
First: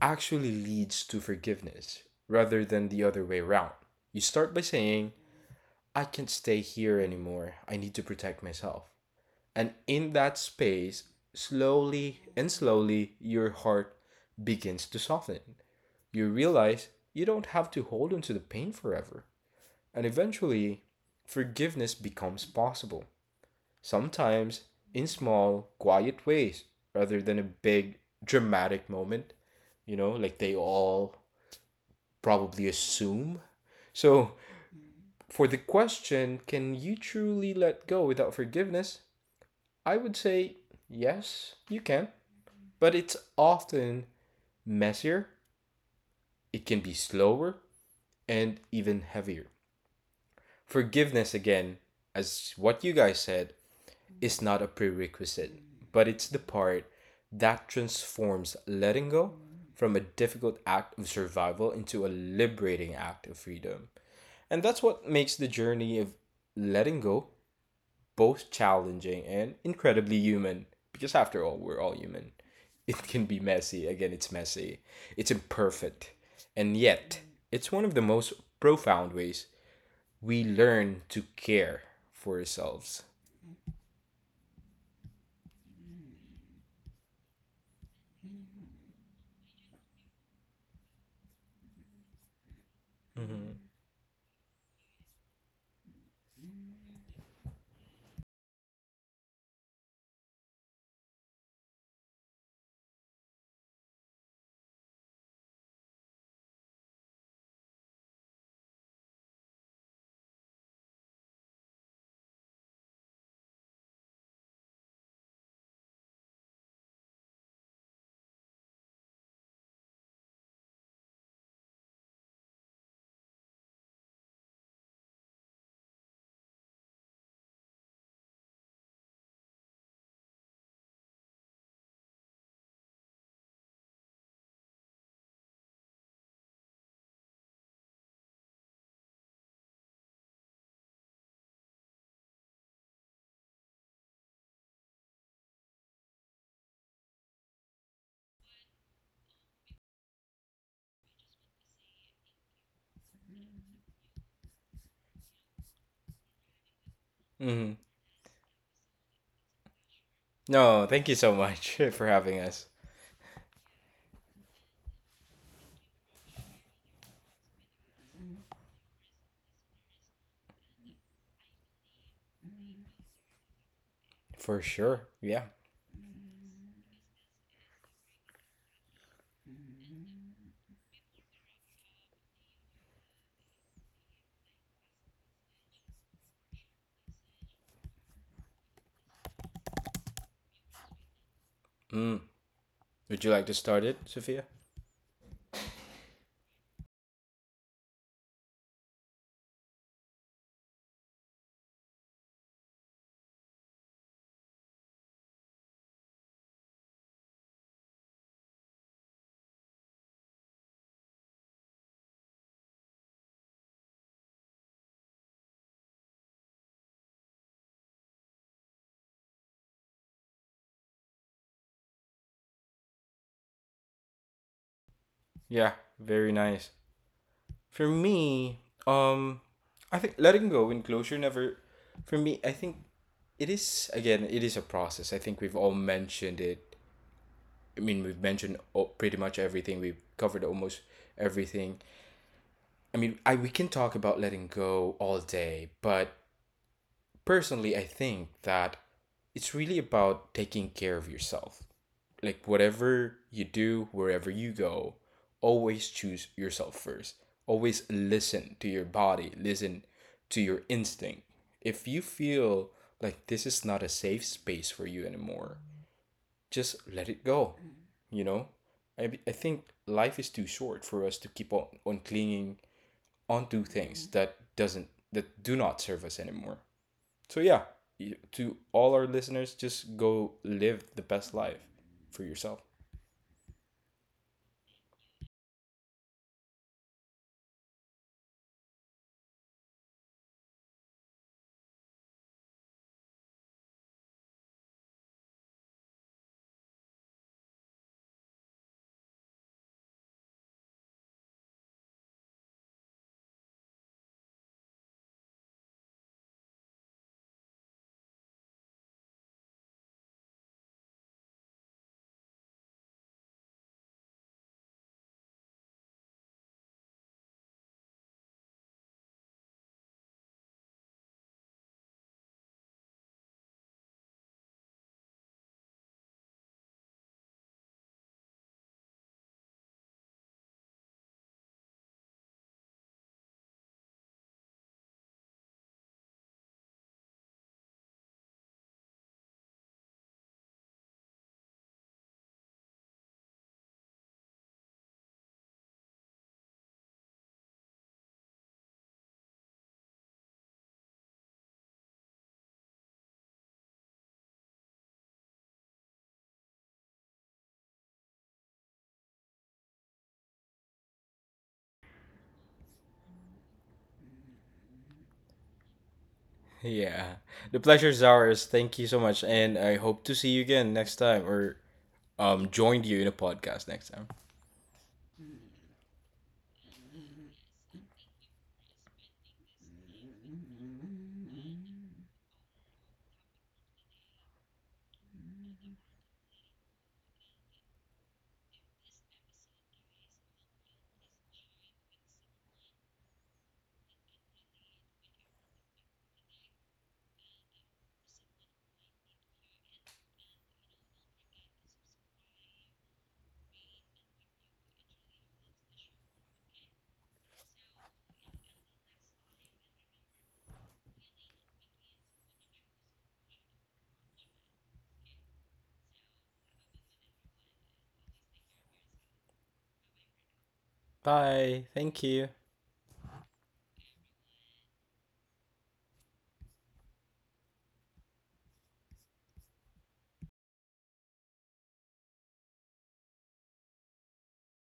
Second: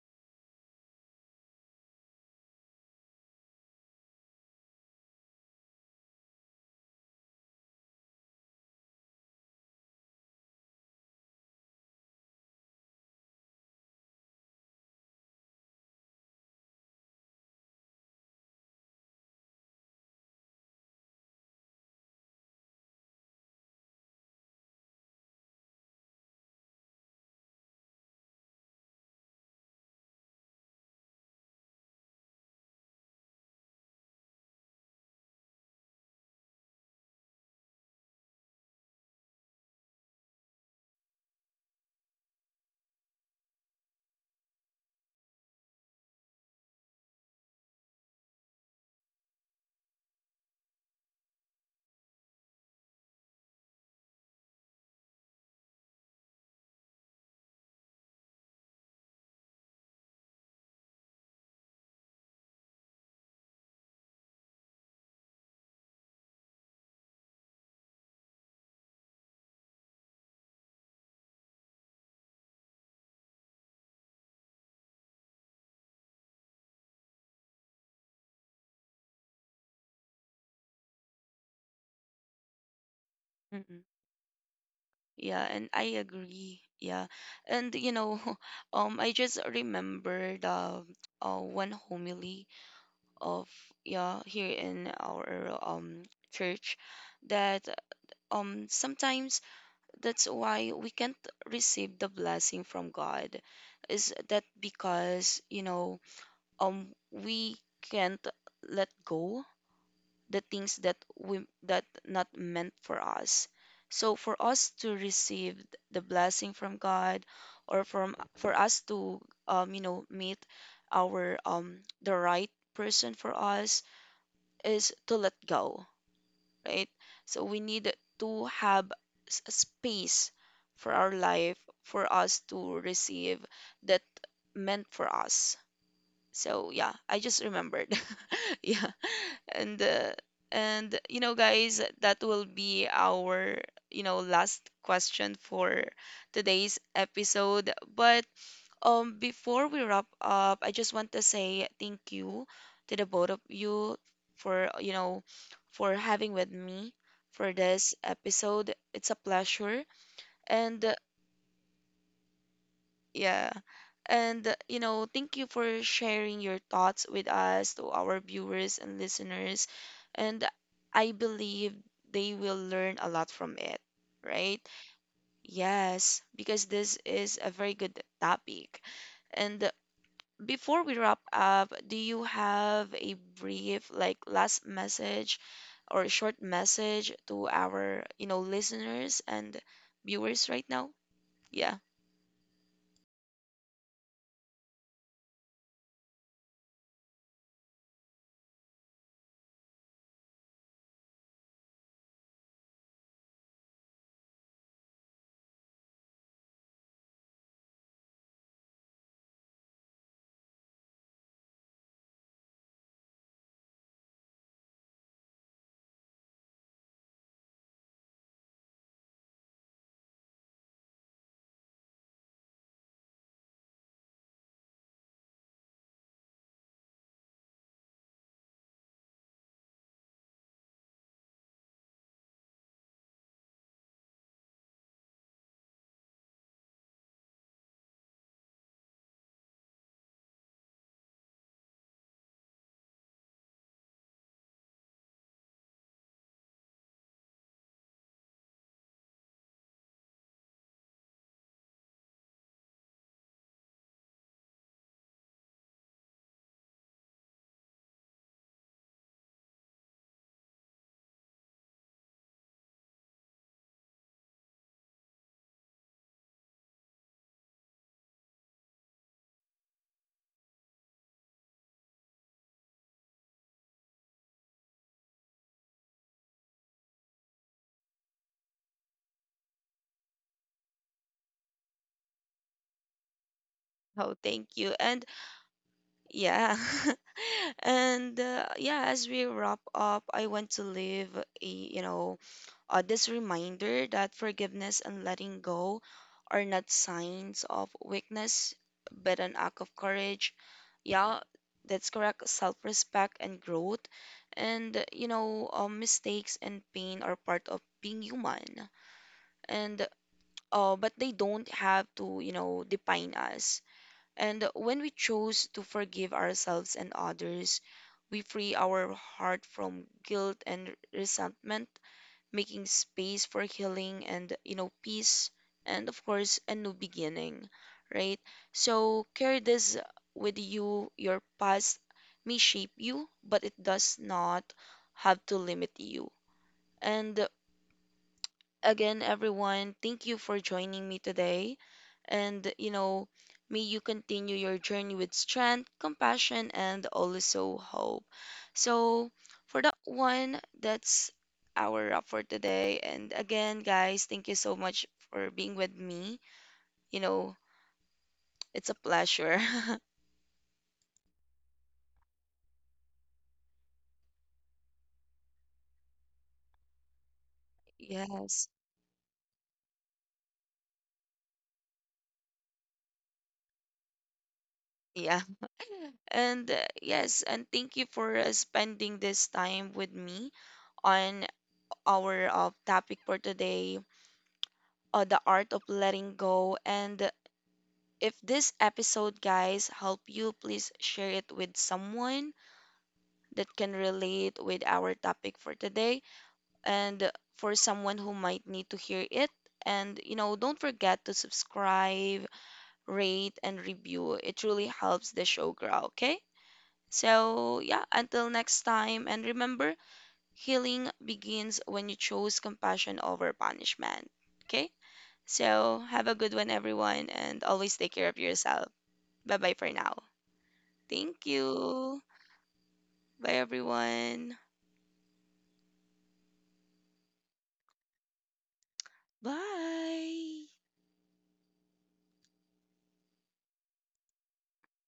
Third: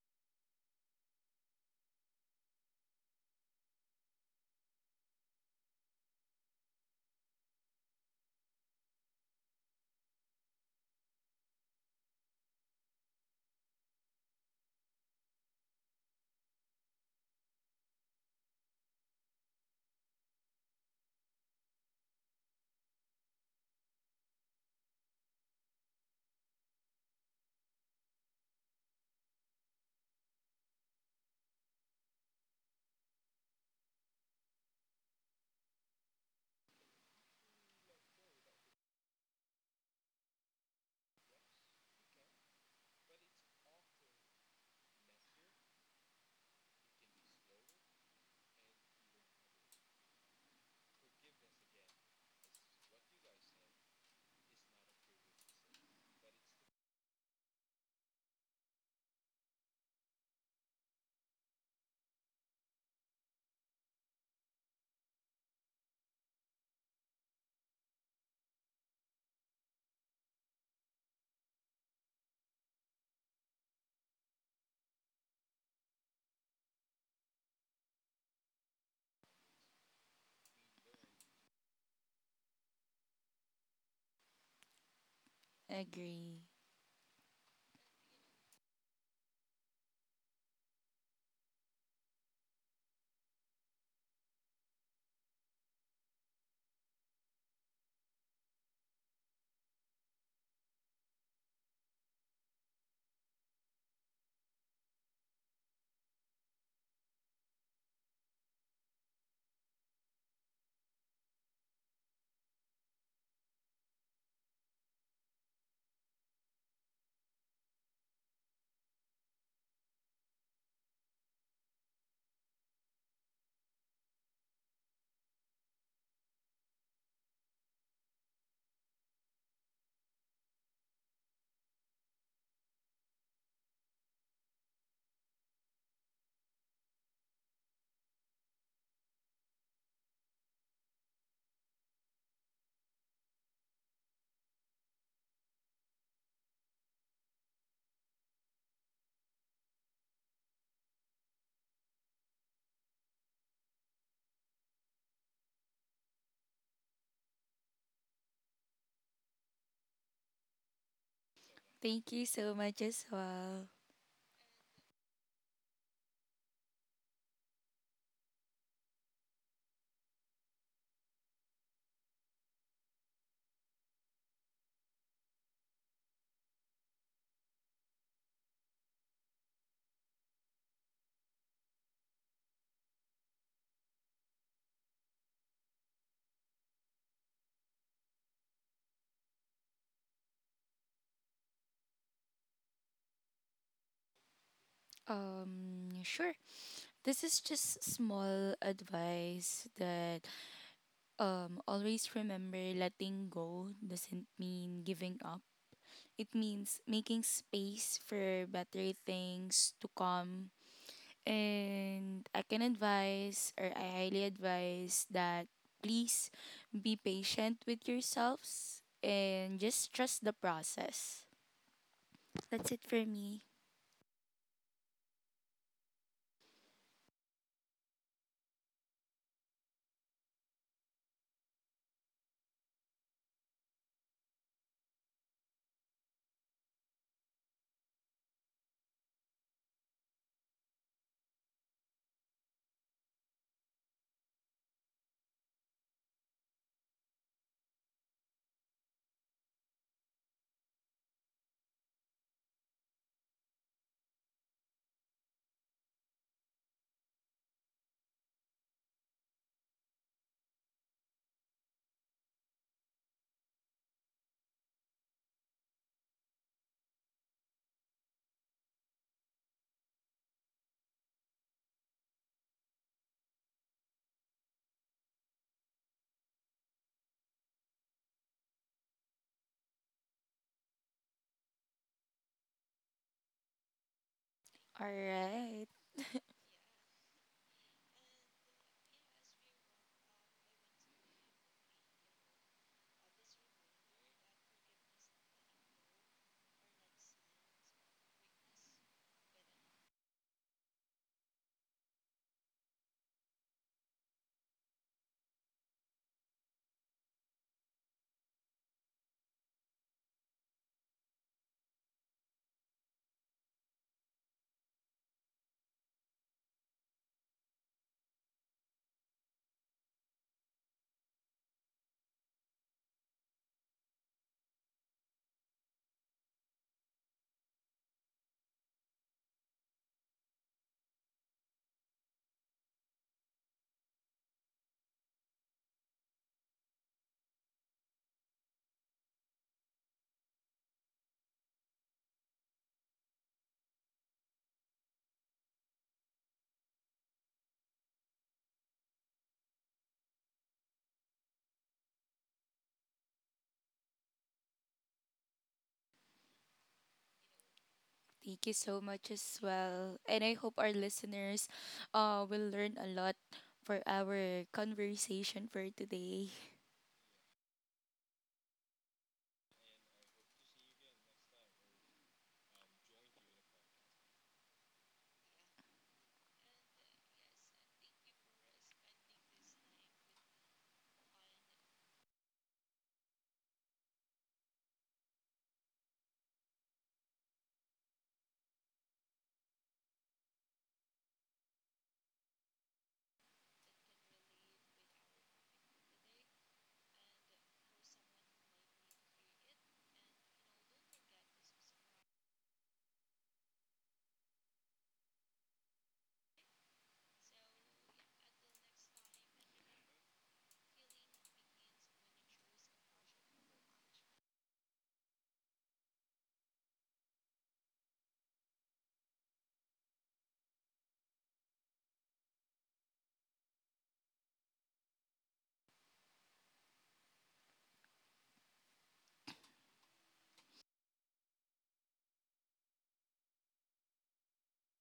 S3: actually leads to forgiveness rather than the other way around. You start by saying, I can't stay here anymore. I need to protect myself. And in that space, slowly and slowly, your heart begins to soften. You realize you don't have to hold onto the pain forever. And eventually, forgiveness becomes possible. Sometimes in small, quiet ways rather than a big, dramatic moment, you know, like they all probably assume. So, for the question, can you truly let go without forgiveness? I would say yes, you can, but it's often messier, it can be slower, and even heavier. Forgiveness, again, as what you guys said, is not a prerequisite, but it's the part that transforms letting go from a difficult act of survival into a liberating act of freedom. And that's what makes the journey of letting go both challenging and incredibly human. Because after all, we're all human. It can be messy. Again, it's messy. It's imperfect. And yet, it's one of the most profound ways we learn to care for ourselves.
S1: Mm-mm. Yeah, and I
S2: Agree.
S1: agree. Yeah. And you know, I just remembered one homily of, yeah, here in our church that sometimes that's why we can't receive the blessing from God, is that because, you know, um we can't let go the things that we, that not meant for us. So for us to receive the blessing from God, or from, for us to you know, meet our the right person for us is to let go, right? So we need to have s- space for our life, for us to receive that meant for us. So yeah, I just remembered. Yeah. And and you know guys, that will be our, you know, last question for today's episode. But before we wrap up, I just want to say thank you to the both of you for, you know, for having with me for
S3: Hmm.
S1: this episode. It's a pleasure. And
S3: No, thank you so much for
S2: Thank you
S3: having
S2: so
S3: us.
S2: much as
S1: yeah.
S2: well.
S1: And, you know, thank you for sharing your thoughts with us, to our viewers and listeners. And I believe they will learn a lot from it, right?
S3: For sure. Yeah.
S1: Yes, because this is a very good topic. And before we wrap up, do you have a brief, like, last message or a short message to our, you know, listeners and viewers right now? Yeah.
S3: Mm. Would you like to start it, Sophia?
S2: Sure. This is just small advice that always remember letting go doesn't mean giving up. It means making space for better things to come. And I can advise or I highly advise that please be patient with yourselves and just trust the process. That's it for me.
S3: Yeah, very nice. For me, um I think letting go and closure never for me, I think it is again, it is a process. I think we've all mentioned it. I mean, we've mentioned pretty much everything. We've covered almost everything. I mean, I we can talk about letting go all day, but personally, I think that it's really about taking care of yourself. Like whatever you do, wherever you go, always choose yourself first. Always listen to your body, listen to your instinct. If you feel like this is not a safe space for you anymore, just let it go. You know, I think life is too short for us to keep on, clinging onto things that doesn't that do not serve us anymore. So yeah, to all our listeners, just go live the best life for yourself.
S1: Oh, thank you.
S2: All
S1: And
S2: right.
S1: yeah. And yeah, as we wrap up, I want to leave a, you know, this reminder that forgiveness and letting go are not signs of weakness, but an act of courage. Yeah, that's correct. Self-respect and growth. And, mistakes and pain are part of being human. And, but they don't have to, you know, define us. And when we choose to forgive ourselves and others, we free our heart from guilt and resentment, making space for healing and, you know, peace, and, of course, a new beginning, right? So carry this with you. Your past may shape you, but it does not have to limit you. And again, everyone, thank you for joining me today. And, you know, may you continue your journey with strength, compassion, and also hope. So, for that one, that's our wrap for today. And again, guys, thank you so much for being with me. You know,
S2: Thank you
S1: it's a
S2: so much
S1: pleasure.
S2: as well. And I hope our listeners will learn a lot for our conversation for today.
S3: Yeah. The pleasure's
S1: Yes.
S3: ours. Thank you so much. And I hope to see you again next time or join you in a podcast next time.
S1: Yeah. And yes, and thank you for spending this time with me on our topic for today, the art of letting go. And if this episode, guys, help you, please share it with someone that can relate with our topic for today and for someone who might need to hear it. And you know, don't forget to subscribe, rate, and review. It truly helps the show grow, okay? So, yeah, until next time, and remember, healing begins when you choose compassion over punishment. Okay? So, have a good one, everyone, and always take care of yourself. Bye bye for now. Thank
S3: Bye.
S1: you.
S3: Thank you.
S1: Bye, everyone. Bye.